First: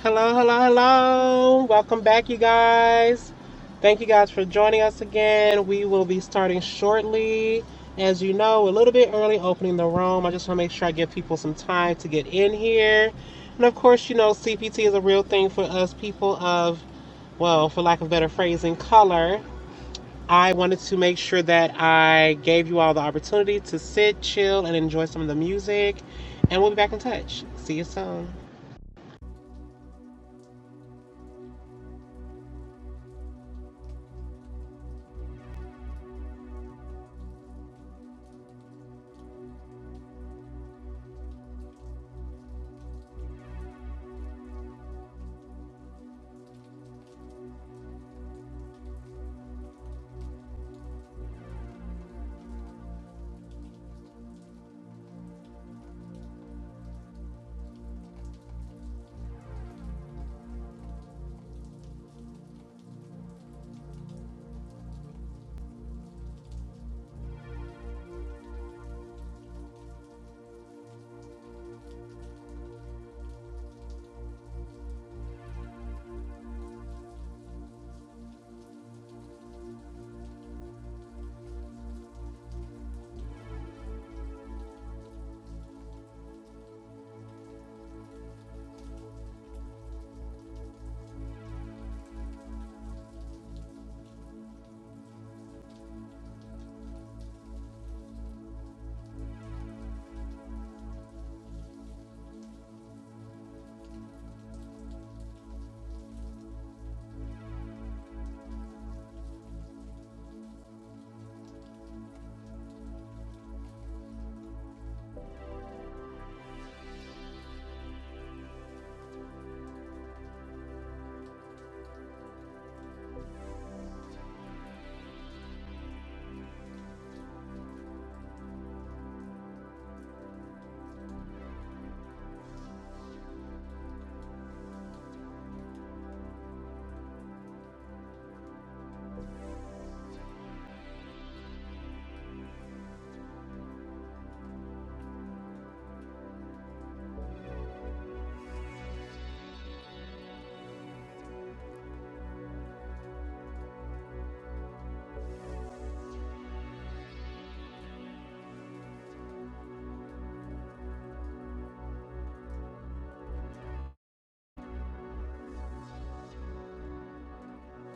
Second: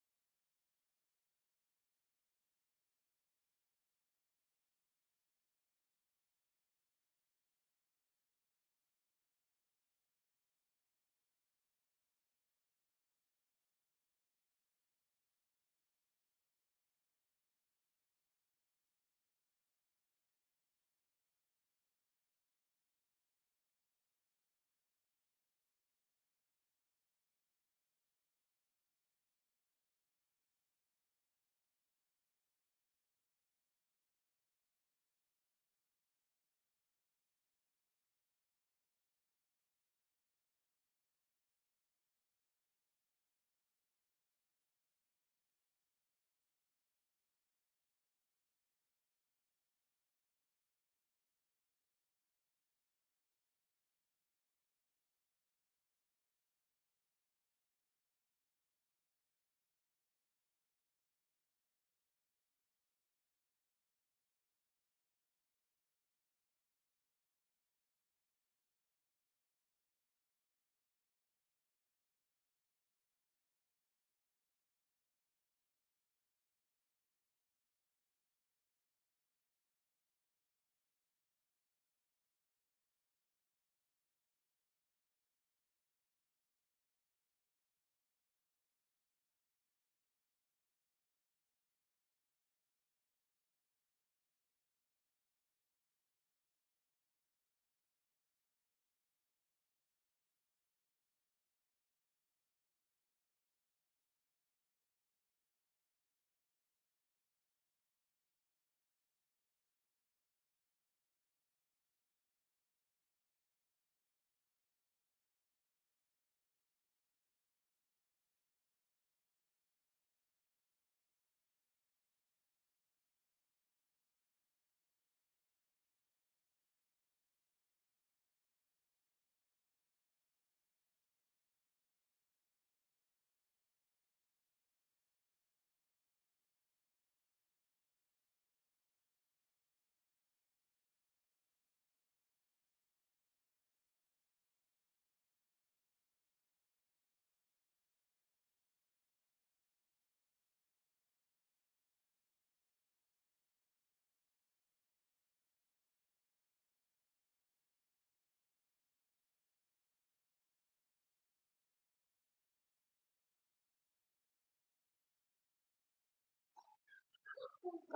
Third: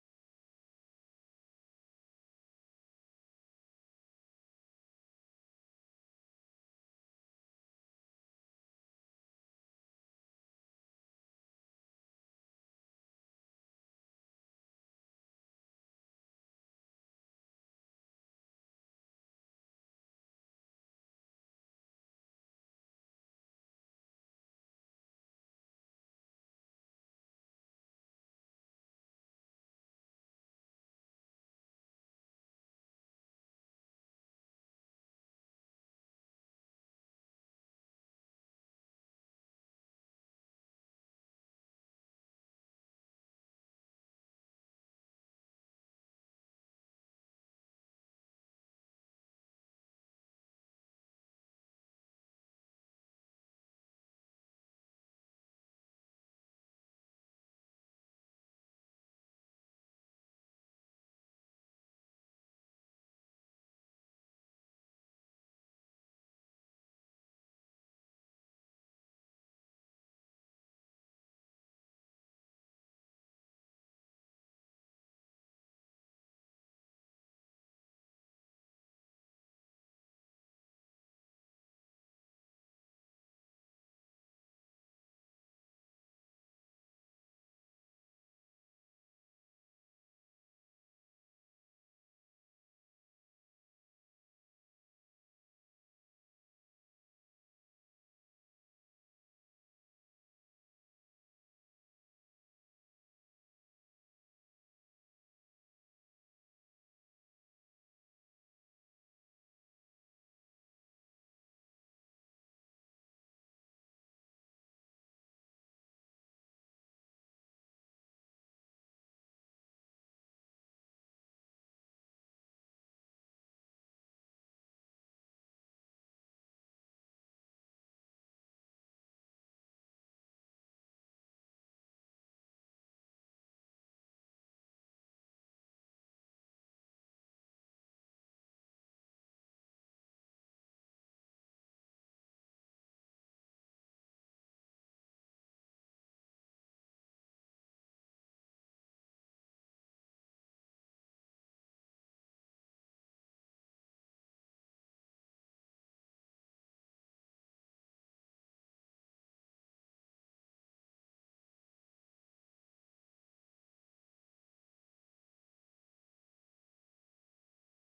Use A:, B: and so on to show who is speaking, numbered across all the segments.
A: Hello, hello, hello. Welcome back, you guys. Thank you guys for joining us again. We will be starting shortly. As you know, a little bit early opening the room. I just want to make sure I give people some time to get in here. And of course, you know, CPT is a real thing for us people of, well, for lack of better phrasing, color. I wanted to make sure that I gave you all the opportunity to sit, chill, and enjoy some of the music. And we'll be back in touch. See you soon.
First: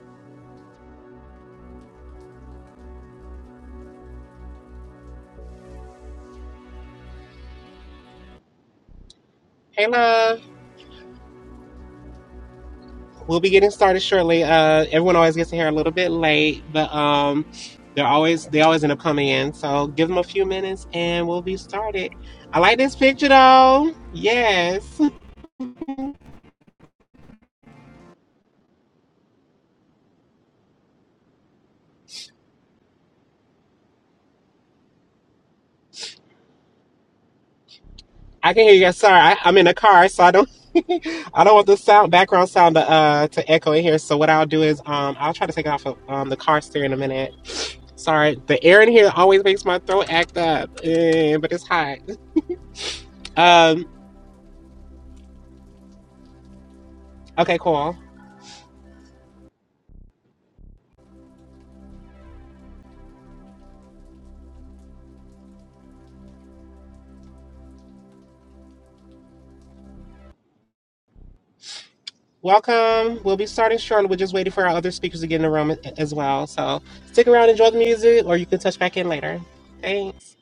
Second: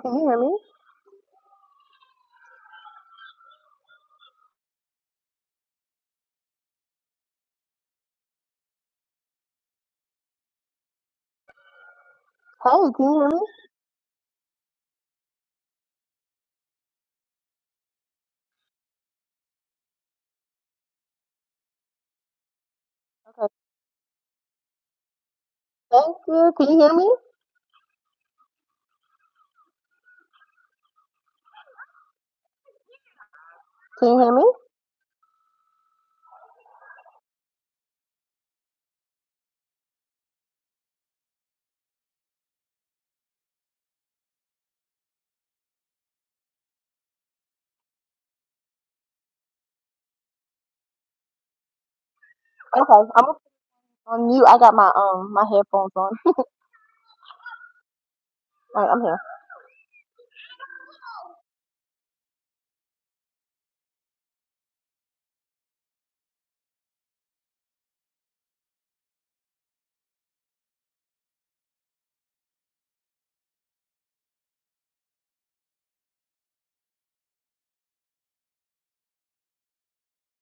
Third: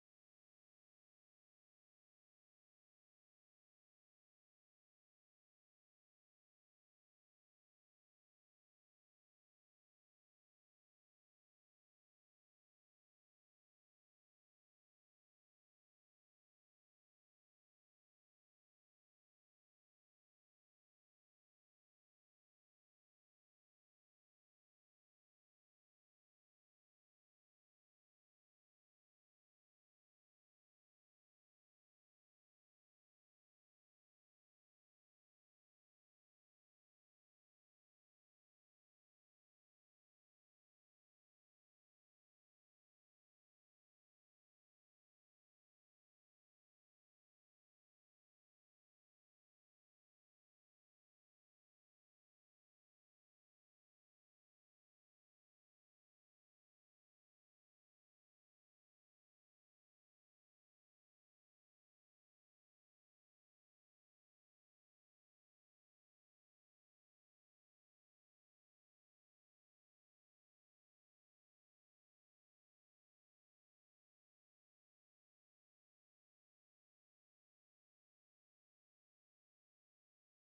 B: Can you hear me?
A: Hey, love.
B: Hey, can you hear me?
A: We'll be getting started shortly. Uh, everyone always gets here a little bit late, but um, they're always they always end up coming in. So give them a few minutes, and we'll be started. I like this picture
B: Okay.
A: though. Yes,
B: Thank you. Can you hear me? Can you hear me?
A: I can hear you guys. Sorry, I, I'm in a car, so I don't I don't want the sound background sound to uh to echo in here. So what I'll do is um I'll try to take it off of um the car stereo in a minute. Sorry, the air in here always makes my throat act up, eh, but it's hot.
B: Okay. I'm
A: Um,
B: on mute. I got my um my headphones on.
A: okay, cool.
B: All right, I'm here.
A: Welcome. We'll be starting shortly. We're just waiting for our other speakers to get in the room a- as well. So stick around, enjoy the music, or you can touch back in later. Thanks.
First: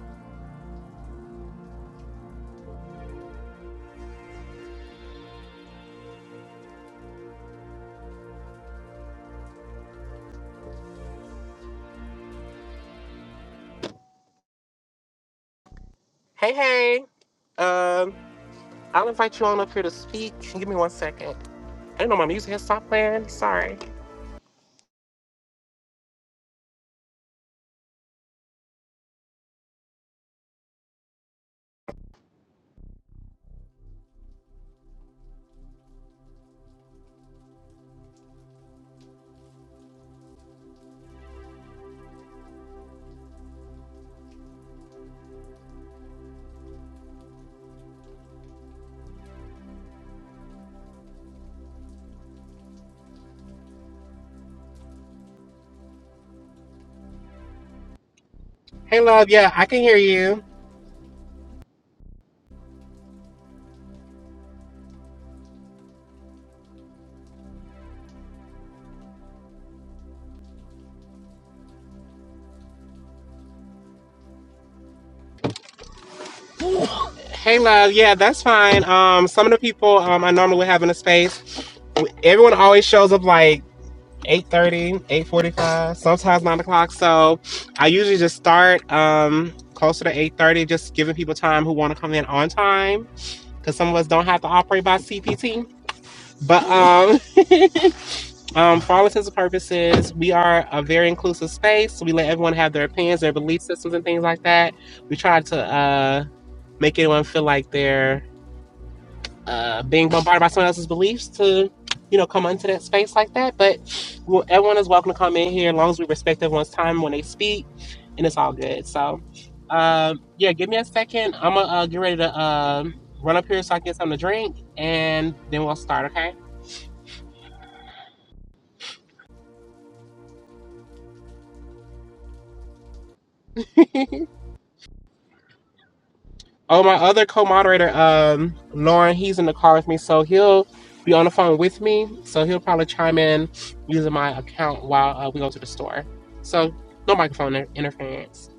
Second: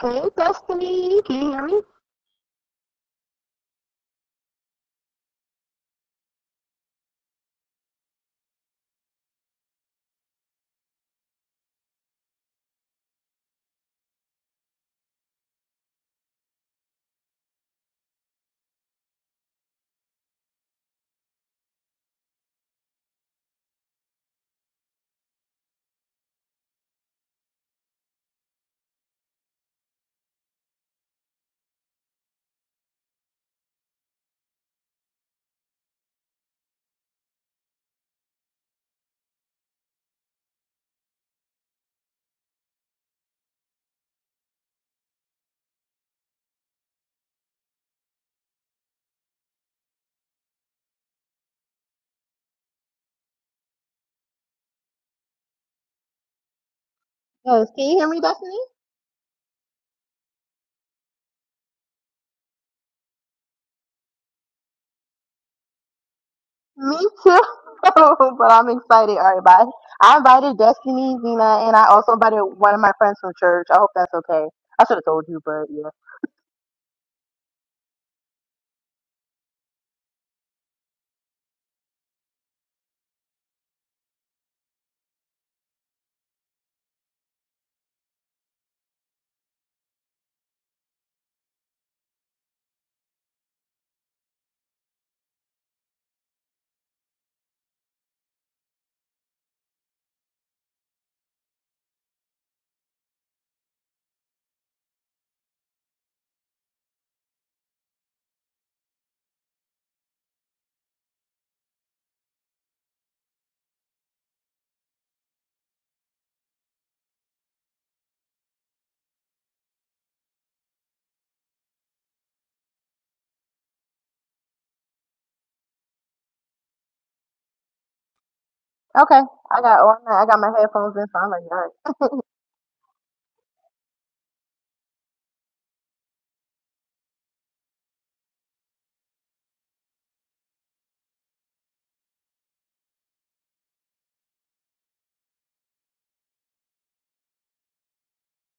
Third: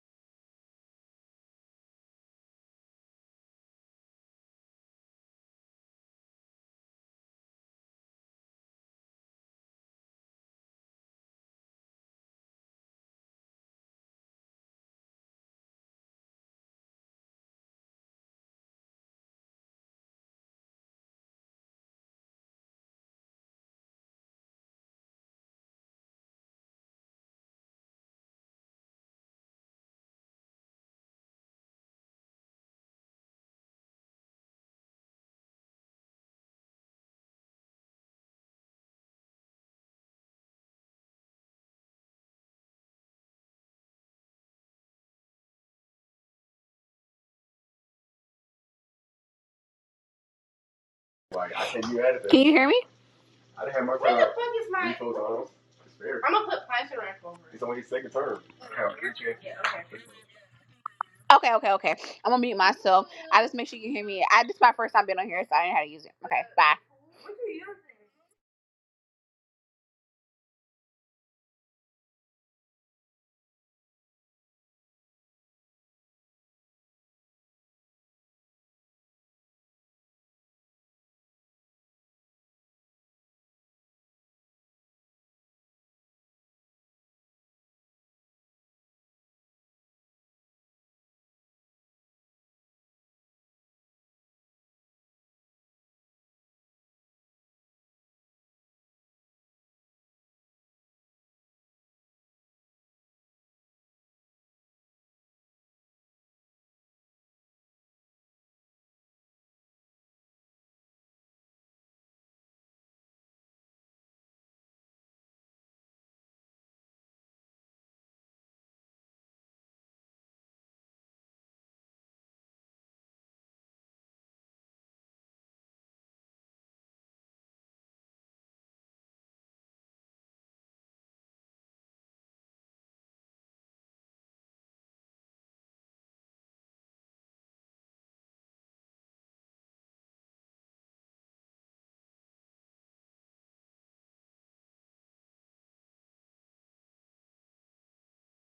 B: Hey, Destiny. Can you hear me?
A: Hey, hey. Um, I'll invite you on up here to speak. Give me one second. I didn't know my music has stopped playing. Sorry.
C: Can you hear me? Where the fuck is my? I'm gonna put Python rack over it. It's
B: Yes.
C: only
B: Can
C: his
B: you hear
C: second
B: me,
C: term.
B: Destiny?
A: Hey, love. Yeah, I can hear you.
C: Okay, okay, okay. I'm gonna mute myself. I just make sure you hear me. I this is my first time being on here, so I didn't know how to use it. Okay, bye.
B: Me too. but I'm excited. All right, bye. I invited Destiny, Zena, and I also invited one of my friends from church. I hope that's okay. I should have told you, but yeah.
A: Hey, love. Yeah, that's fine. Um, some of the people um I normally would have in the space, everyone always shows up like Eight thirty, eight forty-five, sometimes 9 o'clock so i usually just start um closer to 8.30 just giving people time who want to come in on time because some of us don't have to operate by cpt but um, um for all intents and purposes we are a very inclusive space so we let everyone have their opinions their belief systems and things like that we try to uh make anyone feel like they're uh, being bombarded by someone else's beliefs to, you know, come into that space like that. But well, everyone is welcome to come in here as long as we respect everyone's time when they speak, and it's all good. So, um, yeah, give me a second. I'm gonna uh, get ready to um, run up here so I can get something to drink, and then we'll start. Okay.
B: Okay. I got on. I got my headphones in, so I'm like, all right.
A: Oh, my other co-moderator, um, Lauren, he's in the car with me, so he'll be on the phone with me. So he'll probably chime in using my account while uh, we go to the store. So no microphone interference.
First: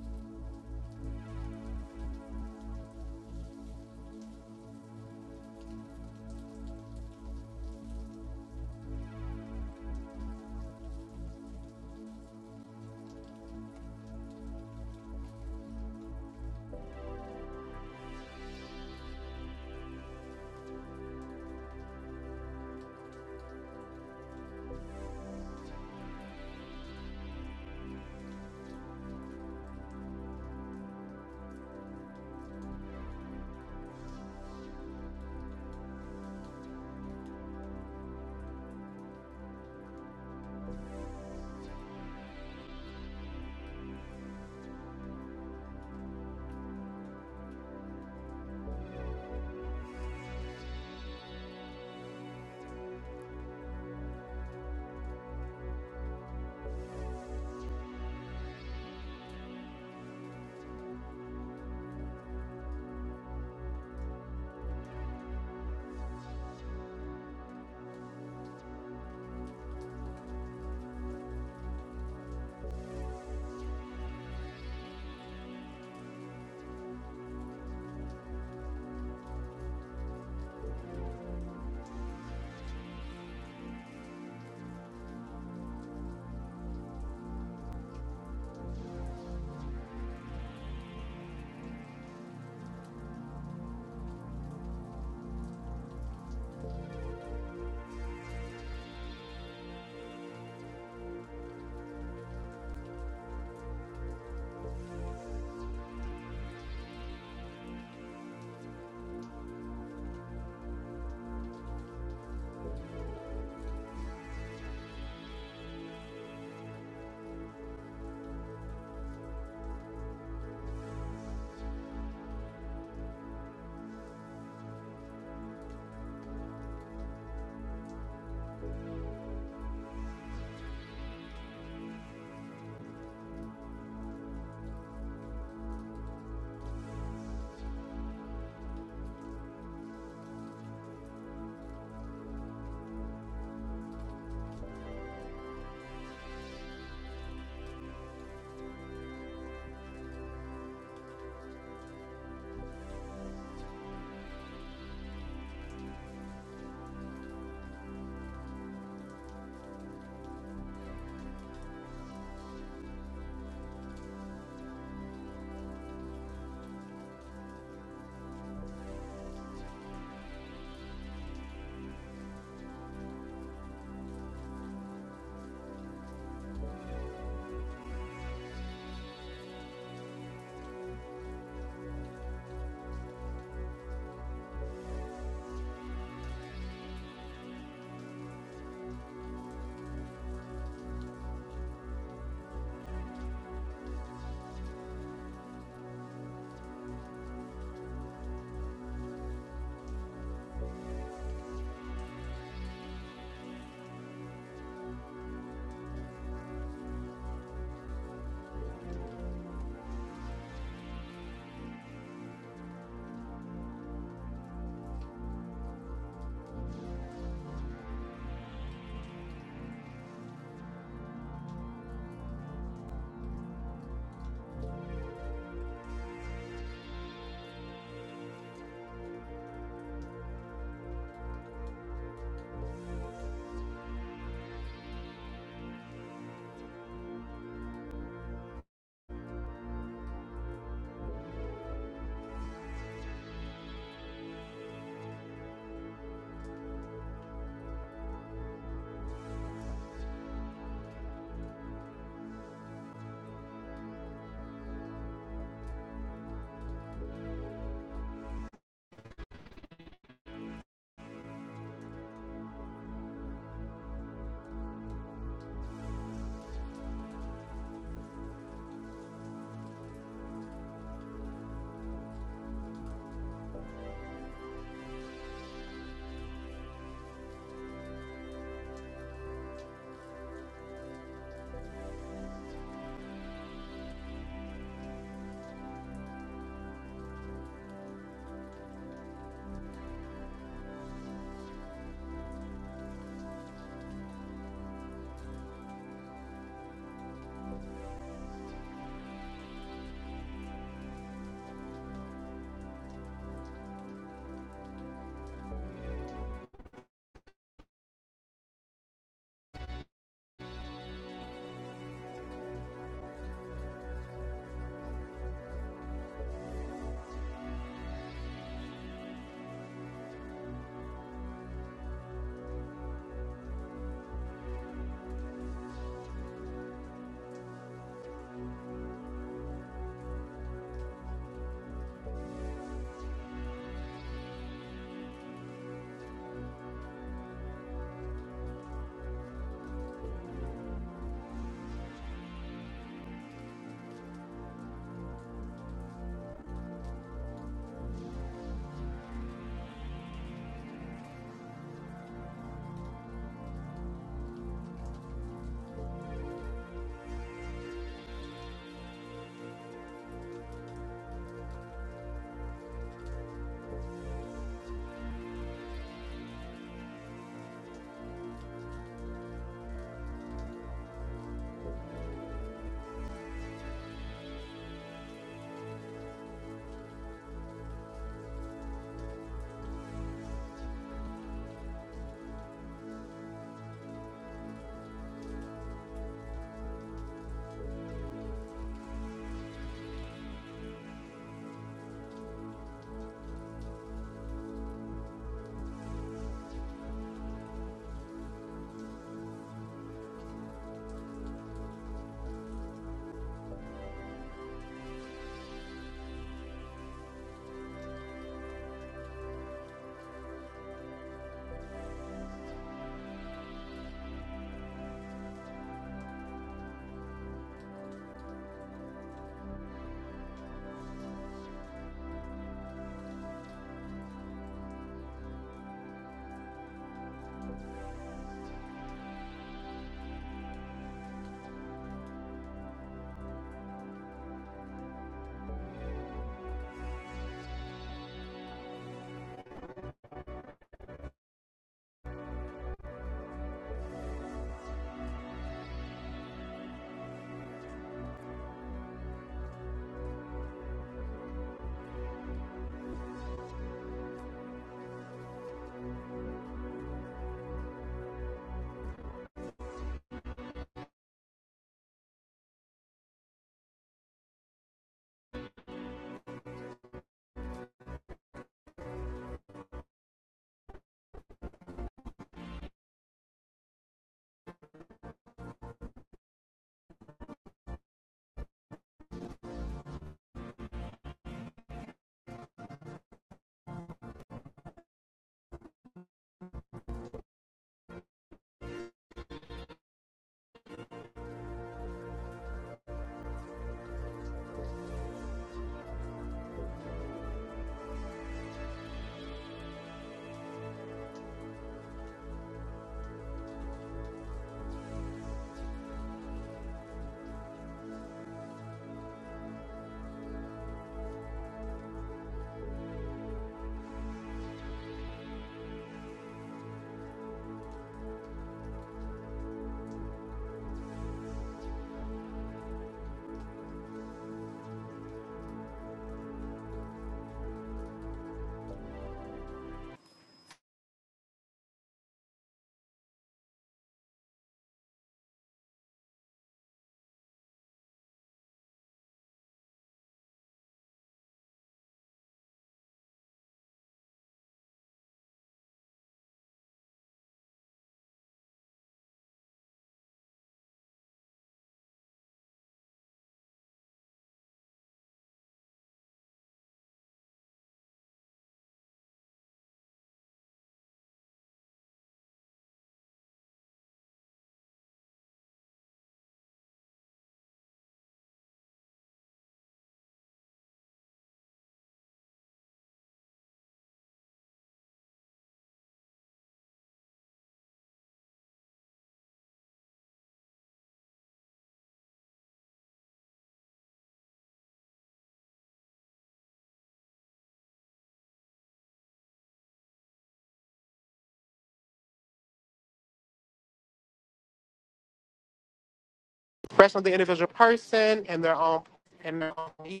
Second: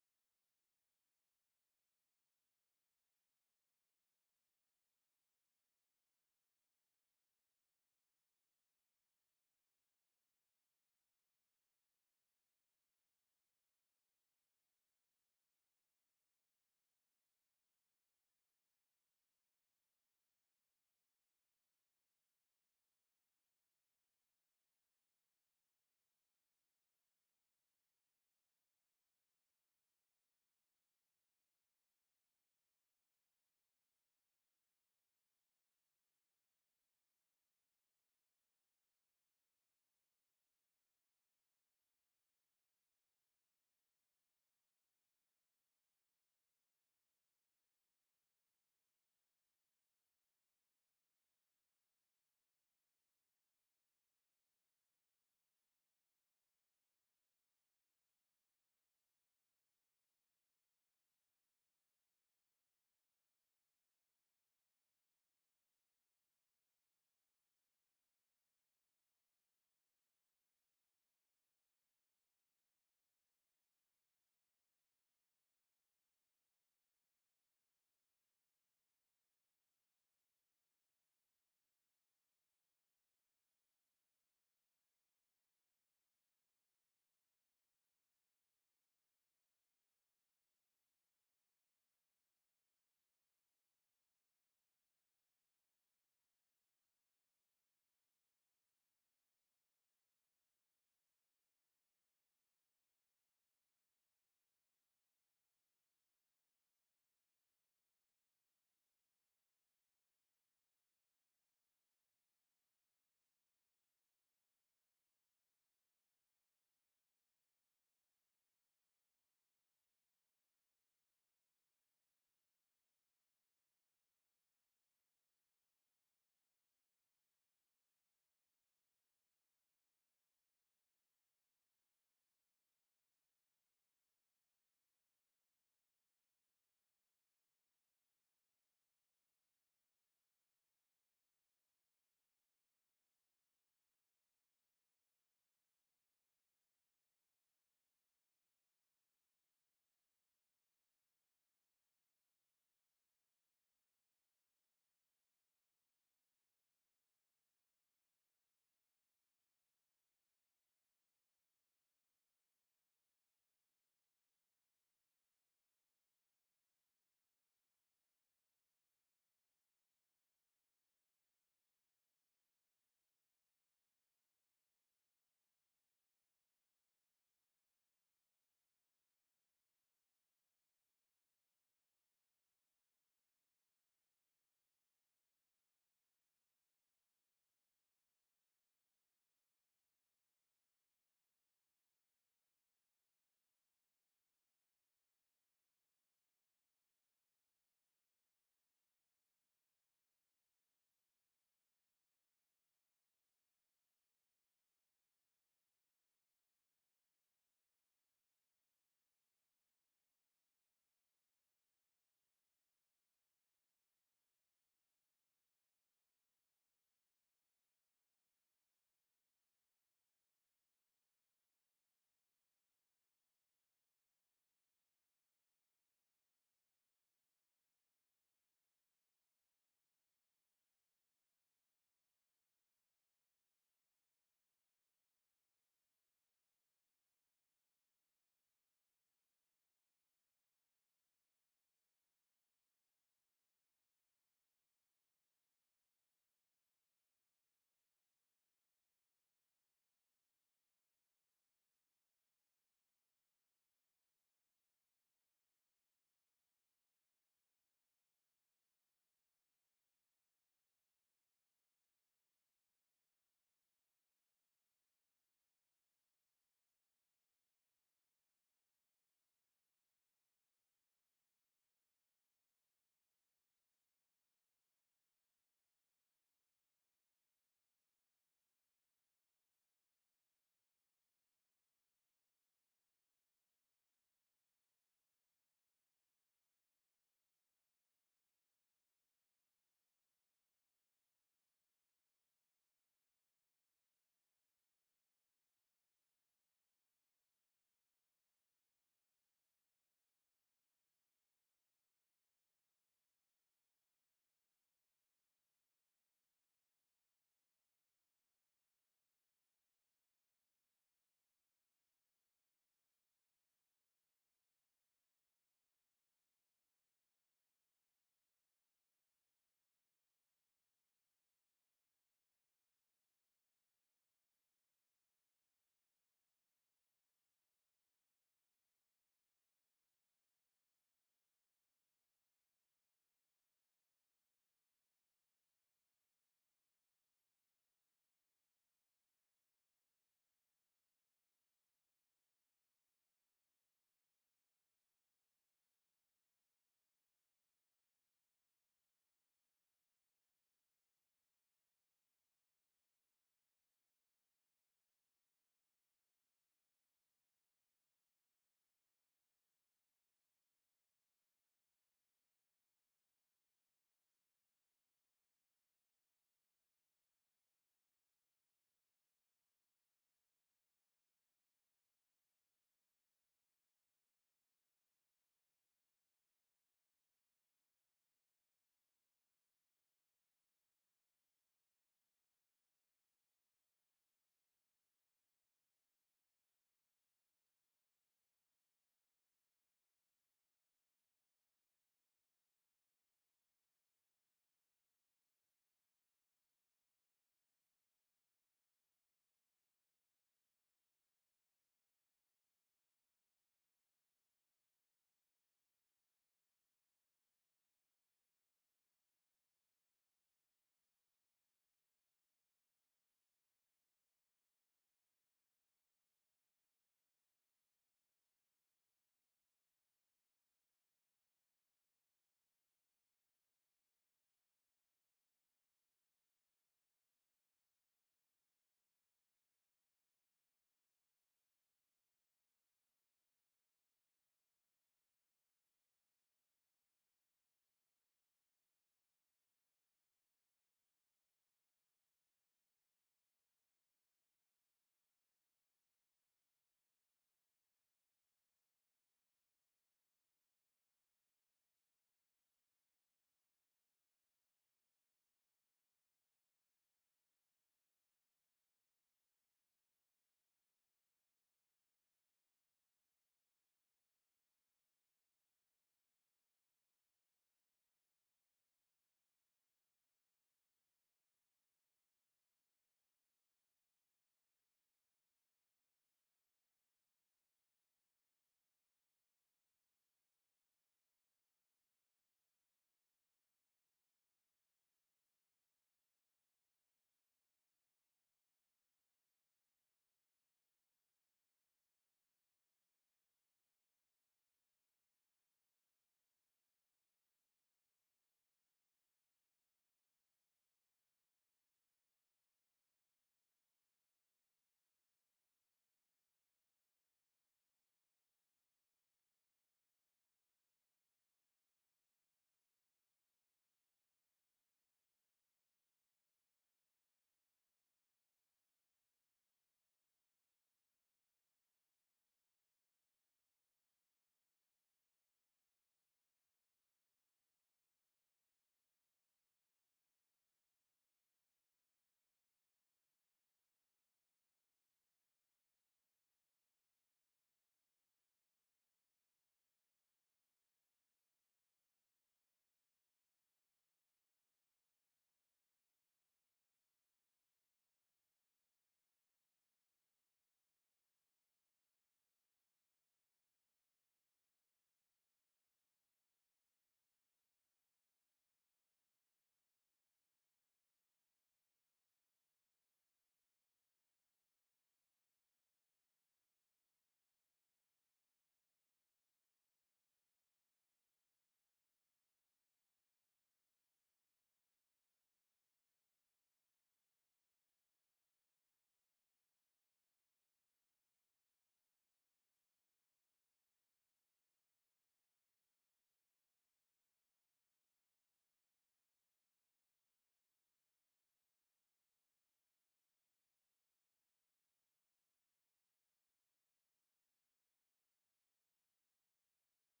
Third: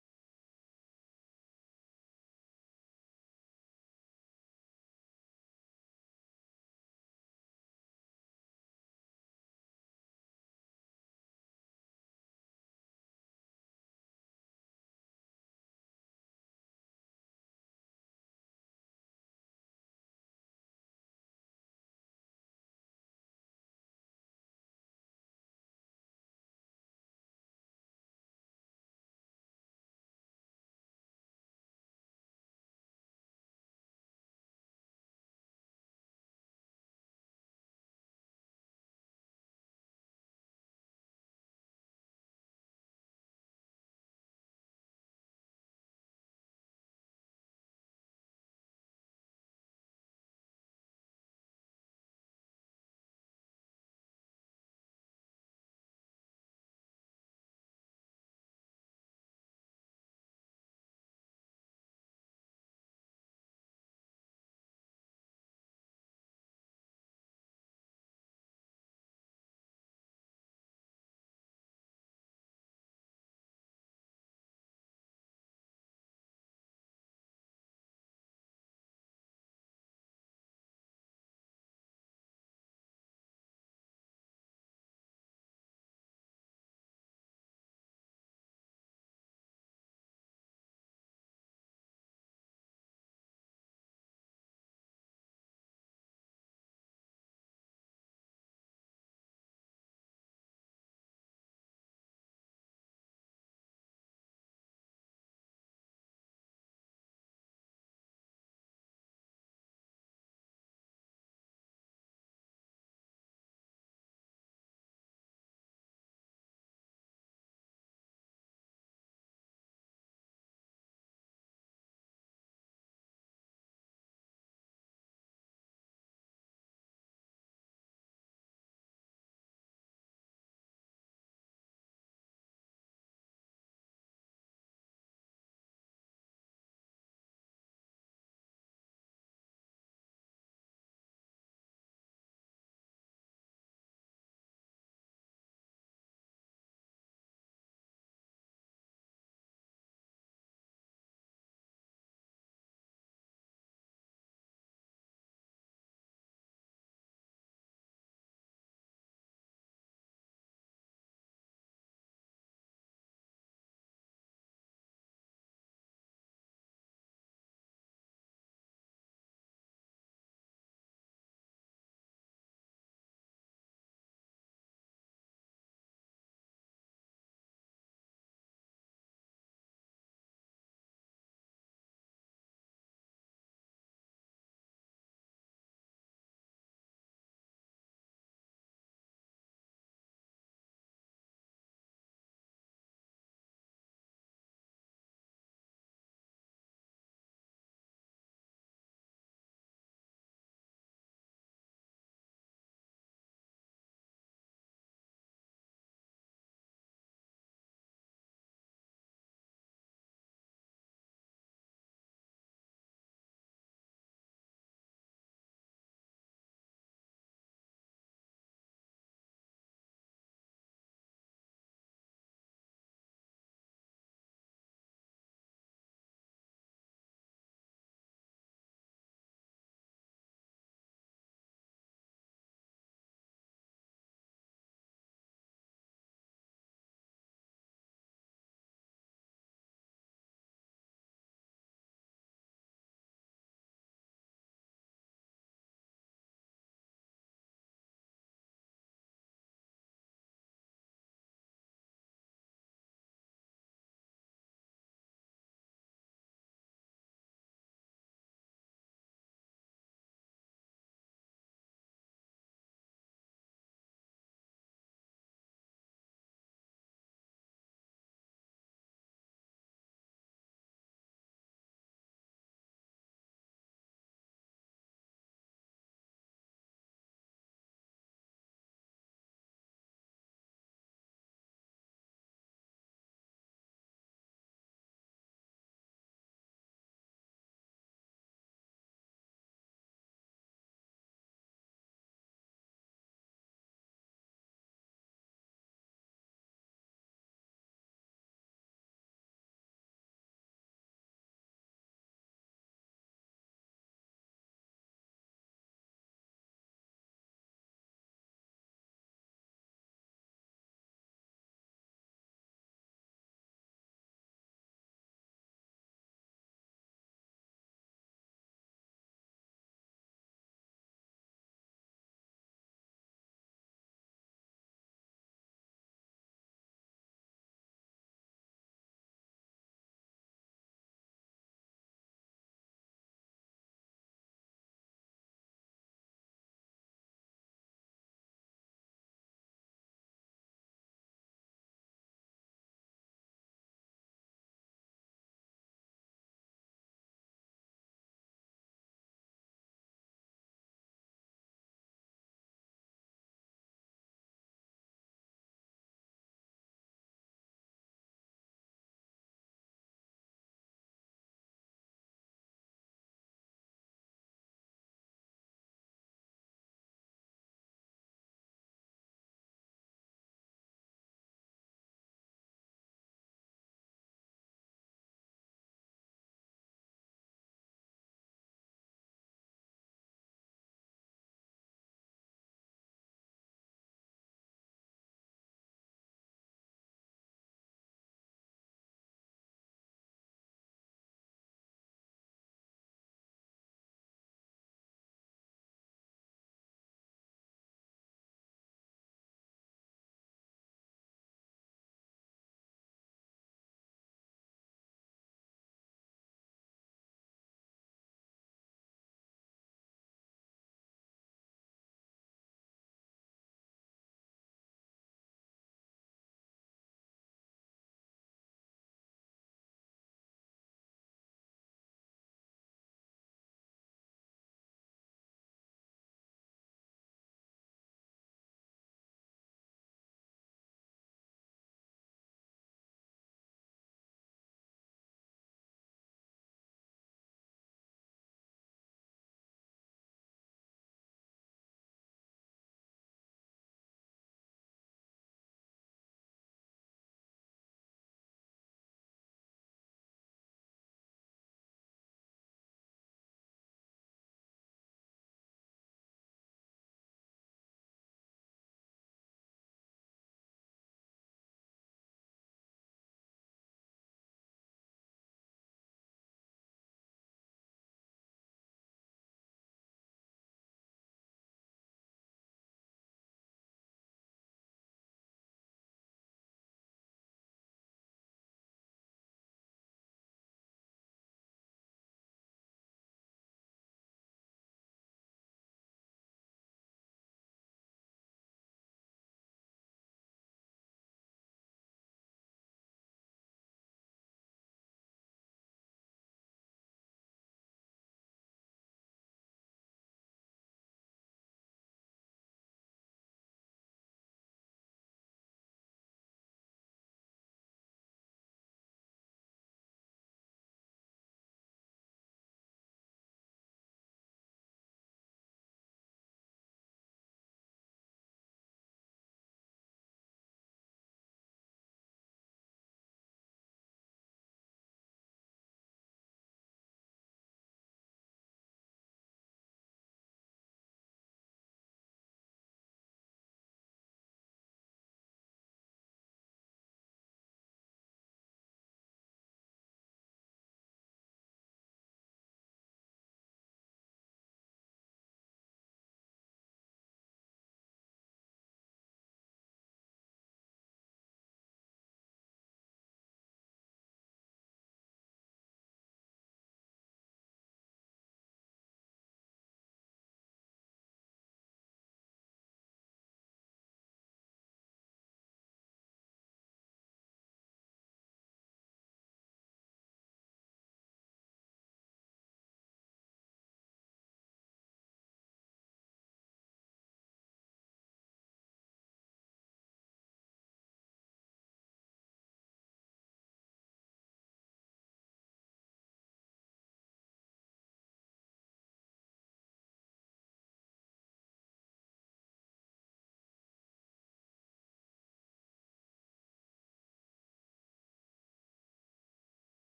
A: expression of the individual person and their own and their own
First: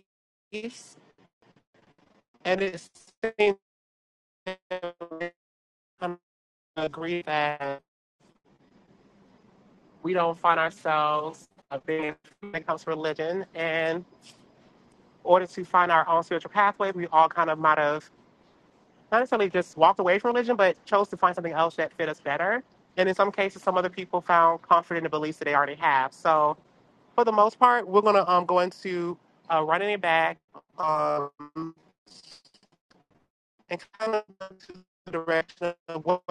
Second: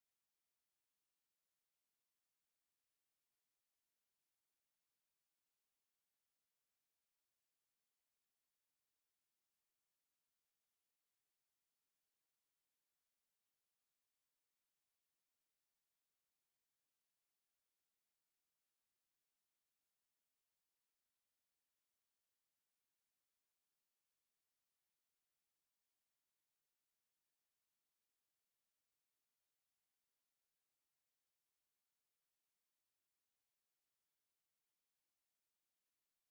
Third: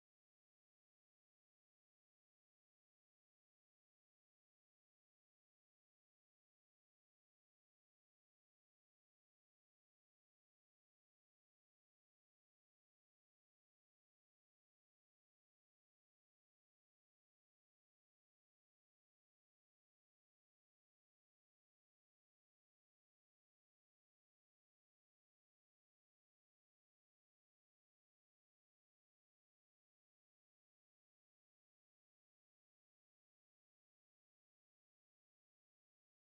A: beliefs. And it seems to agree that we don't find ourselves uh, being when it comes to religion. And in order to find our own spiritual pathway, we all kind of might have not necessarily just walked away from religion, but chose to find something else that fit us better. And in some cases, some other people found comfort in the beliefs that they already have. So for the most part, we're going to um, go into uh, running it back. Um, and kind of go to the direction of what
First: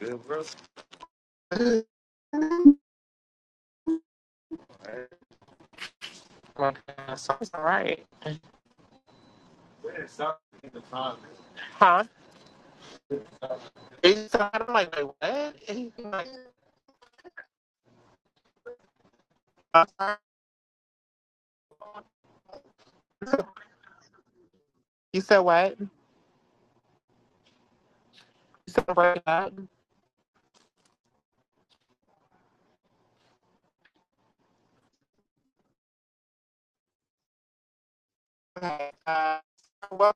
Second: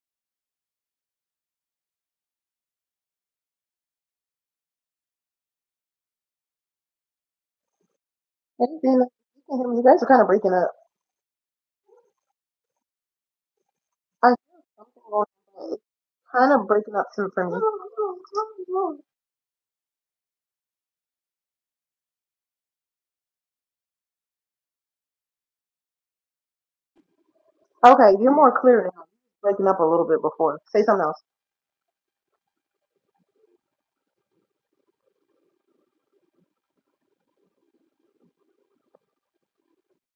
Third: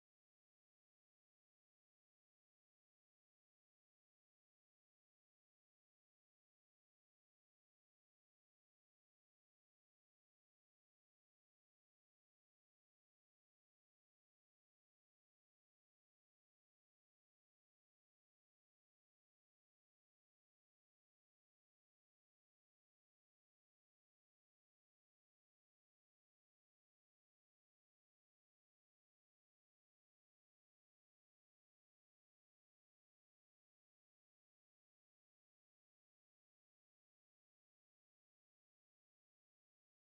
A: Good, bro. so all right.
B: Hey, Zena. You can hear me. You guys are kind of breaking up.
A: Huh?
B: I
A: so
B: hear
A: I'm like,
B: something
A: wait,
B: going
A: what?
B: on.
A: he's like,
B: Kind of breaking up too for me.
A: I'm sorry. You said what? You
B: Okay, you're more
A: said
B: clear now.
A: break
B: Breaking up a little bit before. Say something else.
A: Okay. Uh, so what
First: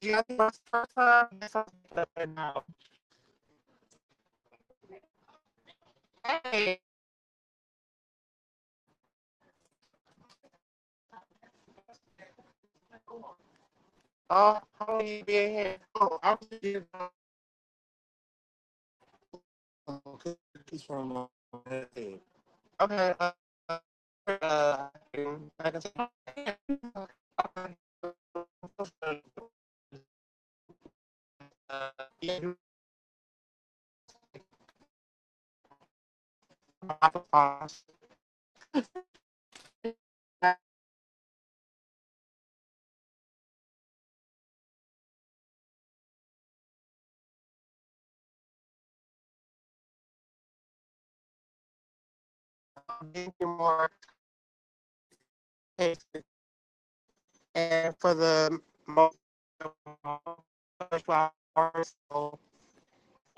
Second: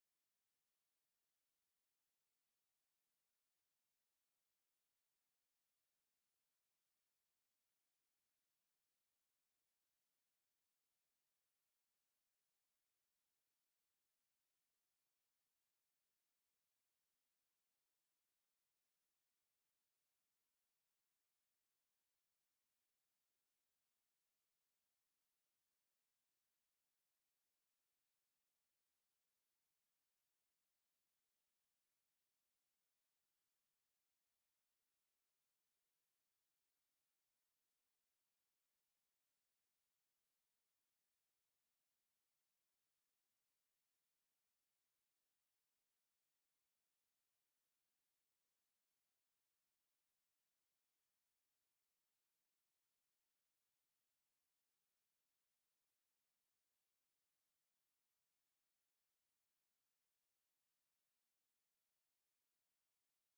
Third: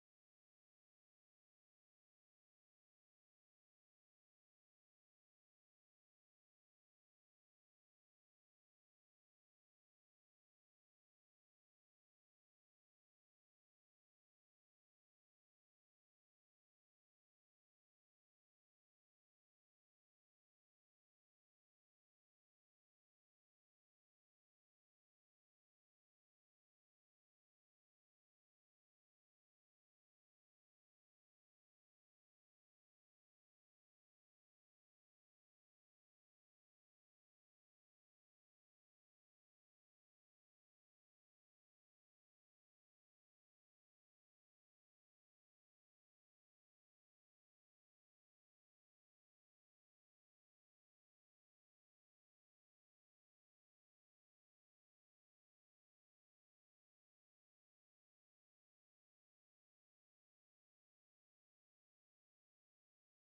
A: Did you guys see my first time? Yes, I was like, no. Hey. Oh, how long you been here? Oh, I'm just getting home. from my head. Okay. Uh, uh, I can say more And for the most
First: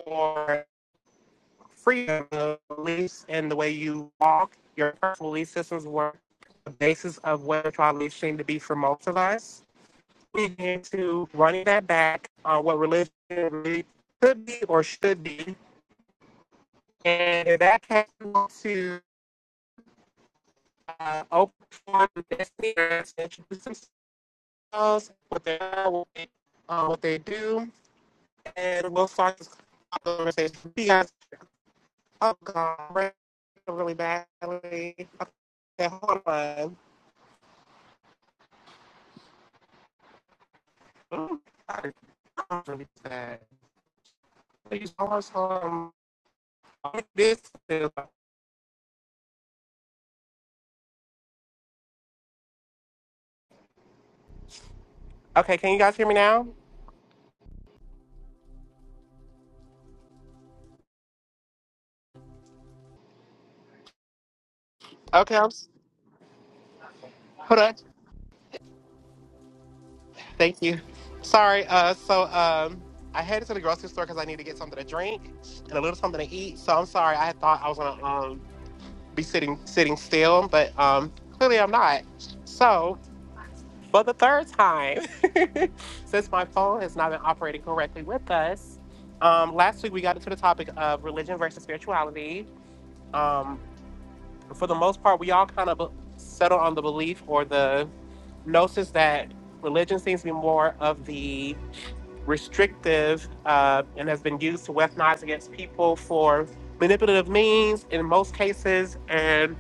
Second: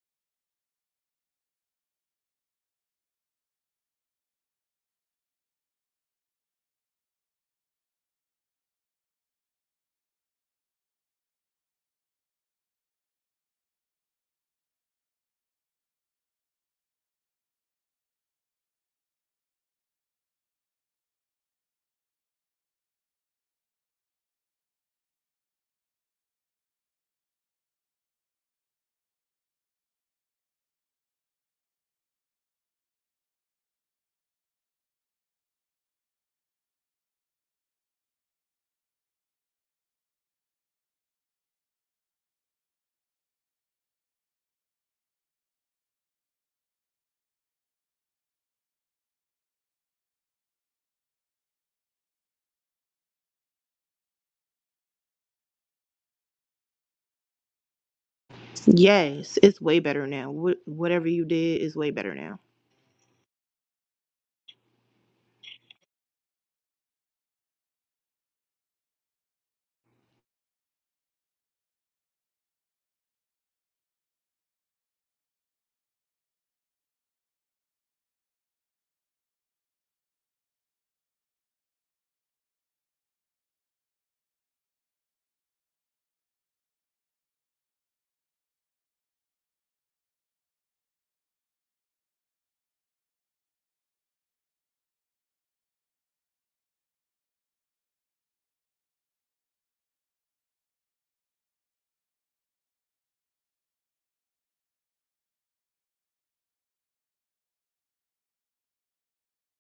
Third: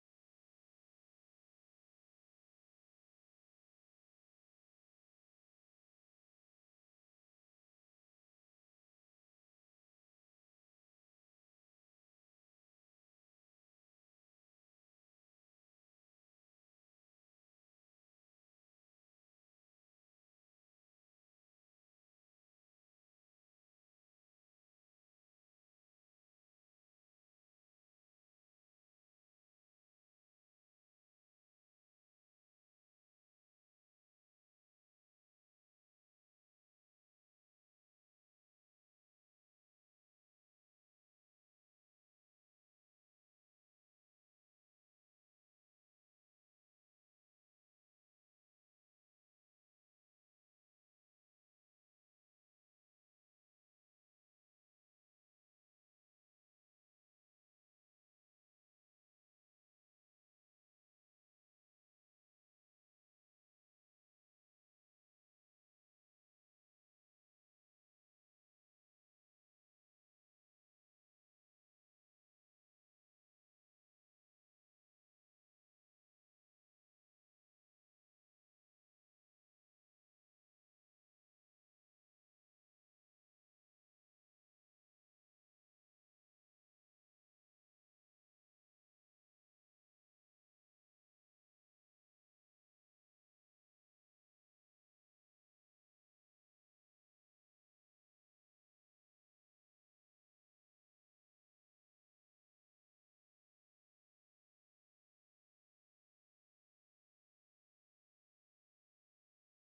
A: for freedom, of beliefs and the way you walk, your personal belief systems were the basis of what tribal beliefs seem to be for most of us. getting into running that back on what religion really could be or should be. And if that case, we want to uh, open for this year to introduce themselves, what they are, what they, uh, what they do, and we'll start this conversation. You guys, oh God, really badly. Okay, hold on. Ooh, I can't really do that. Please, hold on. This Okay, can you guys hear me now?
B: Yes, it's way better now. Wh- whatever you did is way better now.
A: Okay, I'm Hold on. Thank you. Sorry. Uh, so um, I headed to the grocery store because I need to get something to drink and a little something to eat. So I'm sorry. I thought I was gonna um be sitting sitting still, but um clearly I'm not. So for the third time, since my phone has not been operating correctly with us, um, last week we got into the topic of religion versus spirituality. Um, for the most part, we all kind of settle on the belief or the gnosis that religion seems to be more of the restrictive, uh, and has been used to weaponize against people for manipulative means in most cases. And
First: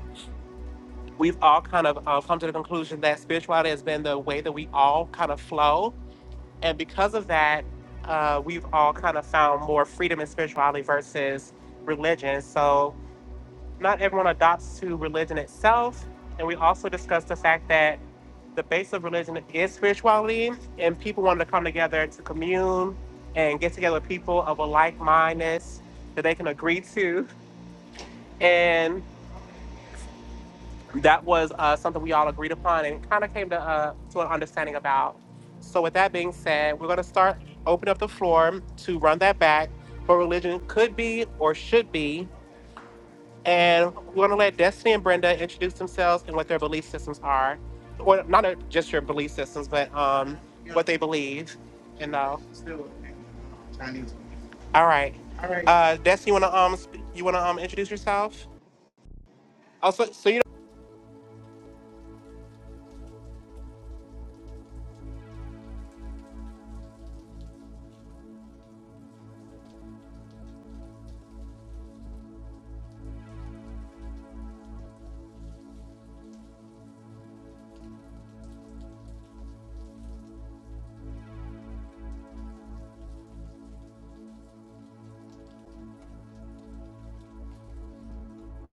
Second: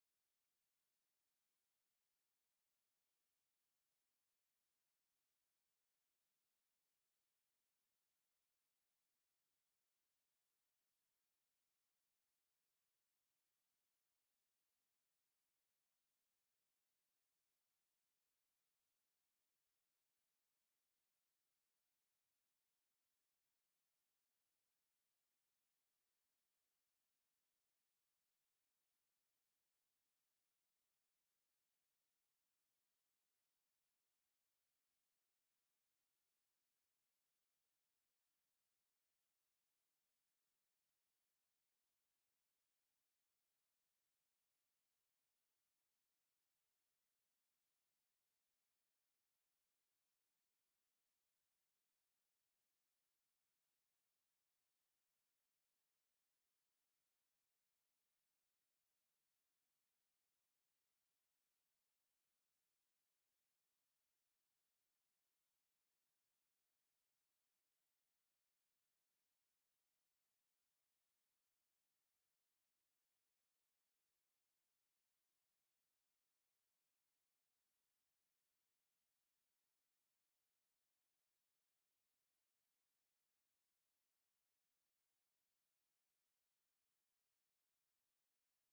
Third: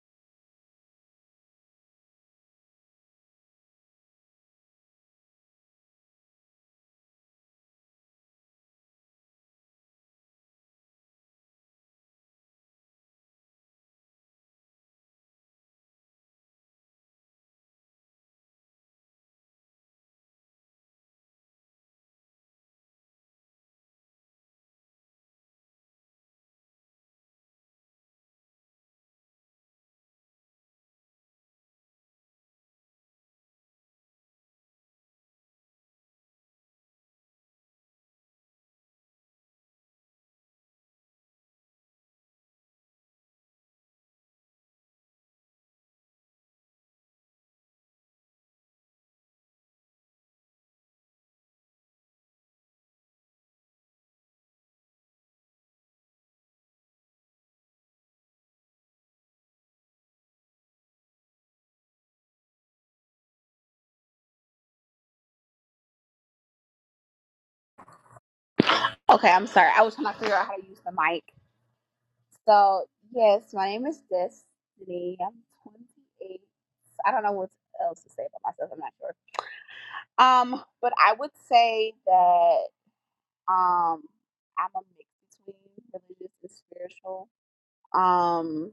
A: we've all kind of uh, come to the conclusion that spirituality has been the way that we all kind of flow. And because of that, uh, we've all kind of found more freedom in spirituality versus religion. So not everyone adopts to religion itself. And we also discussed the fact that the base of religion is spirituality, and people wanted to come together to commune and get together with people of a like mindedness that they can agree to. And that was uh, something we all agreed upon and kind of came to, uh, to an understanding about. So, with that being said, we're going to start open up the floor to run that back. What religion could be or should be And we're going to let Destiny and Brenda introduce themselves and what their belief systems are. Or not uh, just your belief systems, but um, what they believe. And uh, all right. All right. Uh, Destiny, you want to um, sp- you want to um, introduce yourself? Also, so you know,
C: Okay, I'm sorry. I was trying to figure out how to use the mic. So yes, my name is Destiny. I'm 28. I don't know what else to say about myself. I'm not sure. Um, but I would say that. Um, I'm a mix between religious and spiritual. Um,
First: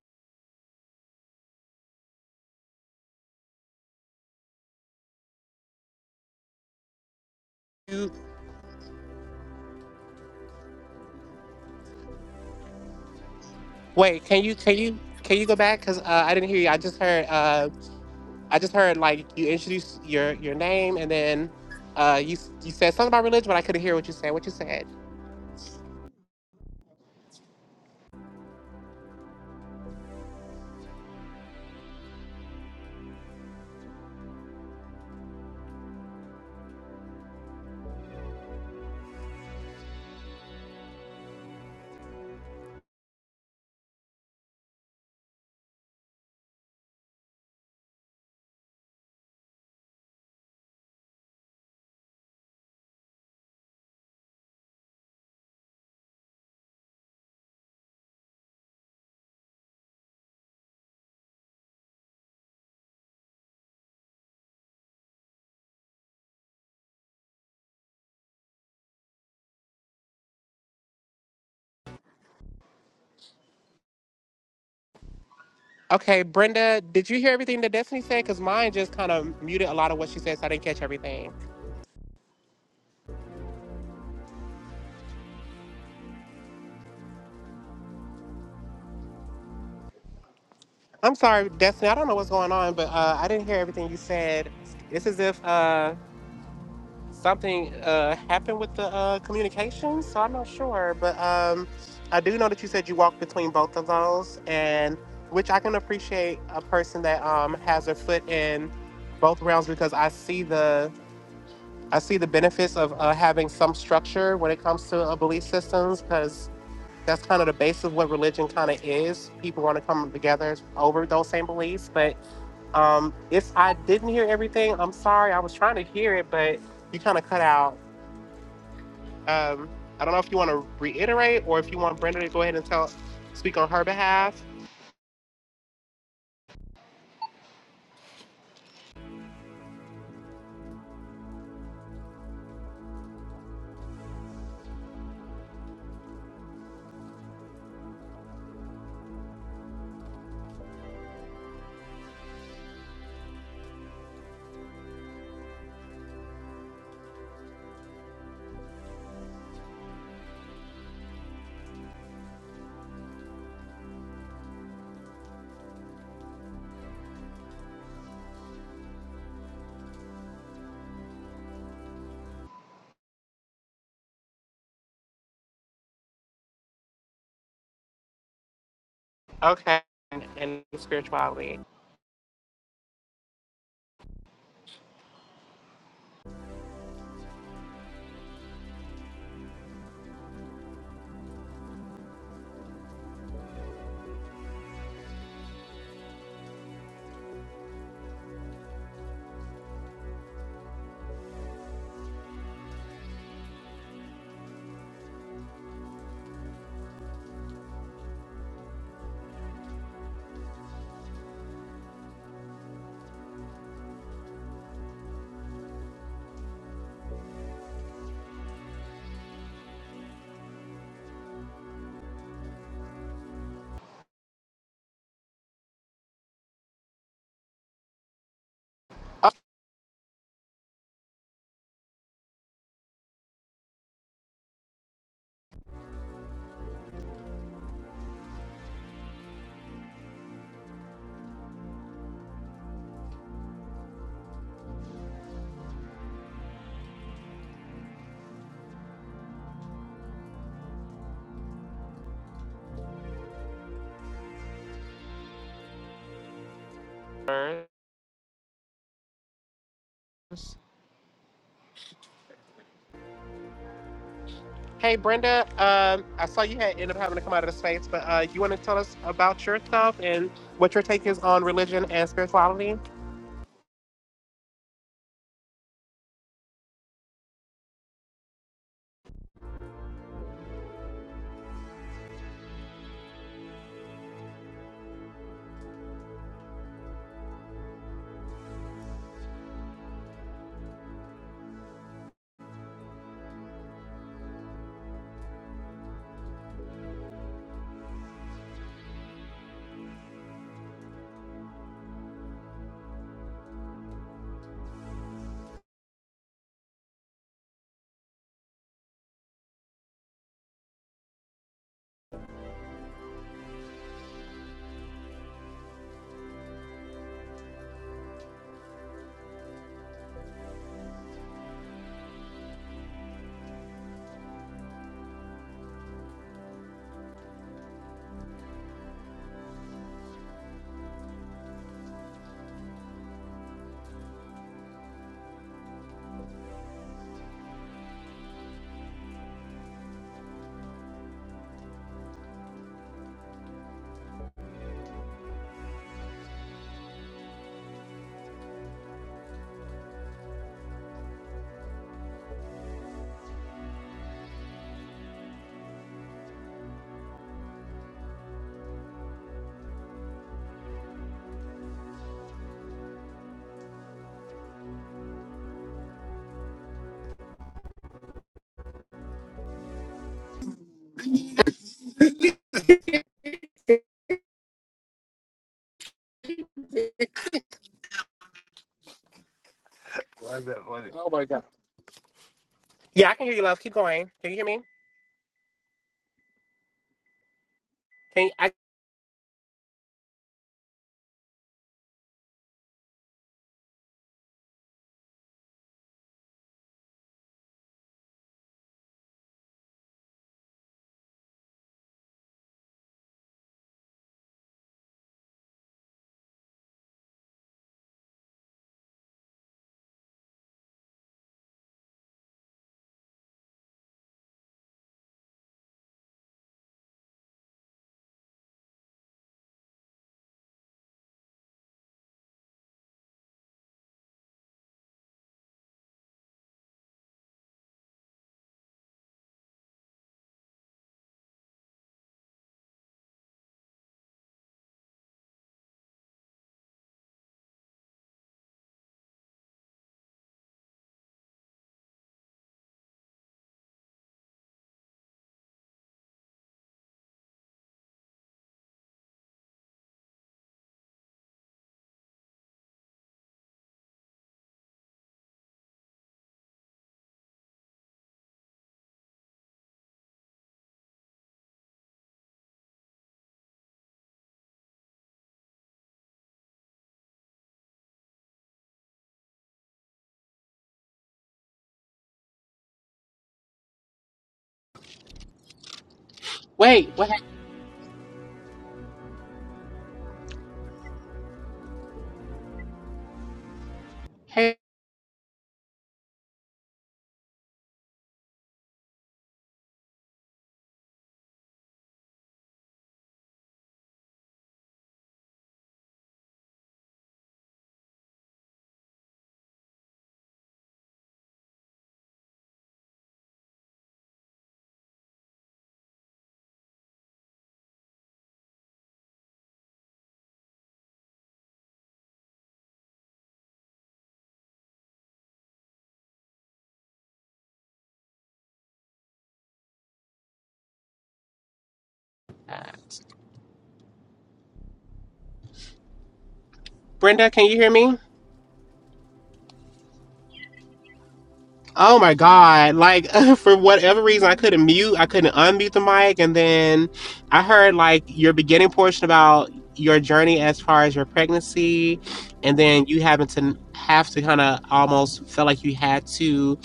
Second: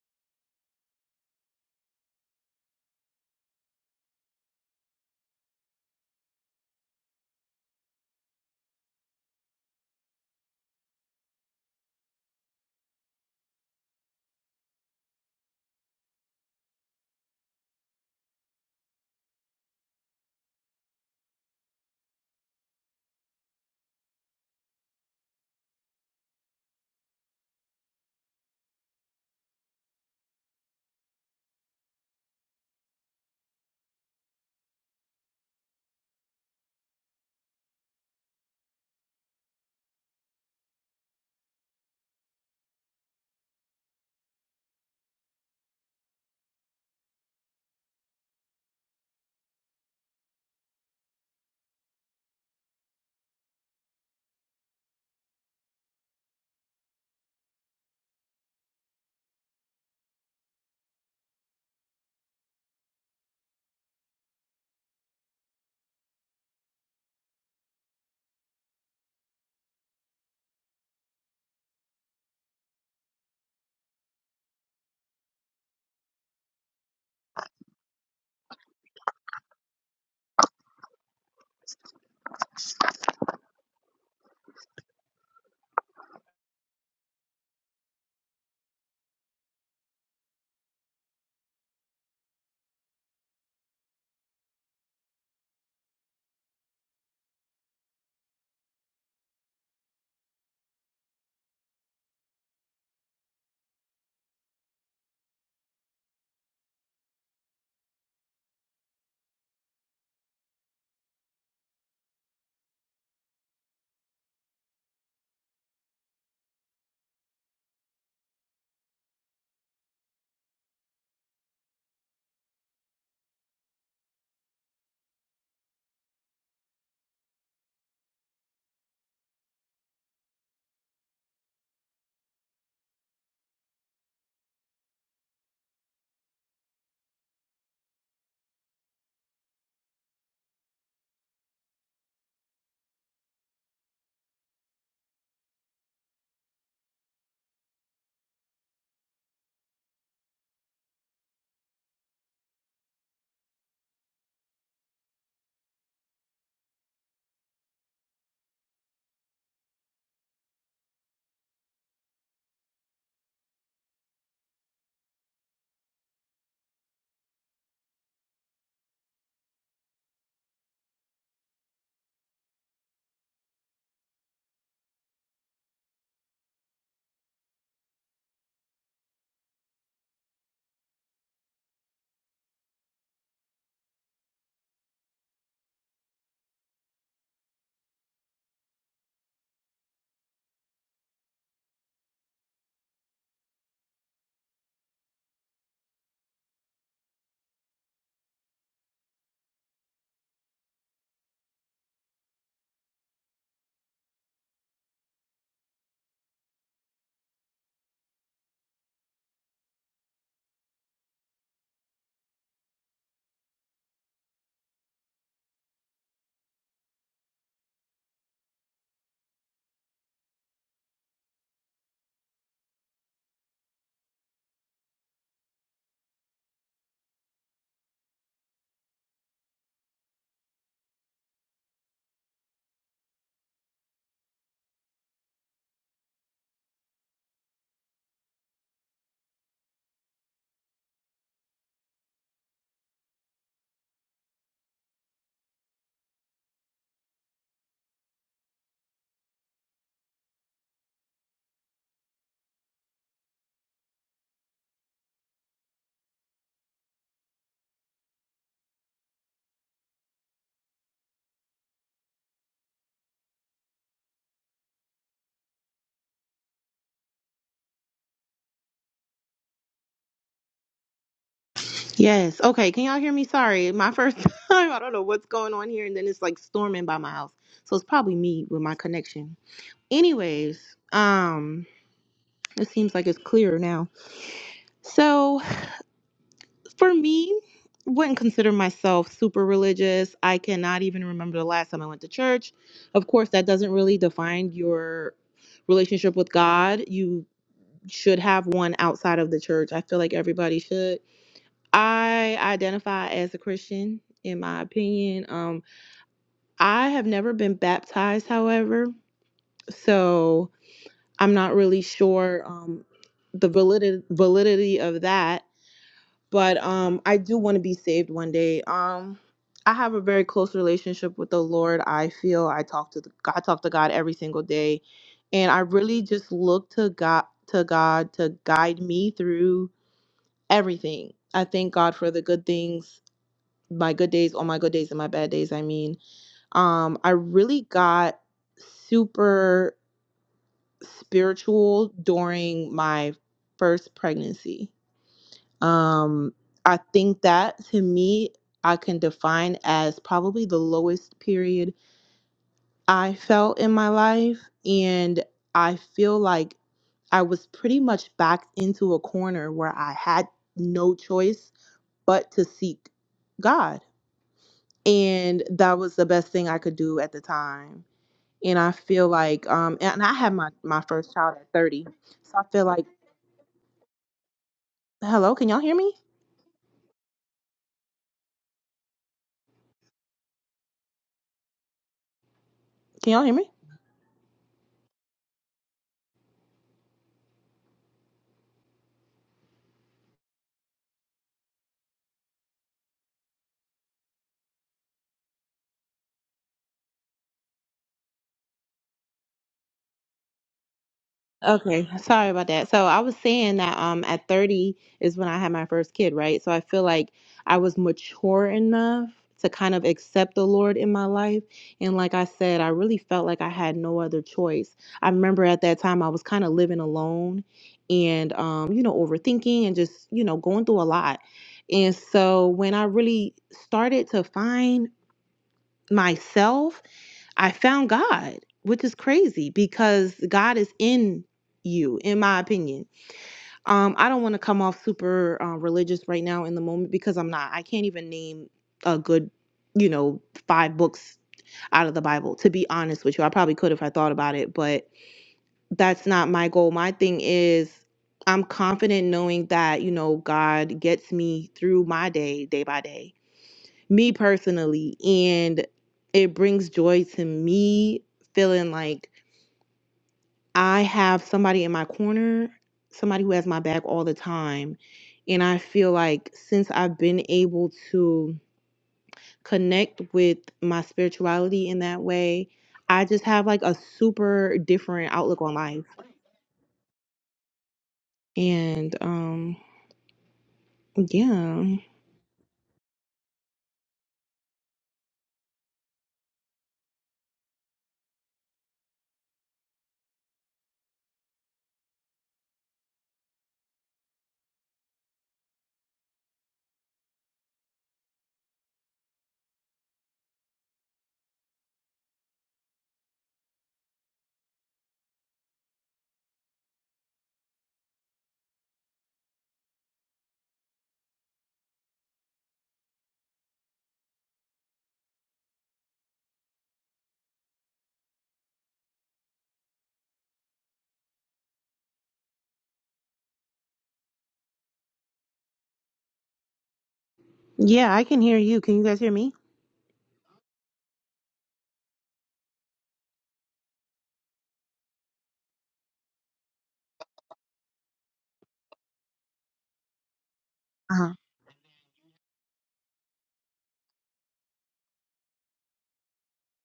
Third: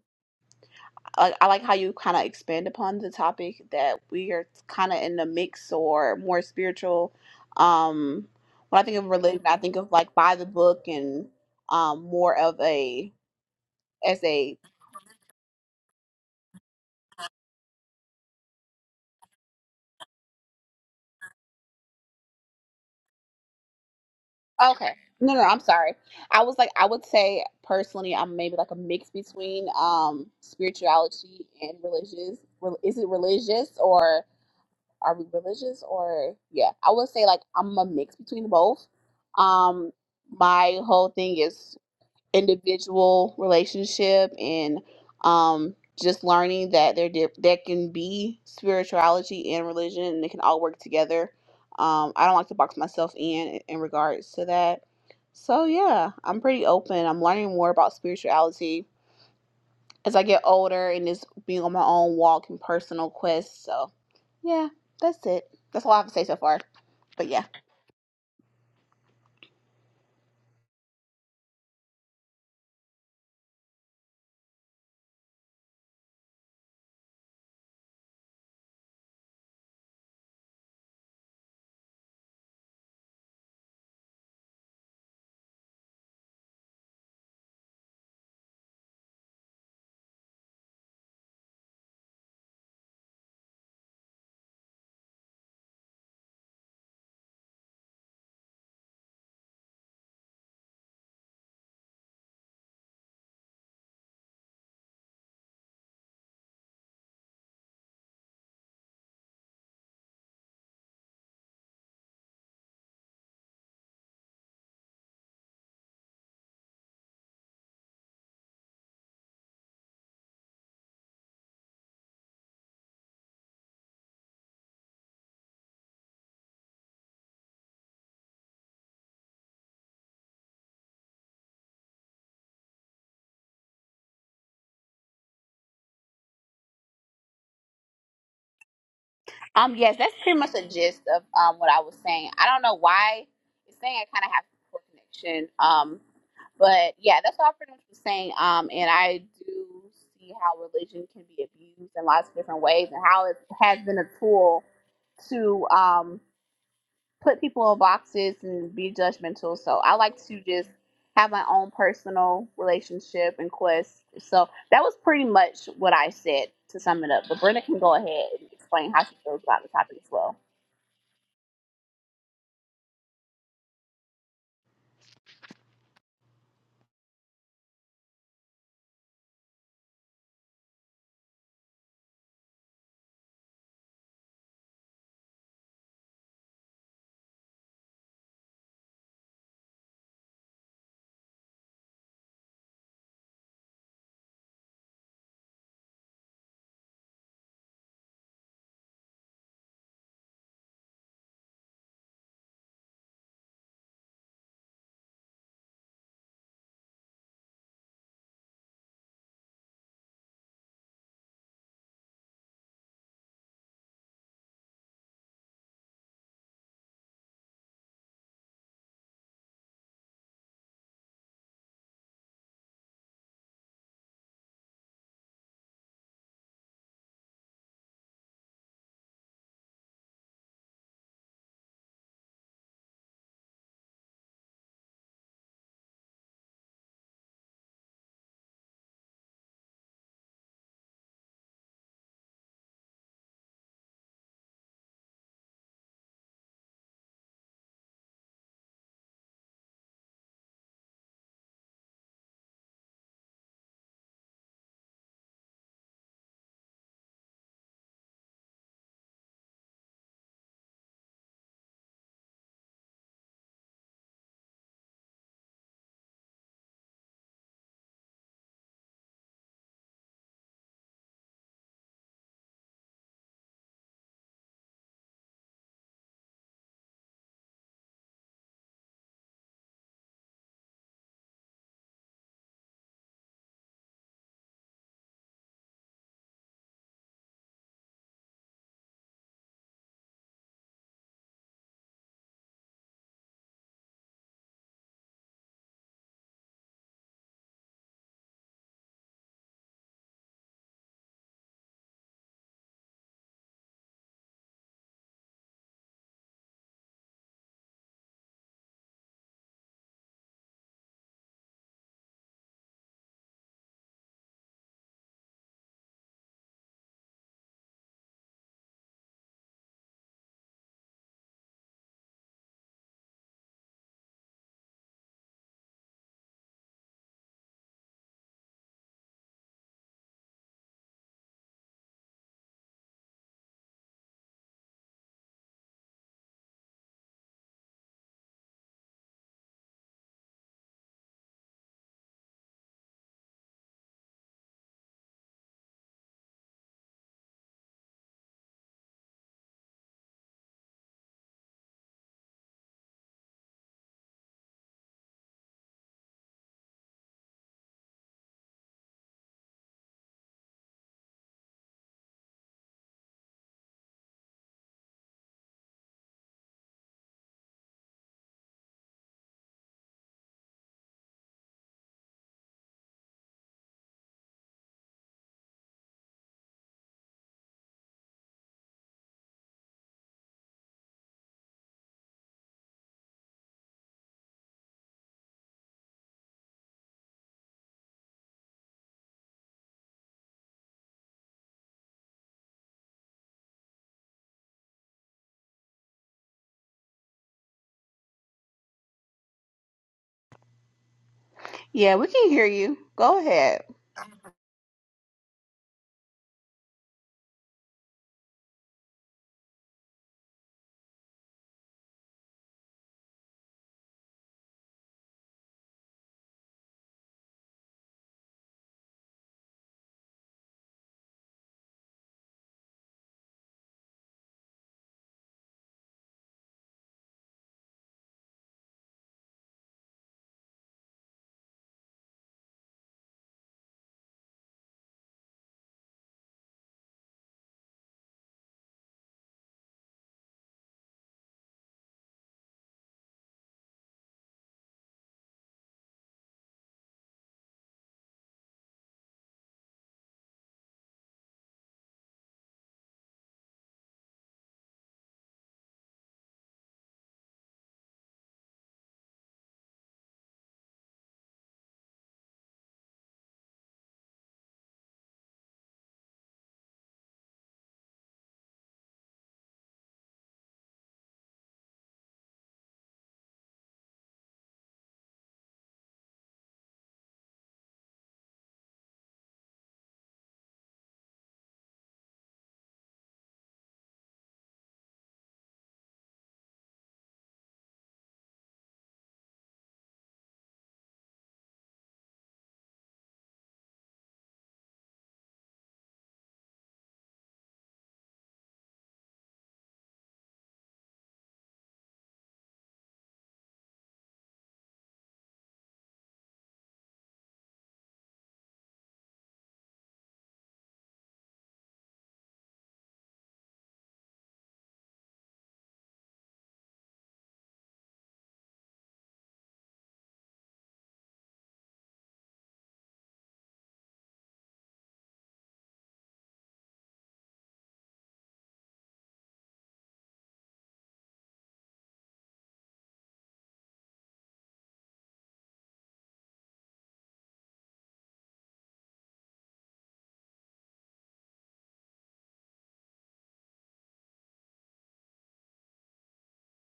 C: I, I like how you kind of expand upon the topic that we are kind of in the mix or more spiritual.
A: you
C: Um, when I think of religion, I think of like by the book and um, more of a as
A: wait. Can you
C: a
A: can you can you go back? Cause uh, I didn't hear you. I just heard uh, I just heard like you introduced your your name and then uh, you you said something about religion, but I couldn't hear what you said. What you said?
C: okay. No, no, I'm sorry. I was like, I would say personally, I'm maybe like a mix between um spirituality and religious. Rel- Is it religious or? are we religious or yeah i would say like i'm a mix between both um my whole thing is individual relationship and um just learning that there did there can be spirituality and religion and they can all work together um i don't like to box myself in in regards to that so yeah i'm pretty open i'm learning more about spirituality as I get older and just being on my own walk and personal quest. So, yeah, that's it. That's all I have to say so far. But yeah,
A: Okay, Brenda, did you hear everything that Destiny said? Because mine just kind of muted a lot of what she said, so I didn't catch everything. I'm sorry, Destiny. I don't know what's going on, but uh, I didn't hear everything you said. It's as if uh, something uh, happened with the uh, communication, so I'm not sure. But um, I do know that you said you walked between both of those, and which I can appreciate a person that um, has their foot in both realms because I see the I see the benefits of uh, having some structure when it comes to uh, belief systems because that's kind of the basis of what religion kind of is. People want to come together over those same beliefs. But um, if I didn't hear everything, I'm sorry. I was trying to hear it, but you kind of cut out. Um, I don't know if you want to reiterate or if you want Brenda to go ahead and tell, speak on her behalf.
C: um, yes, that's pretty much the gist of um what I was saying. I don't know why it's saying I kind of have poor connection. Um, but yeah, that's all I pretty much was saying. Um, and I do see how religion can be abused in lots of different ways and how it has been a tool to um put people in boxes and be judgmental. So I like to just have my own personal relationship and quest. So that was pretty much what I said to sum it up. But Brenda can go ahead and explain how she feels about the topic as well.
A: Okay, and, and spirituality. Uh, Hey Brenda, um, I saw you had ended up having to come out of the space, but uh, you want to tell us about yourself and what your take is on religion and
B: Yes. Okay.
A: spirituality?
B: Can y'all hear me? Sorry, my first time. I don't know what's going on here, and then it's like storming by my house, so it's probably me with my connection. Anyways, um, it seems like it's clearer now. So For me, wouldn't consider myself super religious. I cannot even remember the last time I went to church. Of course, that doesn't really define your relationship with God. You should have one outside of the church. I feel like everybody should. I identify as a Christian in my opinion. Um I have never been baptized, however, so I'm not really sure um the validity validity of that but um I do want to be saved one day. Um I have a very close relationship with the Lord. I feel I talk to the, I talk to God every single day and I really just look to God to God to guide me through everything. I thank God for the good things, my good days, all my good days and my bad days, I mean. Um I really got super spiritual during my first pregnancy um, I think that to me, I can define as probably the lowest period I felt in my life. And I feel like I was pretty much backed into a corner where I had no choice but to seek God. And that was the best thing I could do at the time. And I feel like, um, and I had my, my first child at 30. So I feel like, hello, can y'all hear me?
A: Yeah,
B: Can
A: I
B: y'all
A: can
B: hear
A: hear
B: me?
A: you, love. Keep going. Can you hear me? Can you, I
B: Okay,
C: Yeah, we
B: sorry
C: can hear
B: about that.
C: you.
B: So I was
C: Go
B: saying
C: ahead.
B: that um at 30 is when I had my first kid, right? So I feel like I was mature enough to kind of accept the Lord in my life. And like I said, I really felt like I had no other choice. I remember at that time I was kind of living alone and um you know overthinking and just, you know, going through a lot. And so when I really started to find myself I found God, which is crazy because God is in you, in my opinion. Um, I don't want to come off super uh, religious right now in the moment because I'm not. I can't even name a good, you know, five books out of the Bible, to be honest with you. I probably could if I thought about it, but that's not my goal. My thing is. I'm confident knowing that, you know, God gets me through my day, day by day me personally and it brings joy to me feeling like i have somebody in my corner somebody who has my back all the time and i feel like since i've been able to connect with my spirituality in that way i just have like a super different outlook on life
A: wait? What? hap-
B: and um yeah
A: Hey, Brenda, can you hear
B: yeah
A: me?
B: i can hear you can you guys hear me
A: Oh my God! Like for whatever reason, I couldn't mute. I couldn't unmute the mic, and then I heard like your beginning portion about your journey as far as your
B: uh-huh
A: pregnancy, and then you having to have to kind of almost felt like you had to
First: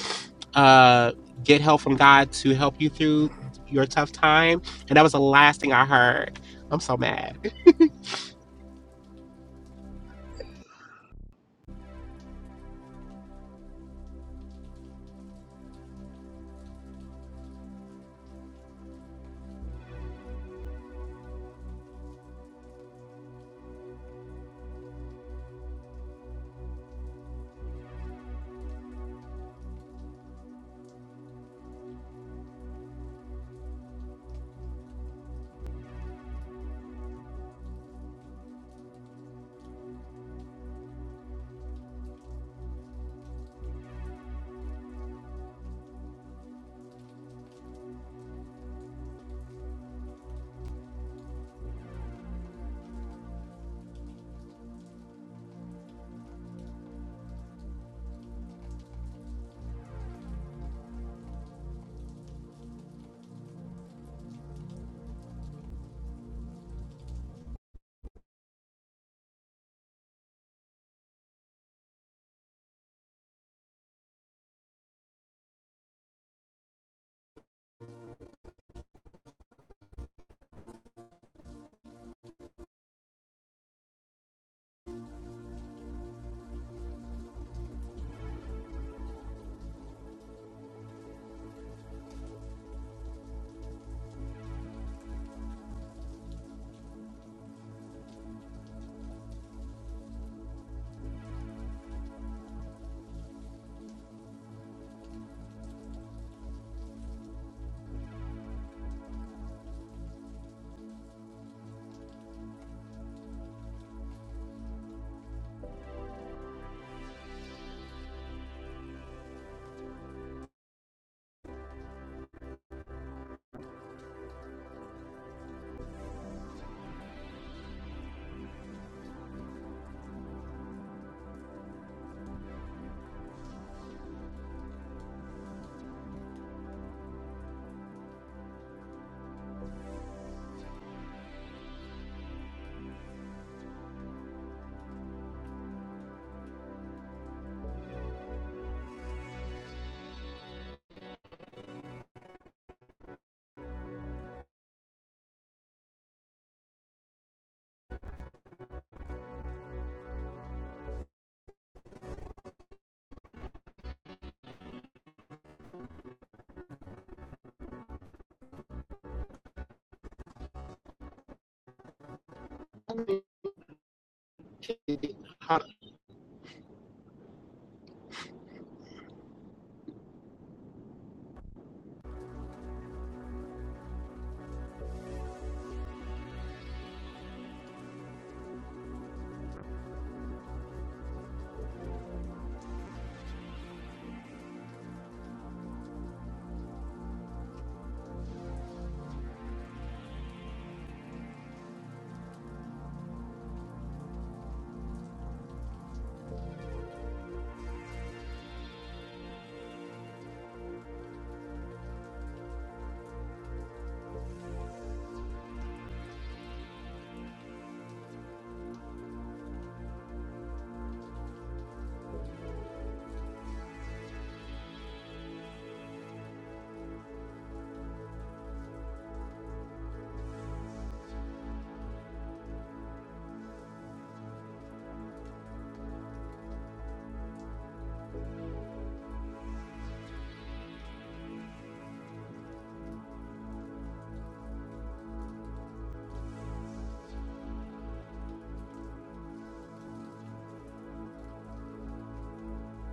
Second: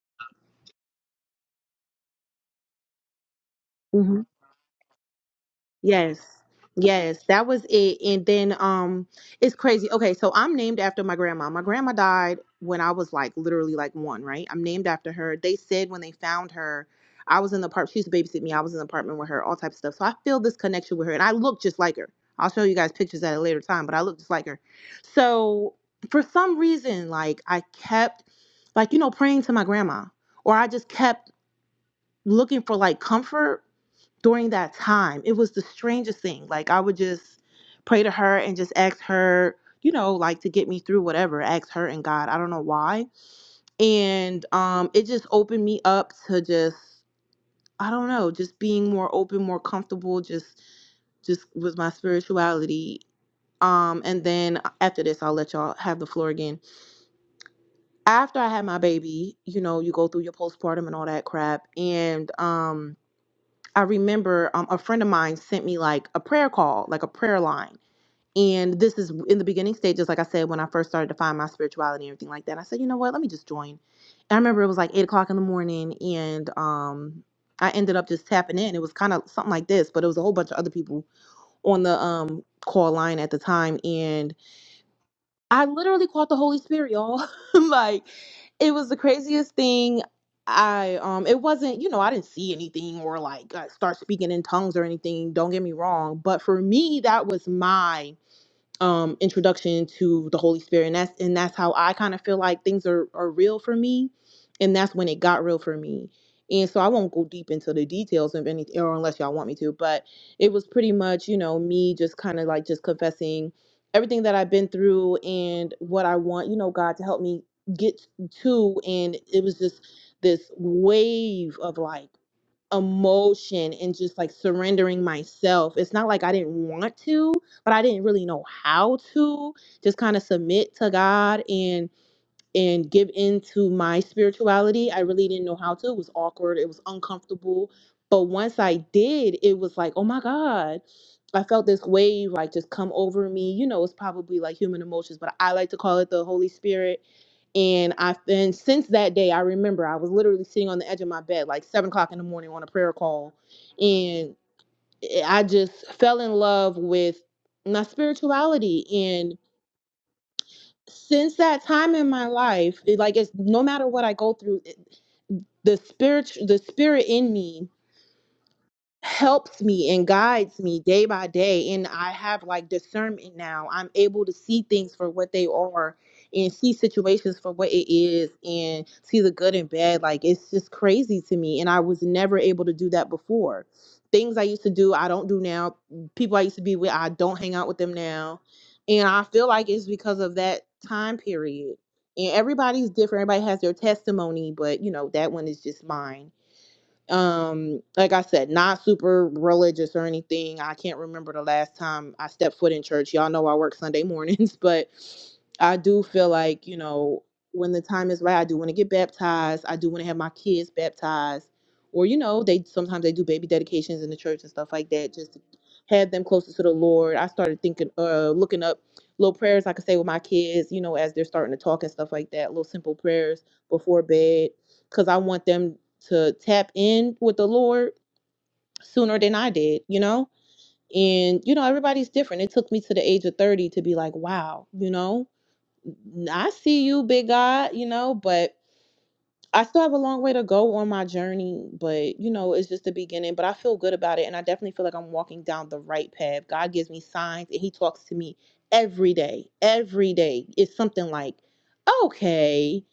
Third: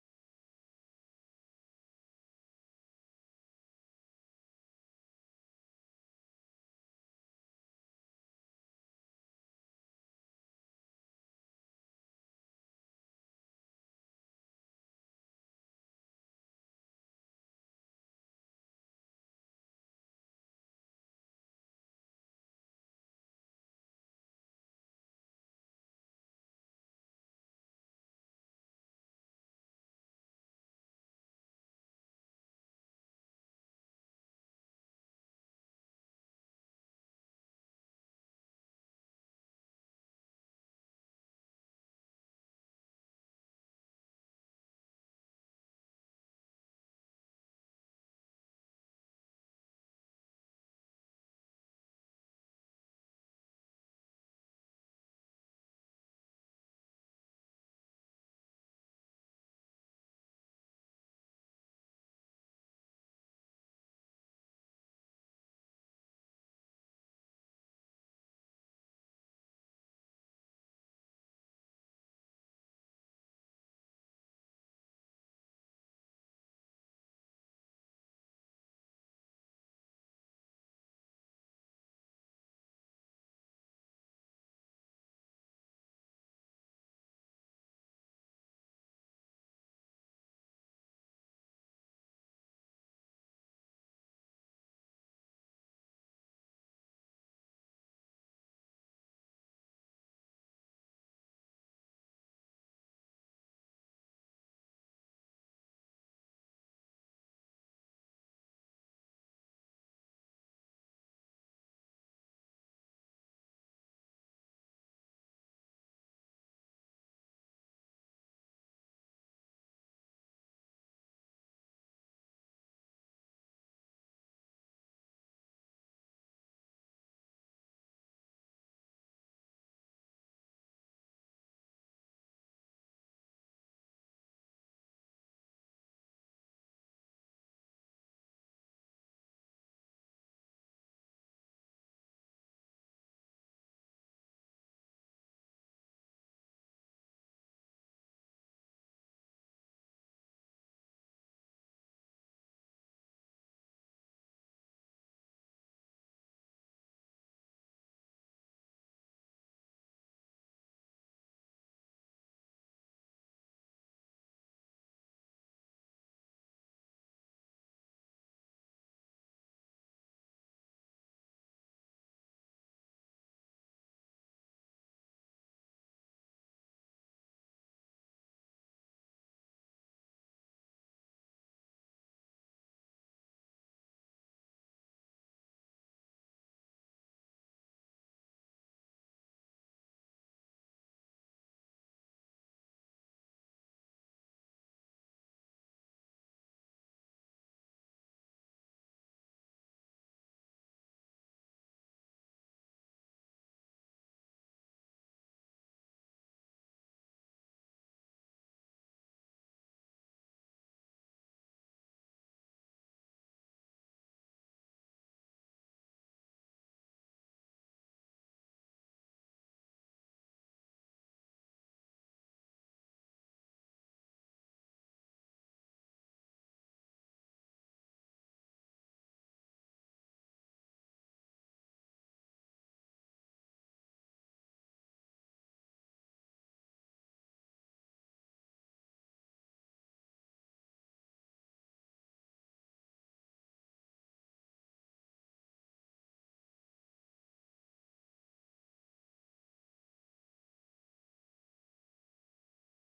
A: uh, get help from God to help you through your tough time, and that was the last thing I
B: Yes.
A: heard. I'm so
B: Yes, that
A: mad.
B: was it. And then um it's crazy. Okay, so I'm named after my grandma. My grandma died when I was like literally like one, right? I'm named after her. They said when they found her, I was in the apartment. She used to babysit me. I was in the apartment with her, all types of stuff. So I feel this connection with her. And I look just like her. I'll show you guys pictures at a later time, but I look just like her. So for some reason, like I kept like, you know, praying to my grandma. Or I just kept looking for like comfort during that time. It was the strangest thing. Like I would just pray to her and just ask her, you know, like to get me through whatever, ask her and God. I don't know why. And um it just opened me up to just I don't know, just being more open, more comfortable just just with my spirituality. Um and then after this I'll let y'all have the floor again. After I had my baby, you know, you go through your postpartum and all that crap and um I remember um, a friend of mine sent me like a prayer call, like a prayer line. And this is in the beginning stages, like I said, when I first started to find my spirituality and everything like that. I said, you know what, let me just join. And I remember it was like eight o'clock in the morning, and um, I ended up just tapping in. It was kind of something like this, but it was a whole bunch of other people on the um, call line at the time. and. I literally caught the Holy Spirit, y'all. like it was the craziest thing. I um it wasn't, you know, I didn't see anything or like uh, start speaking in tongues or anything, don't get me wrong, but for me that was my um, introduction to the Holy Spirit, and that's and that's how I kind of feel like things are are real for me, and that's when it got real for me. And so I won't go deep into the details of anything, or unless y'all want me to. But it was pretty much, you know, me just kind of like just confessing everything that I've been through and what I want, you know, God to help me get to. And it was just this wave of like emotion and just like surrendering myself. It's not like I didn't want to, but I didn't really know how to just kind of submit to God and and give into my spirituality. I really didn't know how to. It was awkward, it was uncomfortable. But once I did, it was like, "Oh my god, I felt this wave like just come over me. You know, it's probably like human emotions, but I like to call it the Holy Spirit and I and since that day, I remember I was literally sitting on the edge of my bed, like seven o'clock in the morning, on a prayer call, and I just fell in love with my spirituality. And since that time in my life, it, like it's no matter what I go through, it- the spirit, the spirit in me helps me and guides me day by day and i have like discernment now i'm able to see things for what they are and see situations for what it is and see the good and bad like it's just crazy to me and i was never able to do that before things i used to do i don't do now people i used to be with i don't hang out with them now and i feel like it's because of that time period and everybody's different everybody has their testimony but you know that one is just mine um like i said not super religious or anything i can't remember the last time i stepped foot in church y'all know i work sunday mornings but i do feel like you know when the time is right i do want to get baptized i do want to have my kids baptized or you know they sometimes they do baby dedications in the church and stuff like that just to have them closer to the lord i started thinking uh looking up little prayers i could say with my kids you know as they're starting to talk and stuff like that little simple prayers before bed because I want them to tap in with the Lord sooner than I did, you know? And, you know, everybody's different. It took me to the age of 30 to be like, wow, you know, I see you, big God, you know, but I still have a long way to go on my journey, but you know, it's just the beginning. But I feel good about it, and I definitely feel like I'm walking down the right path. God gives me signs, and He talks to me every day. Every day, it's something like, okay,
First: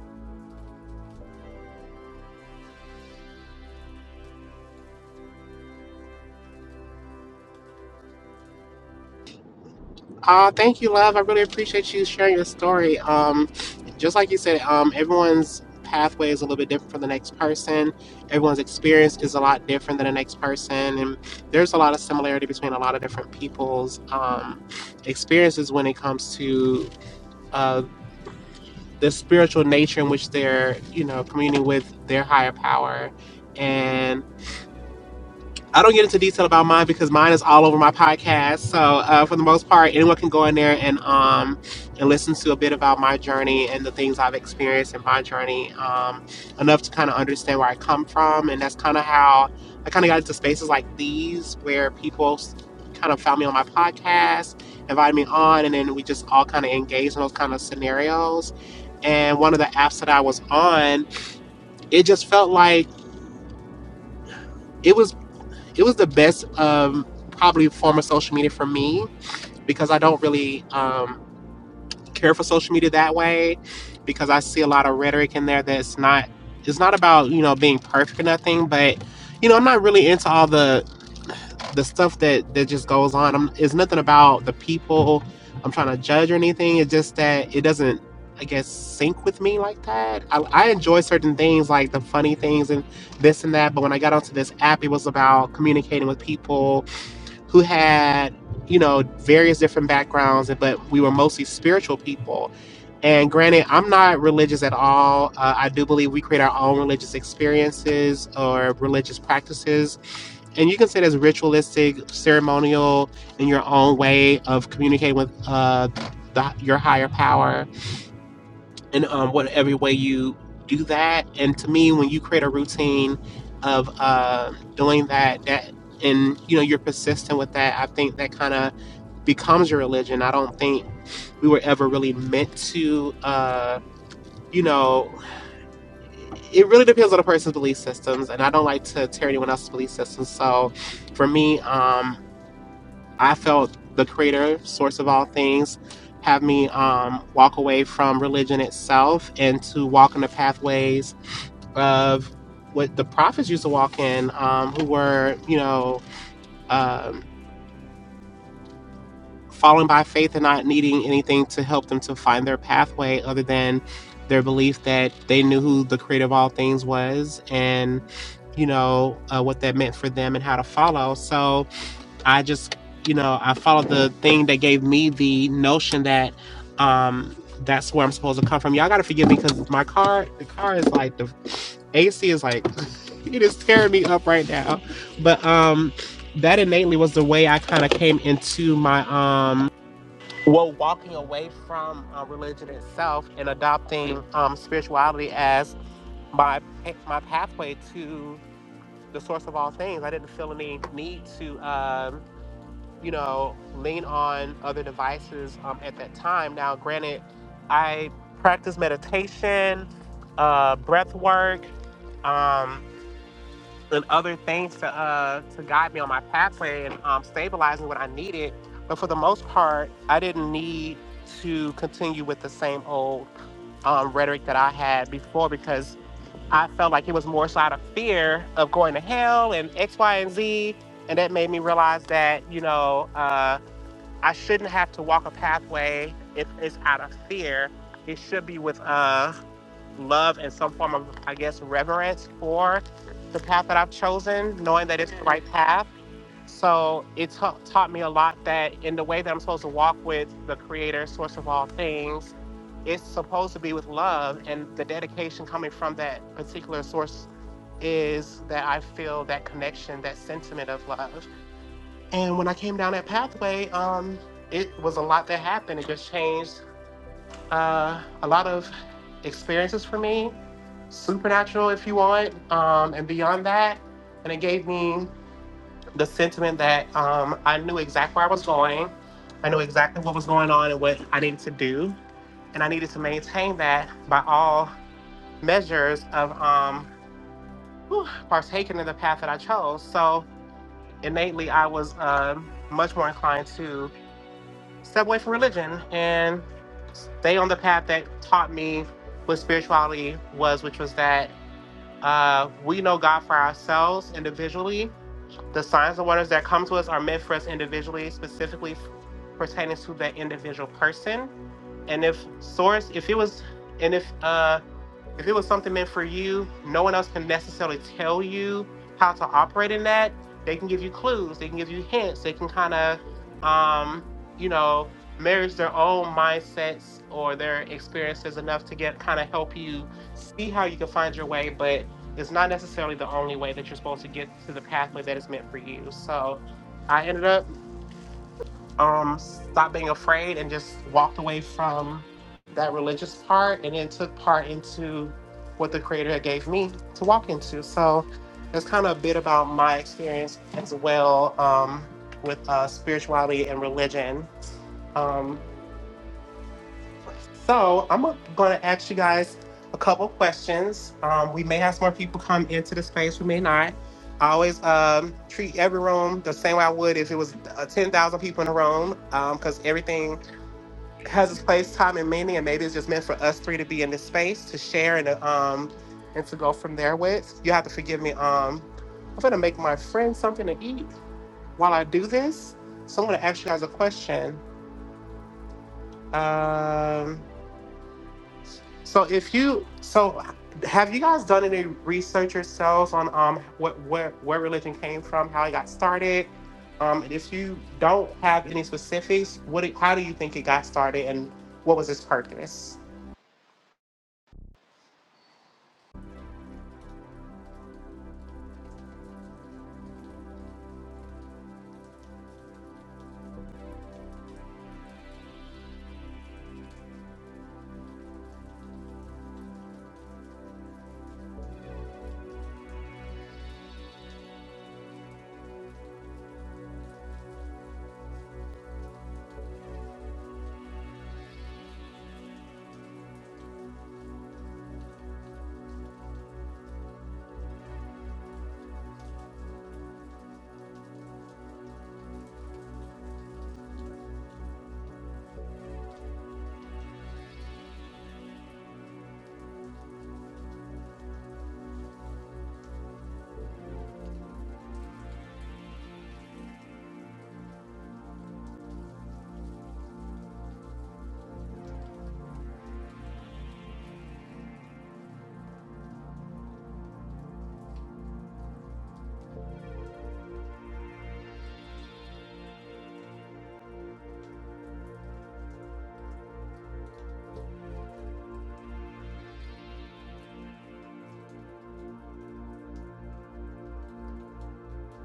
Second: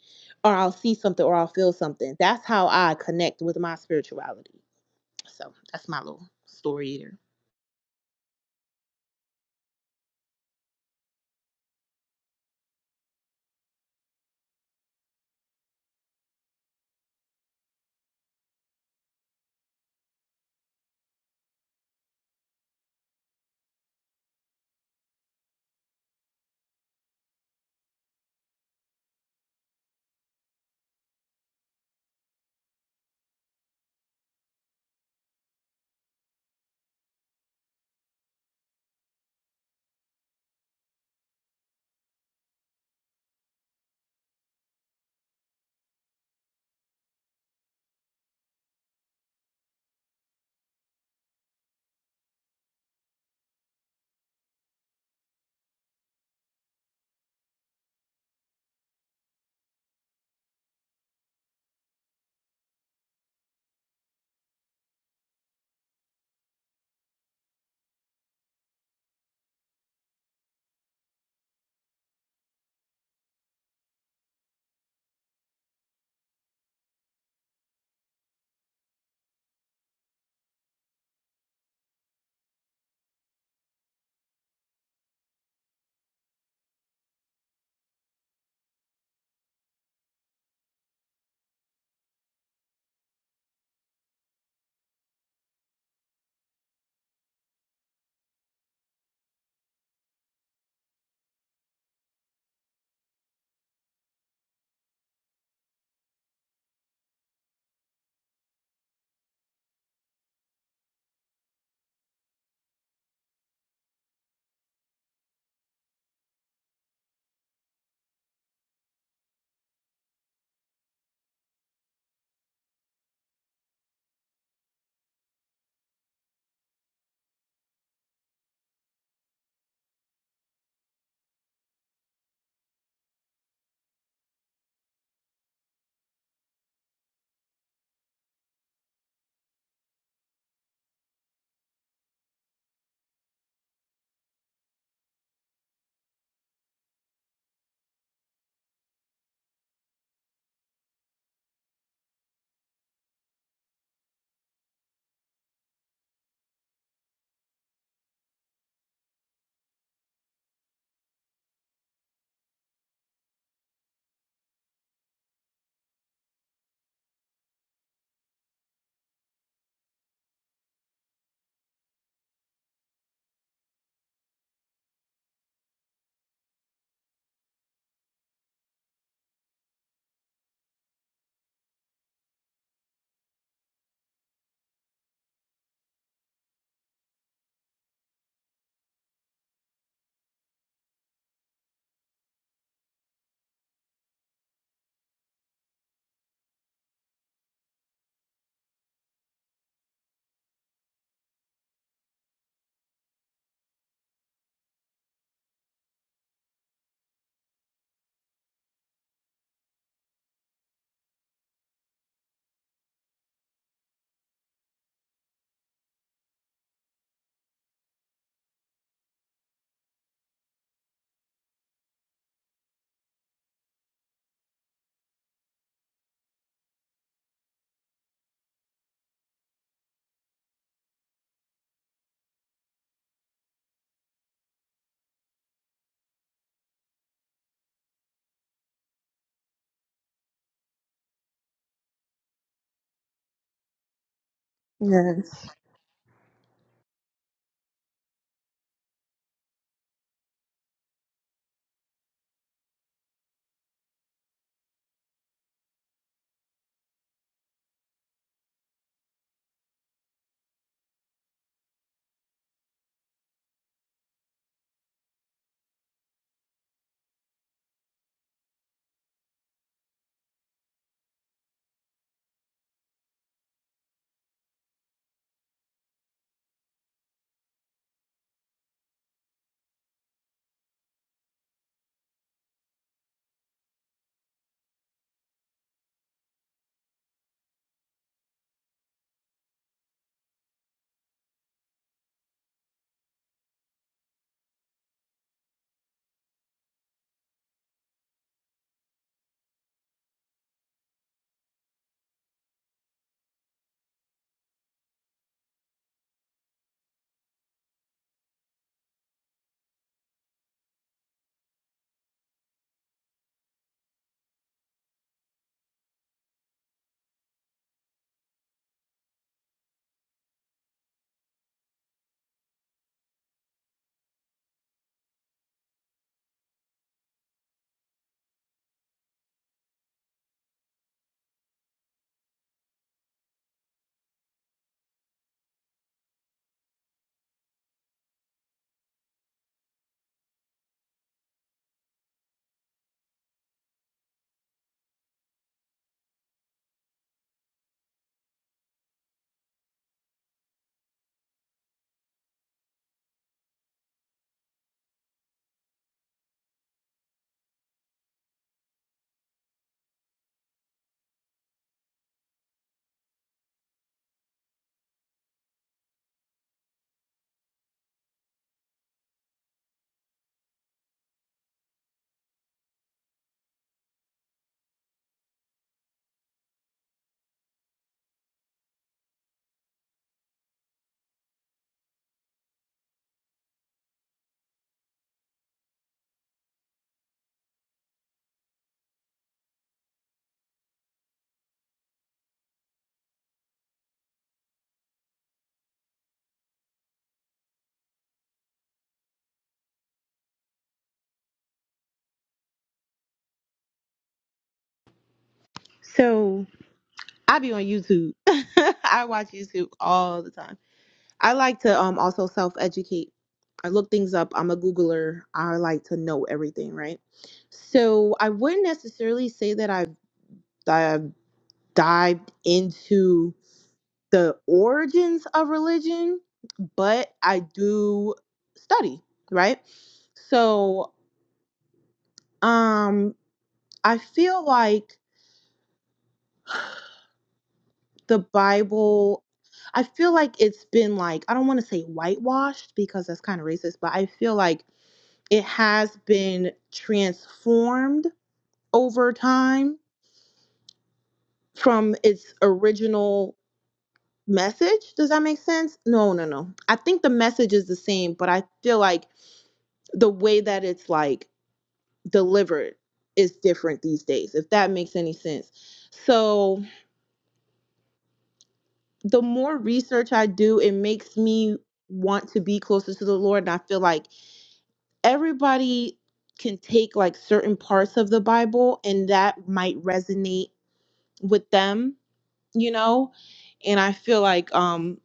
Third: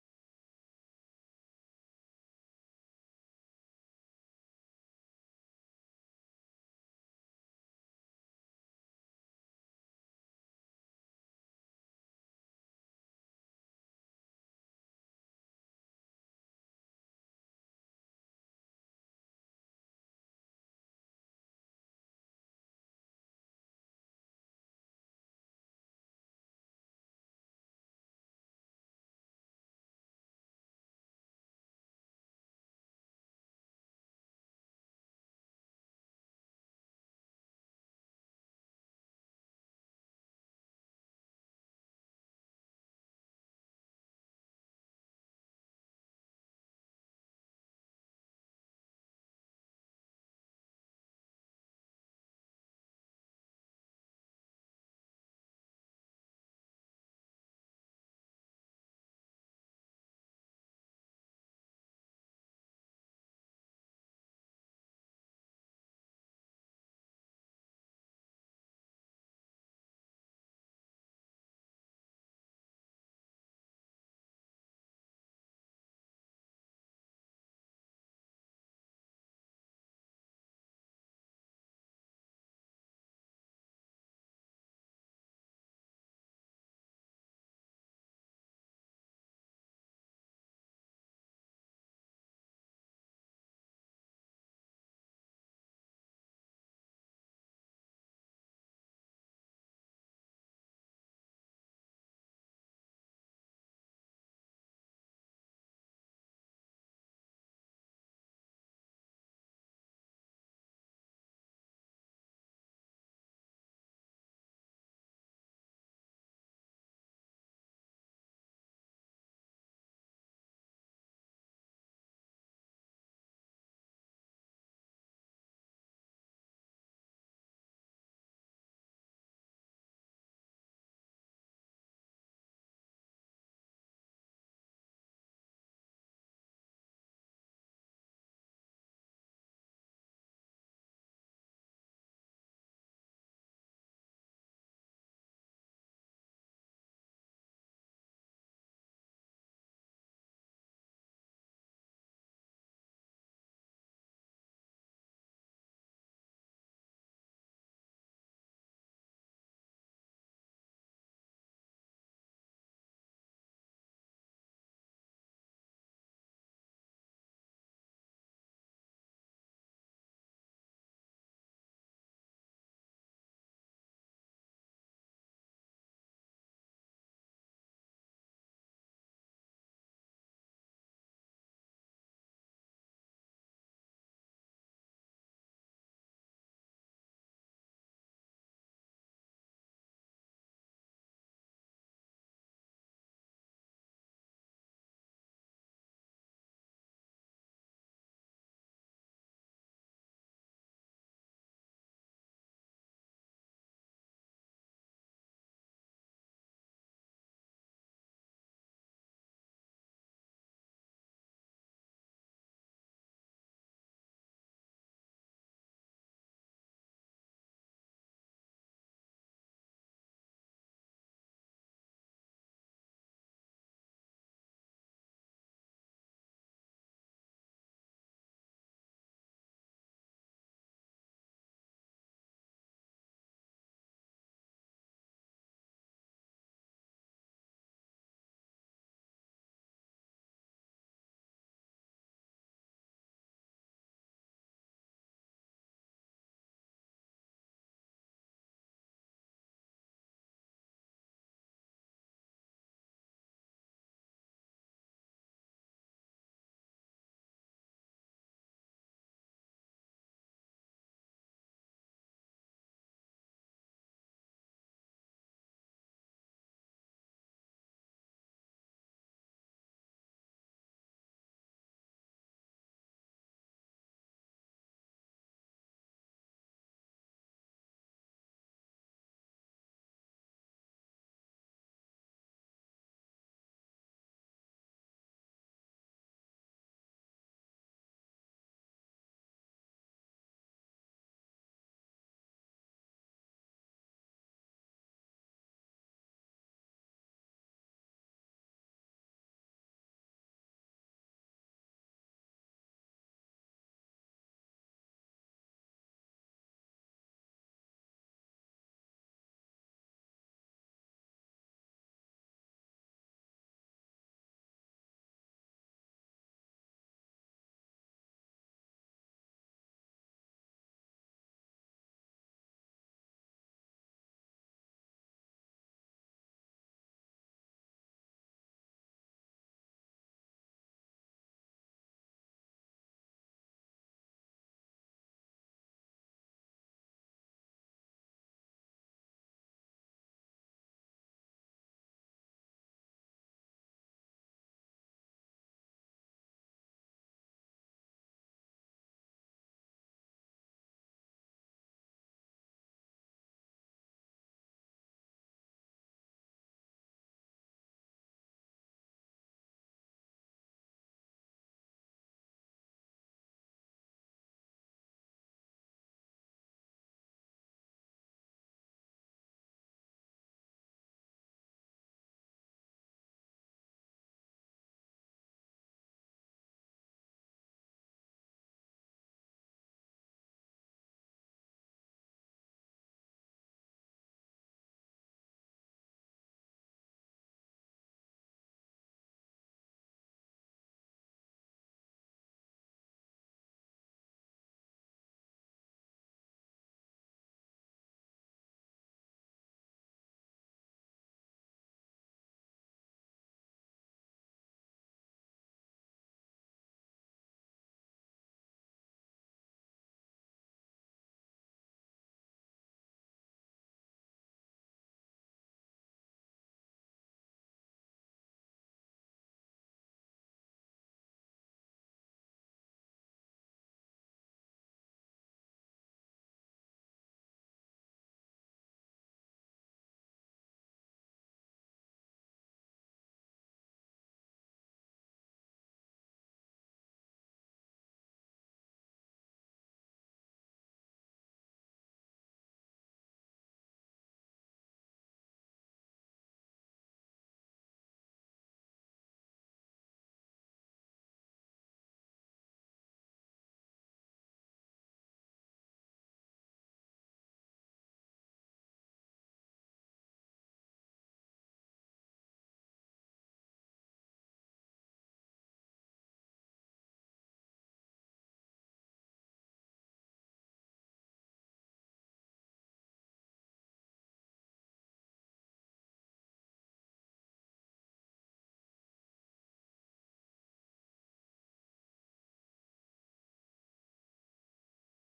B: or I'll see something, or I'll feel something. That's how I connect with my spirituality. So that's my little story there.
A: Uh, thank you, love. I really appreciate you sharing your story. Um, just like you said, um, everyone's pathway is a little bit different from the next person. Everyone's experience is a lot different than the next person, and there's a lot of similarity between a lot of different people's um, experiences when it comes to uh, the spiritual nature in which they're, you know, communing with their higher power. I don't get into detail about mine because mine is all over my podcast. So uh, for the most part, anyone can go in there and um and listen to a bit about my journey and the things I've experienced in my journey um, enough to kind of understand where I come from, and that's kind of how I kind of got into spaces like these where people kind of found me on my podcast, invited me on, and then we just all kind of engaged in those kind of scenarios. And one of the apps that I was on, it just felt like. it was it was the best um, probably form of social media for me because I don't really um, care for social media that way because I see a lot of rhetoric in there that's not it's not about you know being perfect or nothing but you know I'm not really into all the the stuff that that just goes on I'm, it's nothing about the people I'm trying to judge or anything it's just that it doesn't I guess sync with me like that I, I enjoy certain things like the funny things and this and that but when I got onto this app it was about communicating with people who had you know various different backgrounds but we were mostly spiritual people and granted i'm not religious at all uh, i do believe we create our own religious experiences or religious practices and you can say that's ritualistic ceremonial in your own way of communicating with uh, the, your higher power in um, whatever way you do that. And to me, when you create a routine of uh, doing that, that and you know you're persistent with that, I think that kind of becomes your religion. I don't think we were ever really meant to, uh, you know. It really depends on the person's belief systems, and I don't like to tear anyone else's belief systems. So, for me, um, I felt the creator, source of all things, have me um, walk away from religion itself and to walk in the pathways of what the prophets used to walk in, um, who were, you know, um, falling by faith and not needing anything to help them to find their pathway other than their belief that they knew who the creator of all things was and, you know, uh, what that meant for them and how to follow. So, I just, you know, I followed the thing that gave me the notion that um that's where I'm supposed to come from. Y'all gotta forgive me because my car, the car is like the AC is like it is tearing me up right now. But um that innately was the way I kind of came into my um well walking away from uh, religion itself and adopting um spirituality as my my pathway to the source of all things. I didn't feel any need to um you know, lean on other devices um, at that time. Now, granted, I practice meditation, uh, breath work, um, and other things to uh, to guide me on my pathway and um, stabilizing what I needed. But for the most part, I didn't need to continue with the same old um, rhetoric that I had before because I felt like it was more so out of fear of going to hell and X, Y, and Z. And that made me realize that, you know, uh, I shouldn't have to walk a pathway if it's out of fear. It should be with uh, love and some form of, I guess, reverence for the path that I've chosen, knowing that it's the right
B: Yes.
A: path. So it ta- taught me a lot that in the way that I'm supposed to walk with the Creator, source of all things, it's supposed to be with love. And the dedication coming from that particular source is that I feel that connection, that sentiment of love. And when I came down that pathway, um, it was a lot that happened. It just changed uh, a lot of experiences for me, supernatural, if you want, um, and beyond that. And it gave me the sentiment that um, I knew exactly where I was going. I knew exactly what was going on and what I needed to do. And I needed to maintain that by all measures of um, whew, partaking in the path that I chose. So innately, I was um much more inclined to step away from religion and stay on the path that taught me what spirituality was, which was that uh, we know God for ourselves individually. The signs and wonders that come to us are meant for us individually, specifically pertaining to that individual person and if source if it was and if uh if it was something meant for you no one else can necessarily tell you how to operate in that they can give you clues they can give you hints they can kind of um you know marriage their own mindsets or their experiences enough to get kind of help you see how you can find your way but it's not necessarily the only way that you're supposed to get to the pathway that is meant for you so i ended up um, stopped being afraid and just walked away from that religious part and then took part into what the creator had gave me to walk into. So that's kind of a bit about my experience as well um, with uh, spirituality and religion. Um, so I'm going to ask you guys a couple questions. Um, we may have some more people come into the space, we may not. I always um, treat every room the same way I would if it was uh, 10,000 people in a room because everything has its place, time, and meaning, and maybe it's just meant for us three to be in this space to share and to, um and to go from there with. You have to forgive me. Um, I'm gonna make my friend something to eat while I do this. So I'm gonna ask you guys a question. Um, so if you so have you guys done any research yourselves on um what where where religion came from, how it got started? Um, and if you don't have any specifics, what do- how do you think it got started, and what was its purpose?
B: So I be on YouTube. I watch YouTube all the time. I like to um also self educate. I look things up. I'm a Googler. I like to know everything, right? So I wouldn't necessarily say that I've that I've dived into the origins of religion, but I do study, right? So um I feel like the Bible I feel like it's been like I don't want to say whitewashed because that's kind of racist, but I feel like It has been transformed over time from its original message. Does that make sense? No, no, no. I think the message is the same, but I feel like the way that it's like delivered is different these days, if that makes any sense. So the more research I do, it makes me want to be closer to the Lord. And I feel like everybody can take like certain parts of the Bible and that might resonate with them, you know? And I feel like um,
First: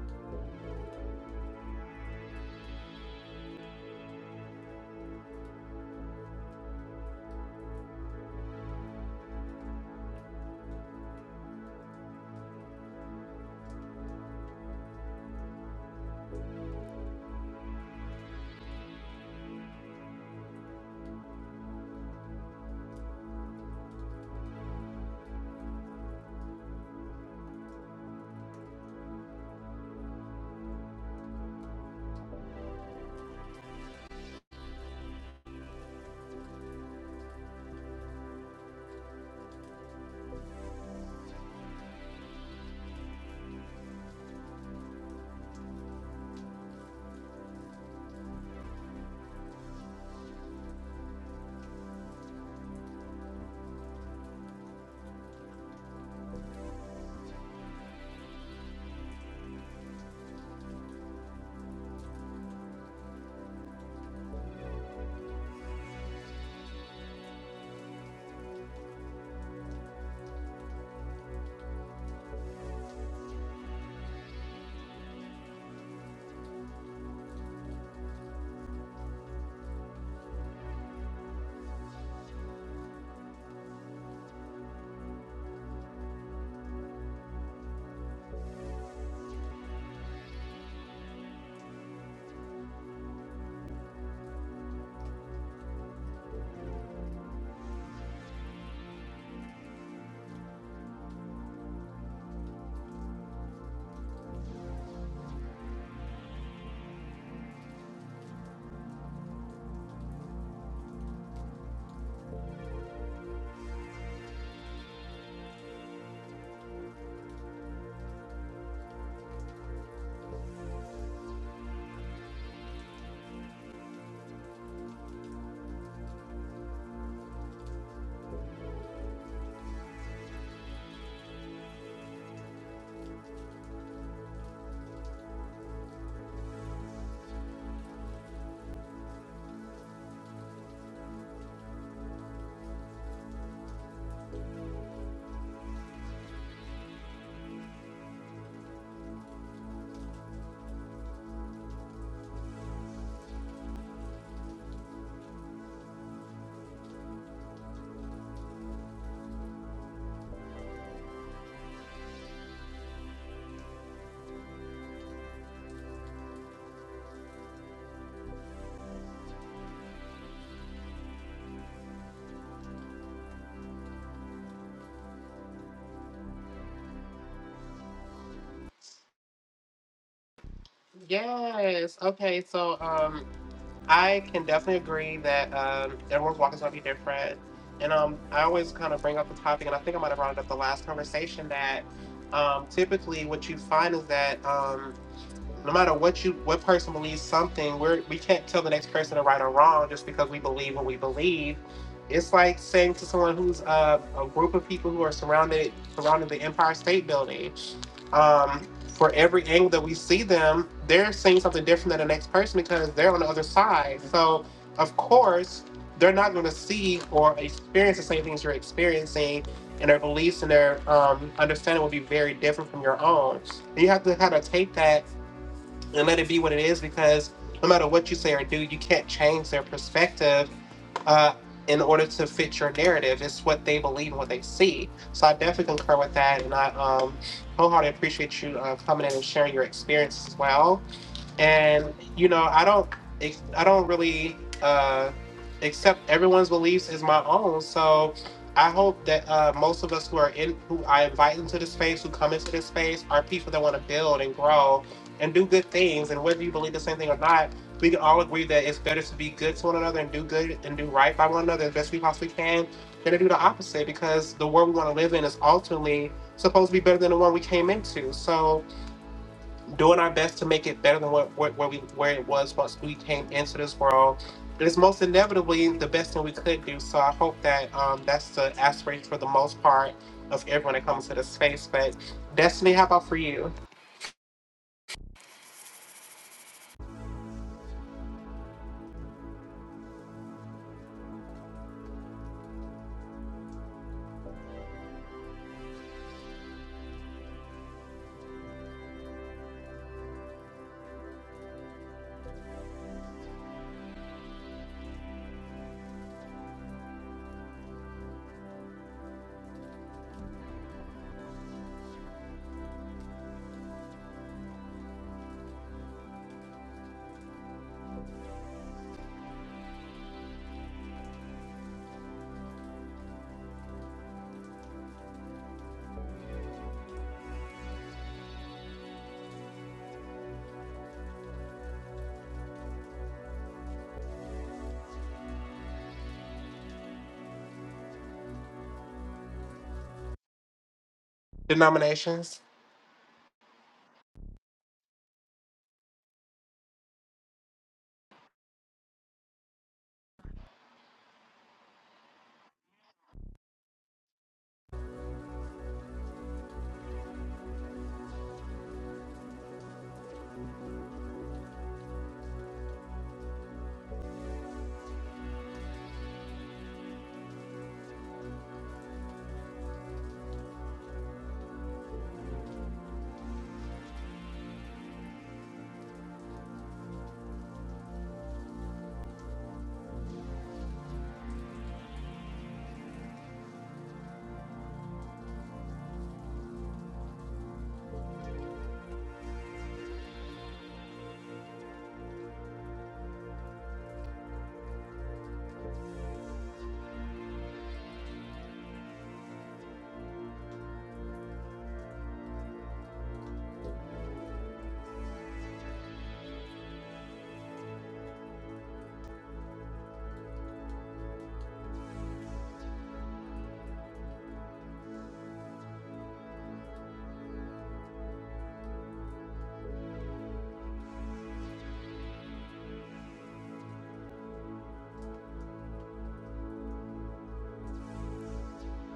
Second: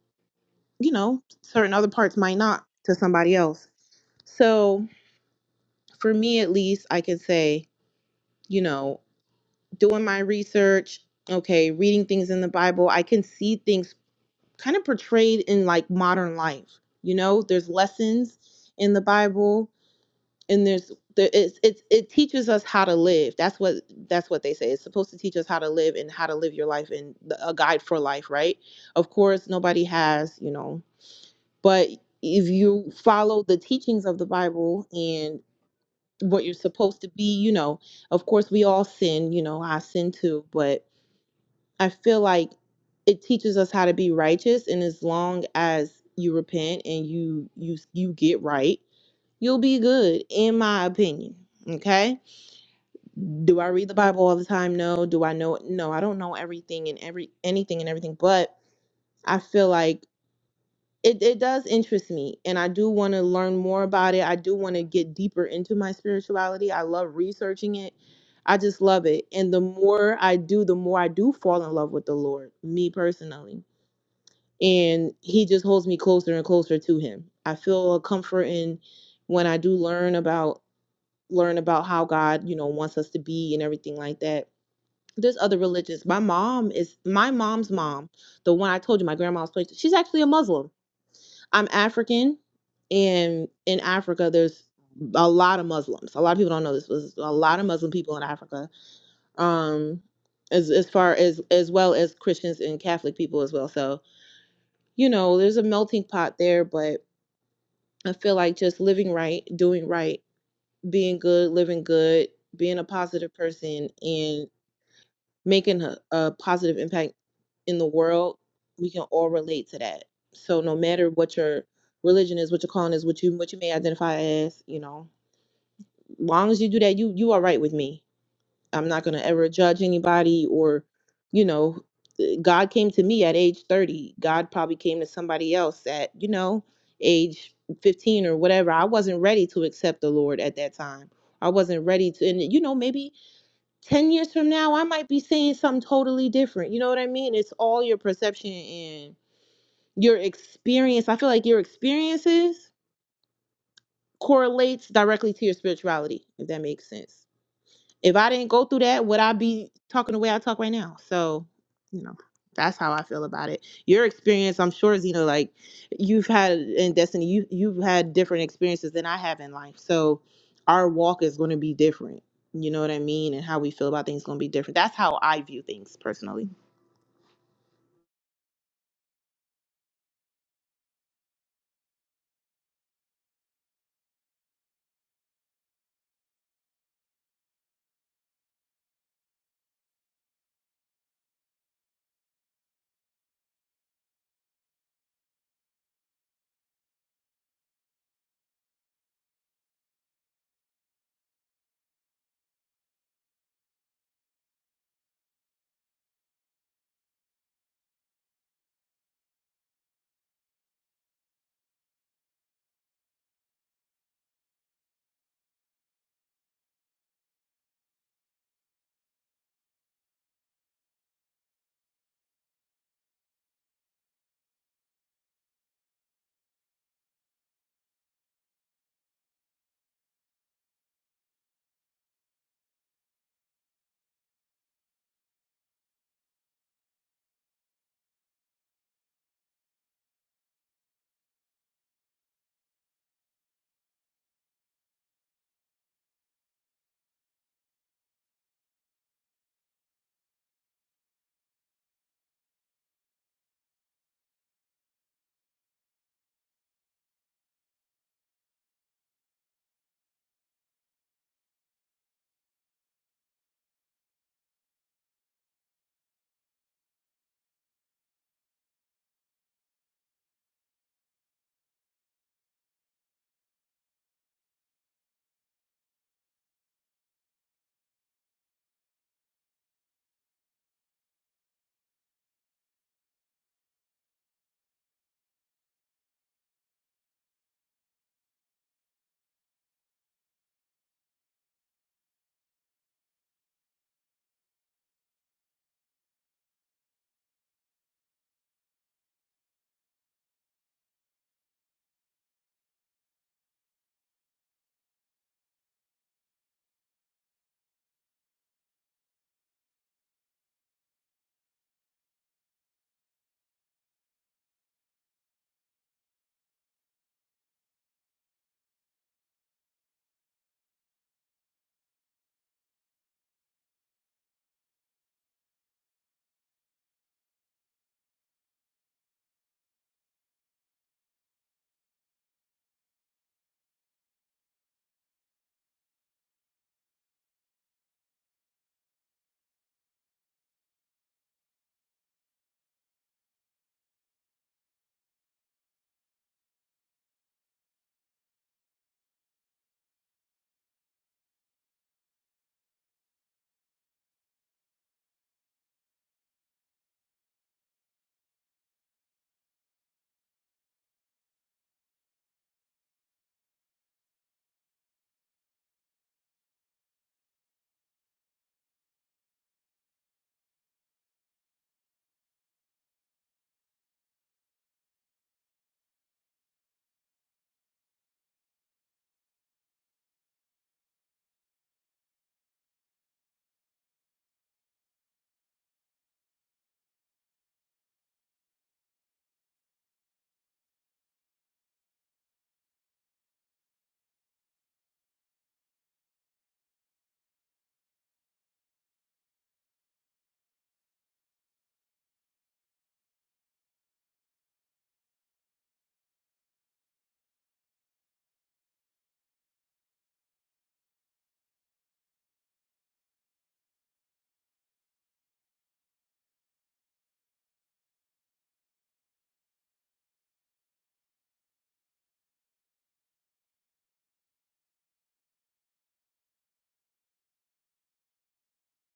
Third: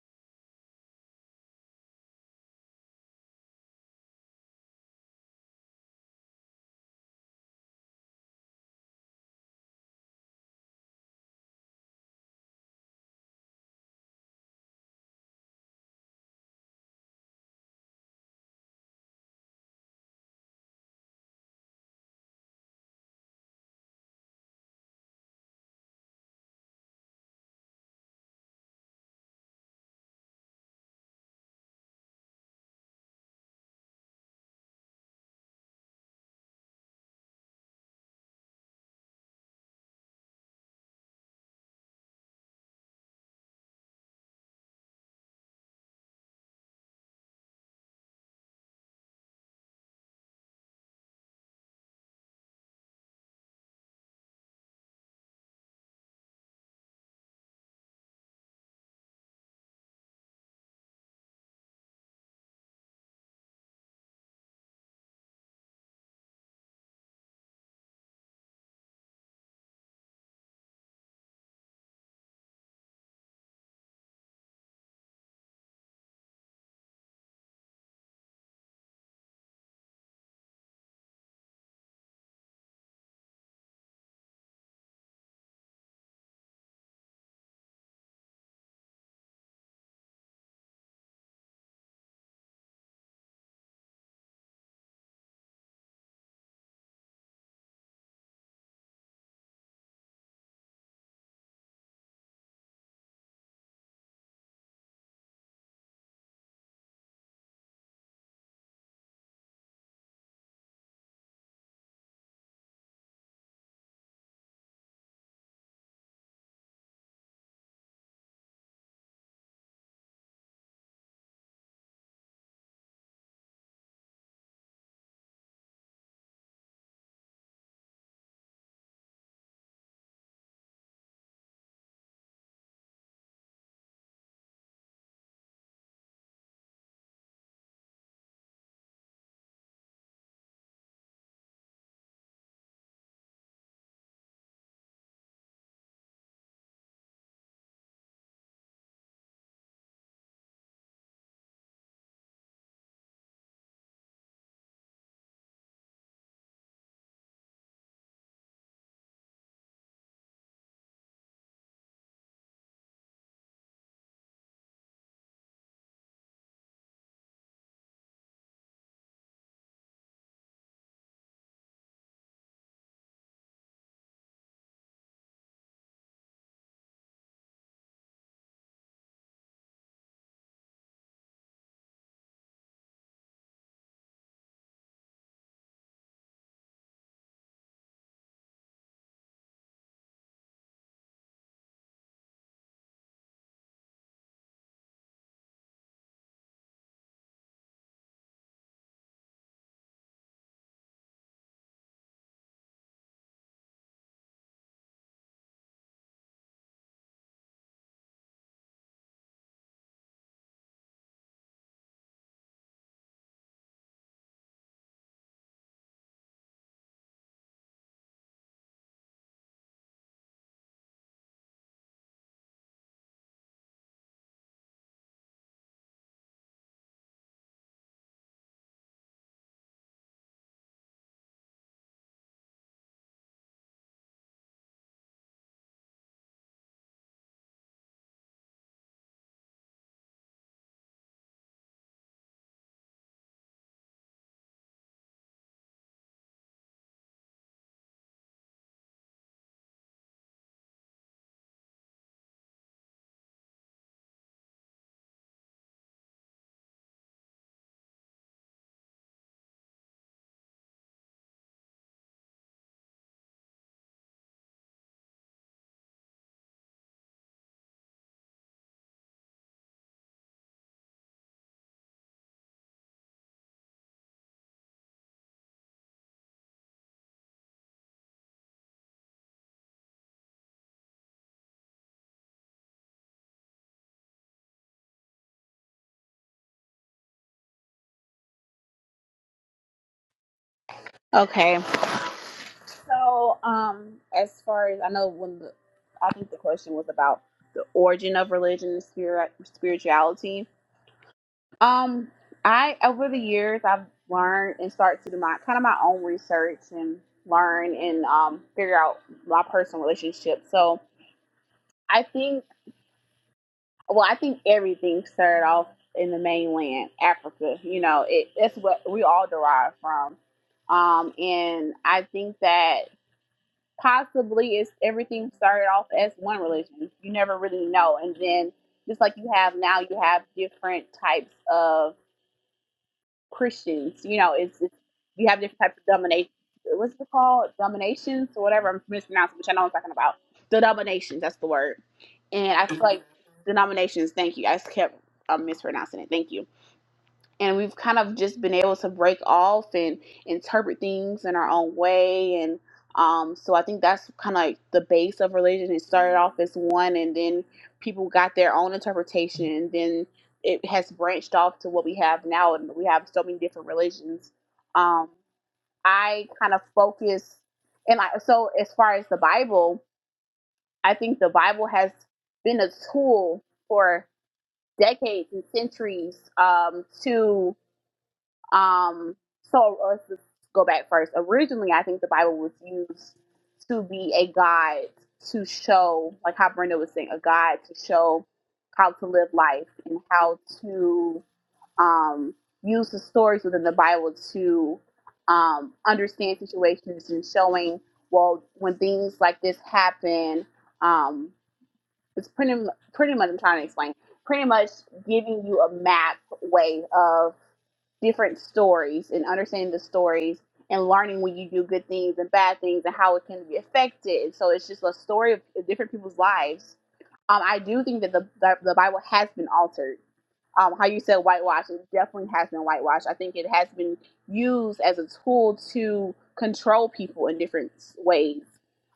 B: you know, certain other parts might not to somebody else. So, for me at least, I can say, you know, doing my research, okay, reading things in the Bible, I can see things kind of portrayed in like modern life. You know, there's lessons in the Bible and there's there it's, it's it teaches us how to live that's what that's what they say it's supposed to teach us how to live and how to live your life and the, a guide for life right of course nobody has you know but if you follow the teachings of the bible and what you're supposed to be you know of course we all sin you know i sin too but i feel like it teaches us how to be righteous and as long as you repent and you you you get right you'll be good in my opinion okay do I read the Bible all the time? No. Do I know? No, I don't know everything and every anything and everything, but I feel like it, it does interest me and I do want to learn more about it. I do want to get deeper into my spirituality. I love researching it. I just love it. And the more I do, the more I do fall in love with the Lord, me personally. And he just holds me closer and closer to him. I feel a comfort in when I do learn about learn about how God, you know, wants us to be and everything like that there's other religions. My mom is my mom's mom, the one I told you, my grandma's place. She's actually a Muslim. I'm African, and in Africa, there's a lot of Muslims. A lot of people don't know this, but there's a lot of Muslim people in Africa. Um, as as far as as well as Christians and Catholic people as well. So you know, there's a melting pot there. But I feel like just living right, doing right, being good, living good, being a positive person, and making a, a positive impact in the world, we can all relate to that. So no matter what your religion is, what your calling is, what you what you may identify as, you know, long as you do that, you you are right with me. I'm not gonna ever judge anybody or, you know, eh, God came to me at age 30. God probably came to somebody else at, you know, age 15 or whatever. I wasn't ready to accept the Lord at that time. I wasn't ready to, and you know, maybe 10 years from now, I might be saying something totally different. You know what I mean? It's all your perception and your experience. I feel like your experiences correlates directly to your spirituality, if that makes sense. If I didn't go through that, would I be talking the way I talk right now? So, you know, that's how I feel about it. Your experience, I'm sure, Zeno, like you've had in Destiny, you you've had different experiences than I have in life. So our walk is going to be different. You know what I mean? And how we feel about things is going to be different. That's how I view things personally.
A: Yes. Okay. So um, I can definitely agree that um, everyone's walk is going to be different. And um, I always kind of bring up the topic, and I think I might have brought it up the last conversation that um, typically what you find is that um, no matter what you what person believes something, we're we can't tell the next person to right or wrong just because we believe what we believe. It's like saying to someone who's uh, a group of people who are surrounded surrounding the Empire State Building um, for every angle that we see them, they're seeing something different than the next person because they're on the other side. So, of course, they're not going to see or experience the same things you're experiencing, and their beliefs and their um, understanding will be very different from your own. And you have to kind of take that and let it be what it is because no matter what you say or do, you can't change their perspective uh, in order to fit your narrative. It's what they believe and what they see. So I definitely concur with that, and I um, wholeheartedly appreciate you uh, coming in and sharing your experience as well and you know i don't ex- i don't really uh accept everyone's beliefs as my own so i hope that uh most of us who are in who i invite into this space who come into this space are people that want to build and grow and do good things and whether you believe the same thing or not we can all agree that it's better to be good to one another and do good and do right by one another as best we possibly can than to do the opposite because the world we want to live in is ultimately supposed to be better than the one we came into so doing our best to make it better than what, what where we where it was once we came into this world. But it's most inevitably the best thing we could do. So I hope that um, that's the aspiration for the most part of everyone that comes to this space. But Destiny, how about for you?
C: Okay. So, um, as far as I know, when the, I think the question was about the origin of religion and spirit, spirituality. Um, I over the years I've learned and started to do my kind of my own research and learn and um figure out my personal relationship. So I think well, I think everything started off in the mainland Africa. You know, it that's what we all derive from. Um, and I think that possibly it's everything started off as one religion. You never really know, and then just like you have now, you have different types of Christians. You know, it's, it's you have different types of domination. What's it called? Dominations or whatever. I'm mispronouncing, which I know I'm talking about. Denominations. That's the word.
A: Denominations.
C: And I feel like denominations. Thank you. I just kept um, mispronouncing it. Thank you and we've kind of just been able to break off and interpret things in our own way and um, so i think that's kind of like the base of religion it started off as one and then people got their own interpretation and then it has branched off to what we have now and we have so many different religions um, i kind of focus and I, so as far as the bible i think the bible has been a tool for decades and centuries um, to um, so uh, let's just go back first. Originally, I think the Bible was used to be a guide to show, like how Brenda was saying, a guide to show how to live life and how to um, use the stories within the Bible to um, understand situations and showing, well, when things like this happen, um, it's pretty, pretty much, I'm trying to explain, pretty much giving you a map way of different stories and understanding the stories and learning when you do good things and bad things and how it can be affected. So it's just a story of different people's lives. Um, I do think that the, the the Bible has been altered um, how you said whitewash, it definitely has been whitewashed. I think it has been used as a tool to control people in different ways,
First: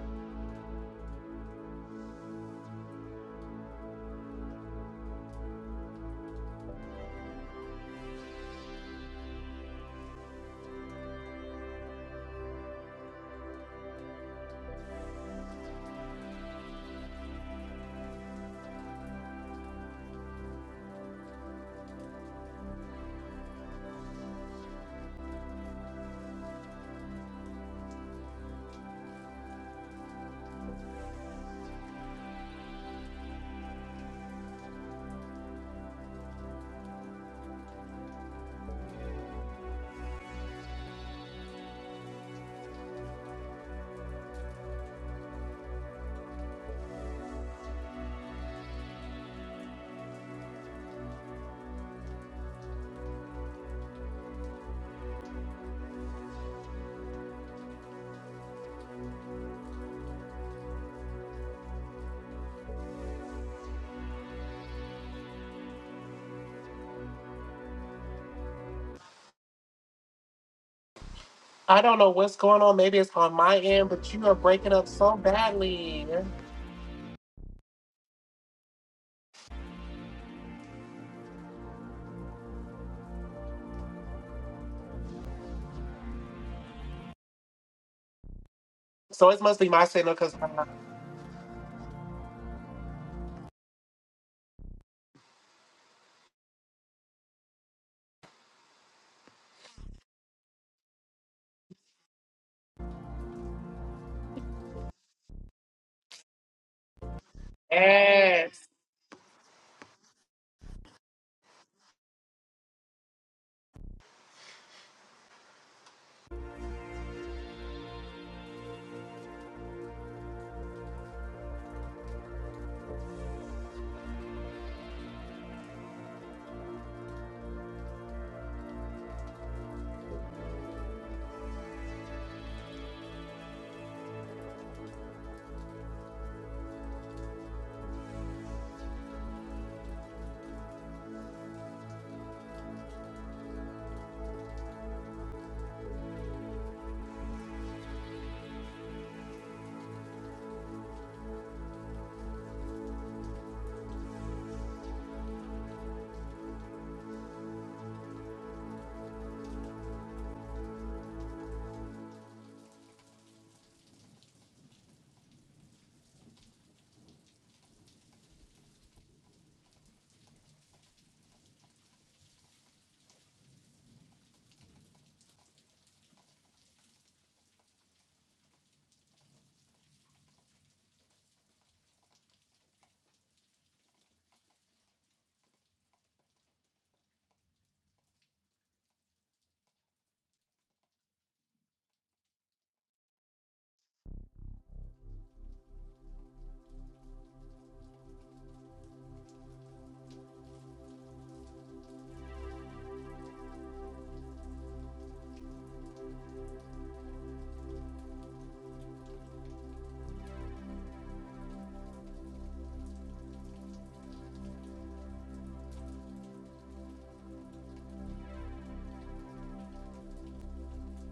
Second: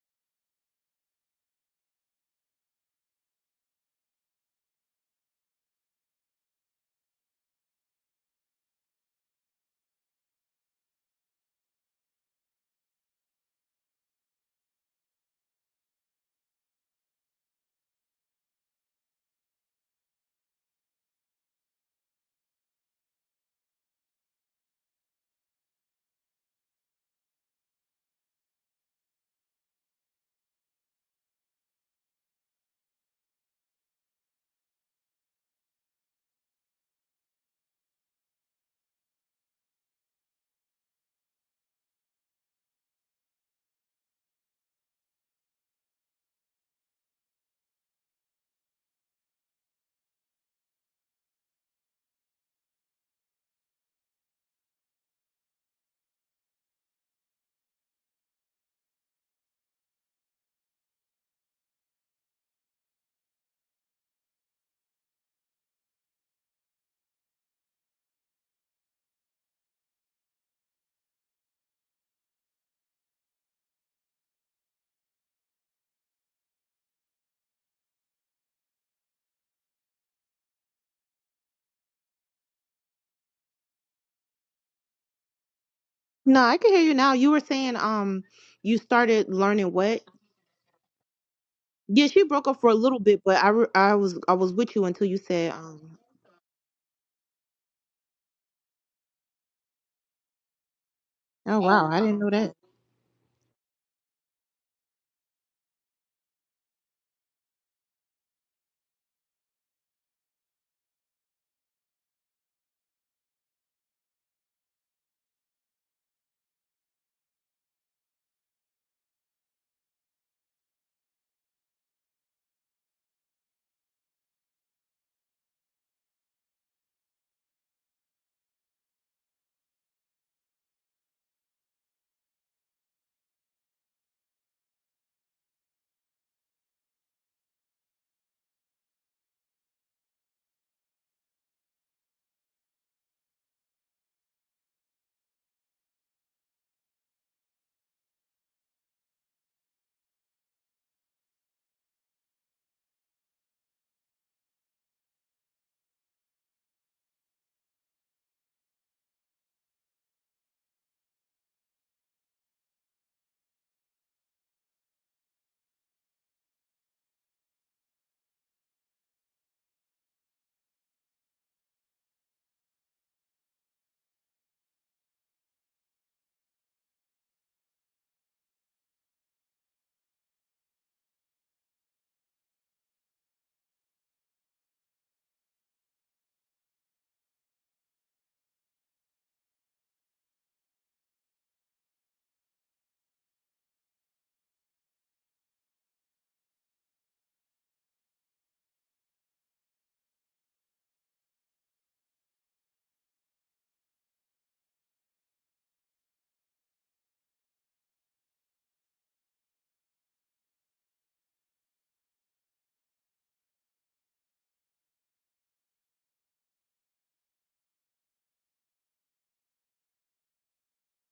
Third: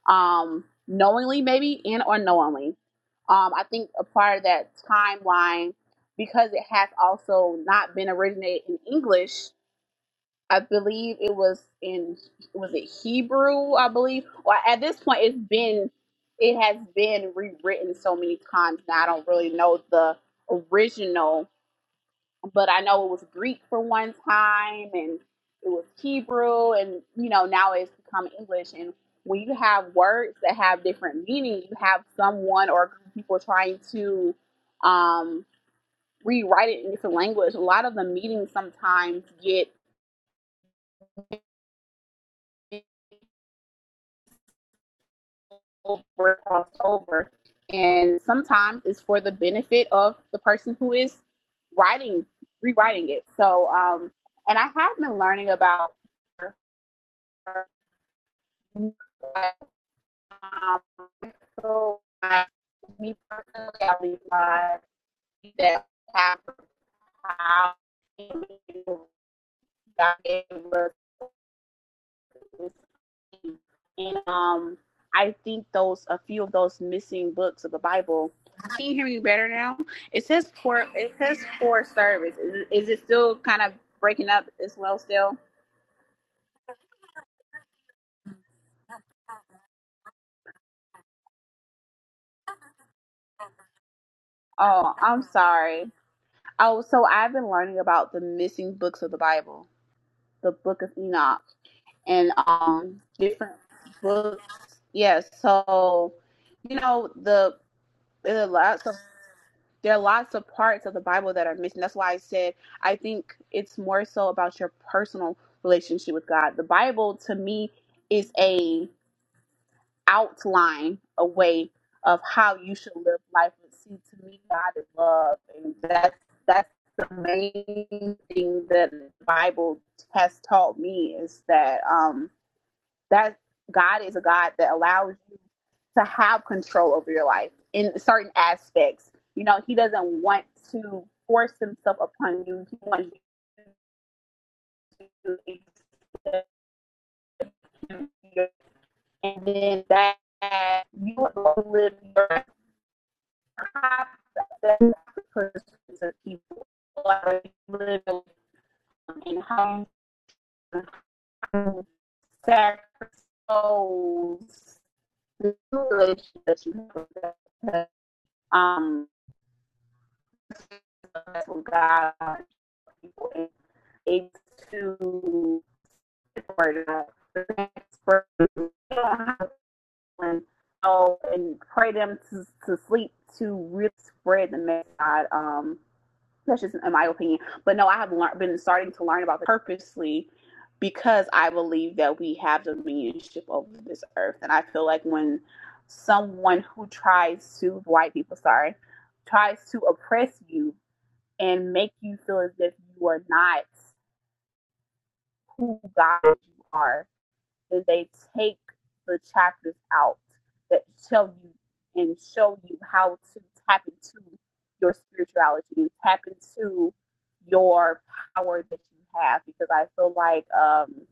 C: um, knowingly maybe and unknowingly. Um, I think a part of that timeline, because it has also not been originated in English. I believe it was in was it Hebrew? I believe. Well, at this point, it's been it has been rewritten so many times now. I don't really know the original but I know it was Greek for one time and it was Hebrew and you know now it's become English and when you have words that have different meaning, you have someone or a group of people trying to um, rewrite it in different language. A lot of the meanings sometimes get over crossed over, and sometimes it's for the benefit of the person who is writing, rewriting it. So, um, and I have been learning about Um, so I, me personally, I realized that after how God gave us
A: I don't know what's going
C: this
A: on. Maybe it's on
C: key.
A: my end, but
C: and
A: you are breaking
C: um,
A: up so
C: I think those
A: badly.
C: a few of those missing books of the Bible. Can you hear me better now? It says for it says for service. Is, is it still kind of breaking up as well? Still?
B: No, I can hear you now. You were saying um you
A: So
B: started
A: it must be
B: learning
A: my
B: what?
A: signal because
B: Yeah, she broke up for a little bit, but I, re- I was I was with you
C: Oh,
B: until you
C: I'm
B: said
C: sorry.
B: um
C: Oh, so I've been learning about the missing books of the Bible, the Book of Enoch.
B: oh wow, I didn't know
C: and
B: that.
C: um different books. Yeah, so you know the there are lots of there are lots of parts of the Bible that are missing. That's why I said I think it's more so about your personal relationship with God. The Bible to me is a outline, a way of how you should live life. But see, to me, God is love, and that's that's the main thing that the Bible has taught me is that. um that God is a God that allows you to have control over your life in certain aspects. You know, He doesn't want to force Himself upon you. He wants you to accept Him, and then that you will live your process of people like live and how you sacrifice that you have. Um, God it's to for oh, and pray them to, to sleep to really spread the message. Um, that's just in my opinion. But no, I have learned, been starting to learn about it purposely because I believe that we have dominionship over this earth, and I feel like when someone who tries to white people, sorry, tries to oppress you and make you feel as if you are not who God you are, then they take the chapters out that tell you and show you how to tap into your spirituality and tap into your power that you have. Because I feel like um,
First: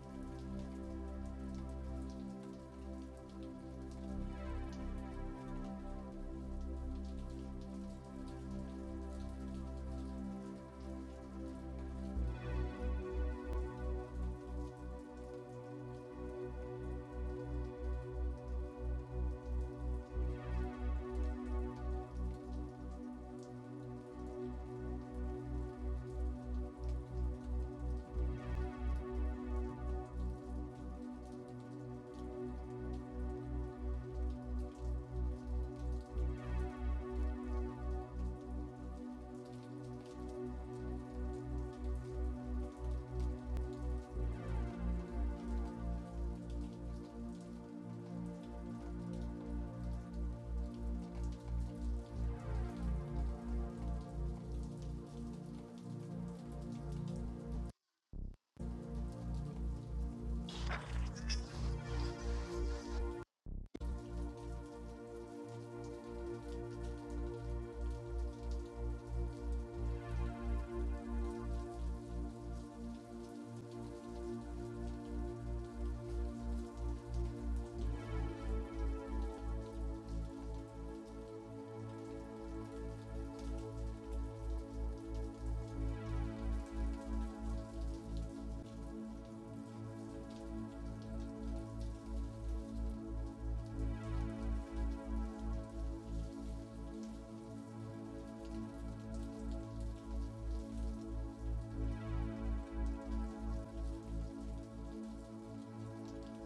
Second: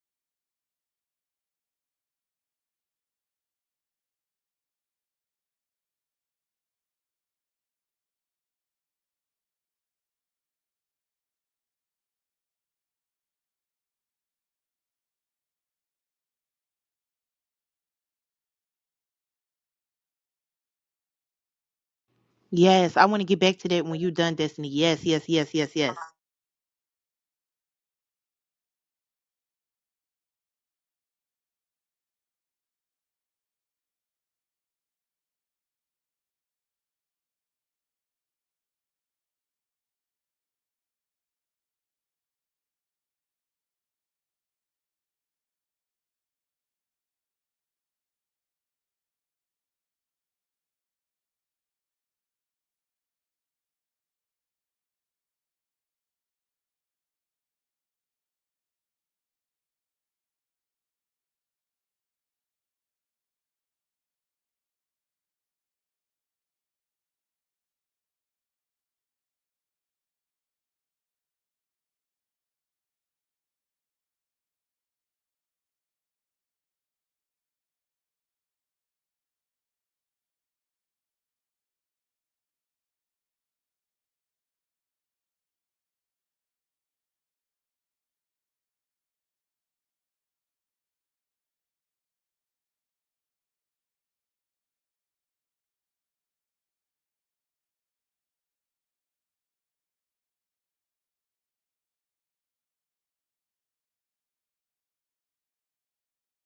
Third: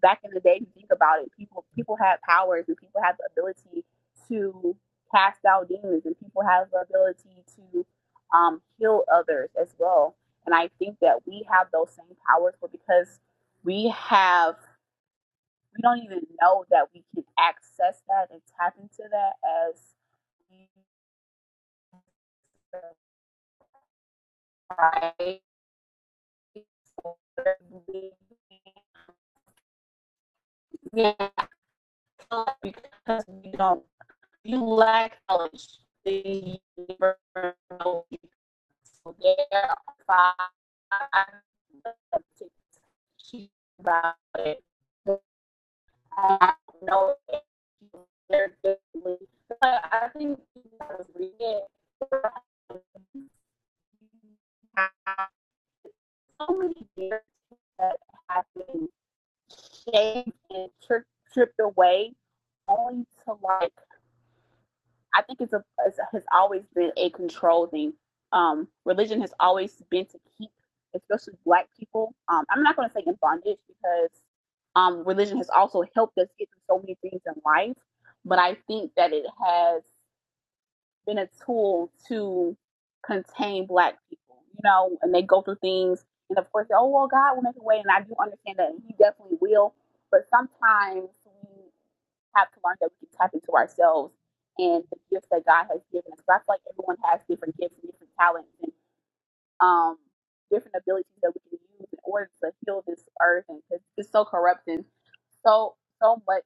C: back in the day, if you think about it, people people had powers and people had the ability to cast out demons and people have the ability to um, heal others as well. And I think that we have those same powers, but because we have, we don't even know that we can access that and tap into that as we
B: Yes, I want to get back to that when you done, Destiny. Yes, yes,
C: survive.
B: yes, yes, yes.
C: Yeah, because we don't you lack knowledge. then So There are 5 to keep about it. I don't know if they're good. But I think you gotta it. So many years that have been shaved and tri- tripped away only to like I think it's a it's, a has always been a control thing. Um, religion has always been to keep, especially Black people. Um, I'm not going to say in bondage because um, religion has also helped us get through so many things in life, but I think that it has been a tool to contain black people, you know, and they go through things. And of course, oh, well, God will make a way. And I do understand that He definitely will. But sometimes we have to learn that we can tap into ourselves and the gifts that God has given us. So I feel like everyone has different gifts and different talents. And um, different abilities that we can use in order to heal this earth and because it's so corrupt and so so much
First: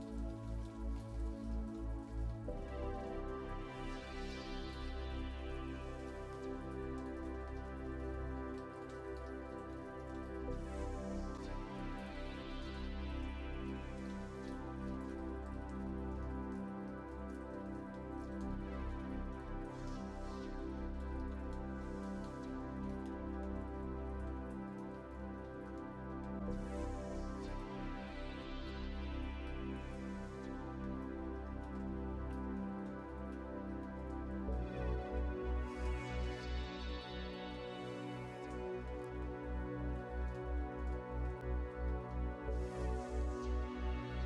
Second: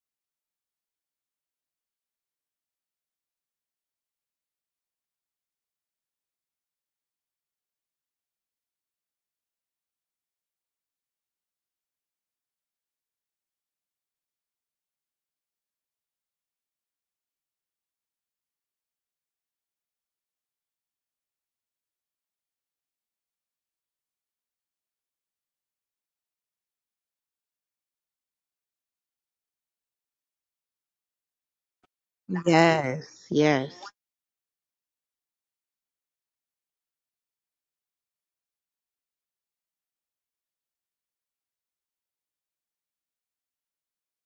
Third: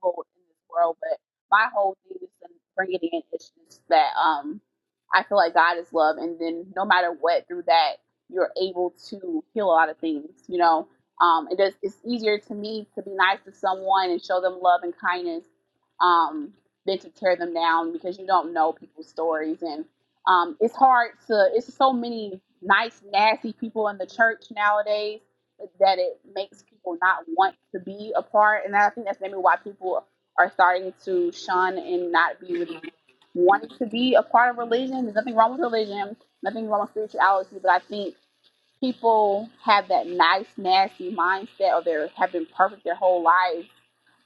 C: evil in this world. But my whole thing is to bring it in is just that um I feel like God is love, and then no matter what, through that you're able to heal a lot of things. You know, um, it does. It's easier to me to be nice to someone and show them love and kindness um, than to tear them down because you don't know people's stories and um, it's hard to. It's so many nice, nasty people in the church nowadays that it makes people not want to be a part. And I think that's maybe why people are starting to shun and not be really
B: Yes, yes.
C: wanting to be a part of religion. There's nothing wrong with religion. Nothing wrong with spirituality. But I think people have that nice, nasty mindset, or they have been perfect their whole lives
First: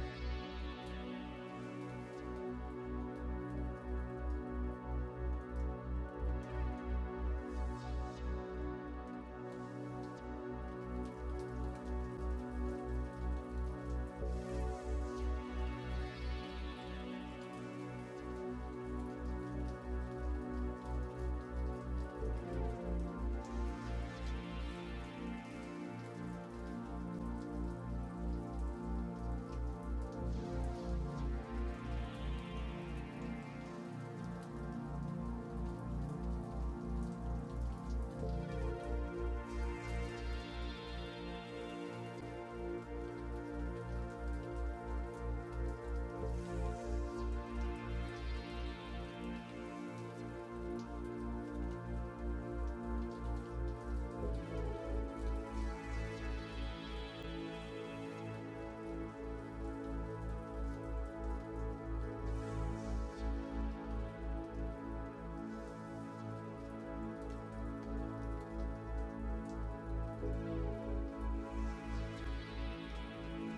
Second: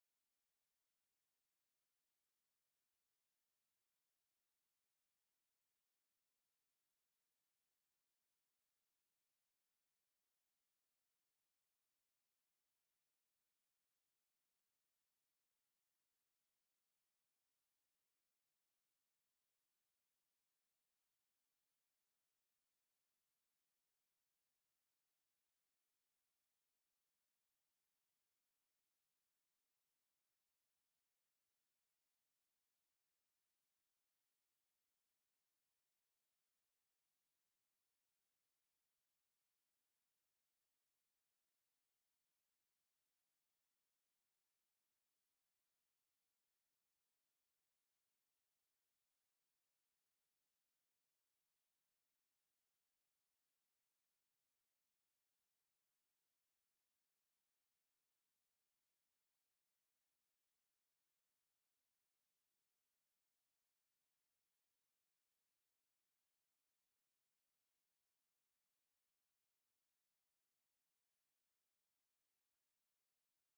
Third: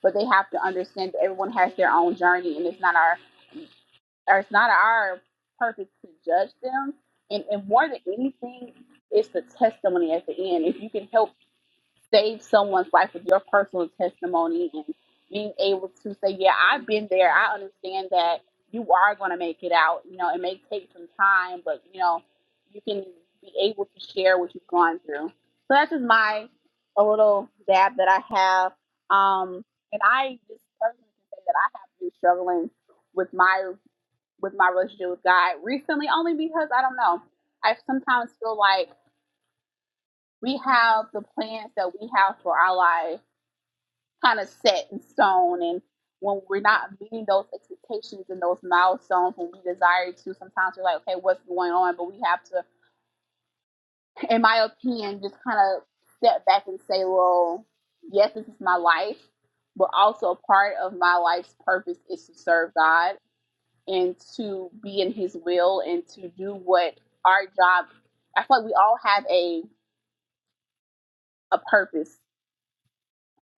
C: but they have to understand that everyone has their own journey and it's not our or it's not our purpose to judge them. And, and more than anything, it's the testimony at the end. If you can help save someone's life with your personal testimony and being able to say, Yeah, I've been there, I understand that you are going to make it out. You know, it may take some time, but you know, you can be able to share what you've gone through. So that's just my a little dab that I have. Um, and I just personally can say that I have been struggling with my with my relationship with God recently, only because I don't know. I sometimes feel like we have the plans that we have for our life kind of set in stone, and when we're not meeting those expectations and those milestones when we desire to, sometimes we're like, okay, what's going on? But we have to, in my opinion, just kind of step back and say, well, yes, this is my life, but also part of my life's purpose is to serve God and to be in his will and to do what our job i feel like we all have a a purpose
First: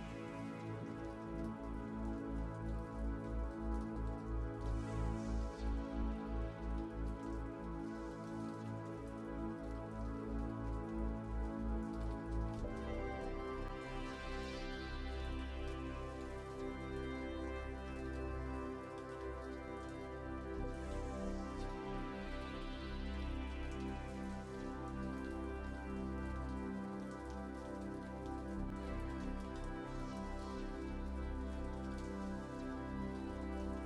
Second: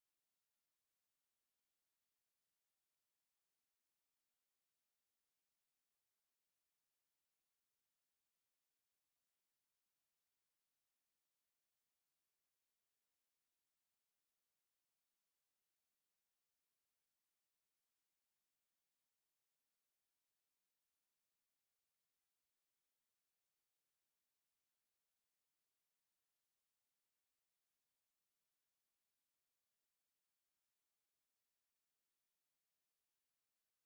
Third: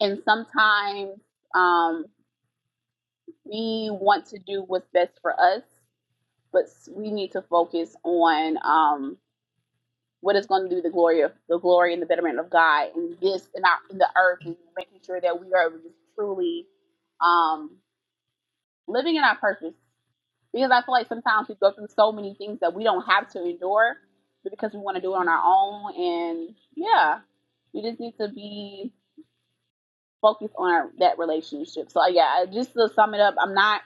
C: and sometimes um we want to do what's best for us but we need to focus on um what is going to do the glory of the glory and the betterment of god and this in our in the earth and making sure that we are just truly um living in our purpose Because I feel like sometimes we go through so many things that we don't have to endure, but because we want to do it on our own, and yeah, we just need to be focused on our, that relationship. So uh, yeah, just to sum it up, I'm not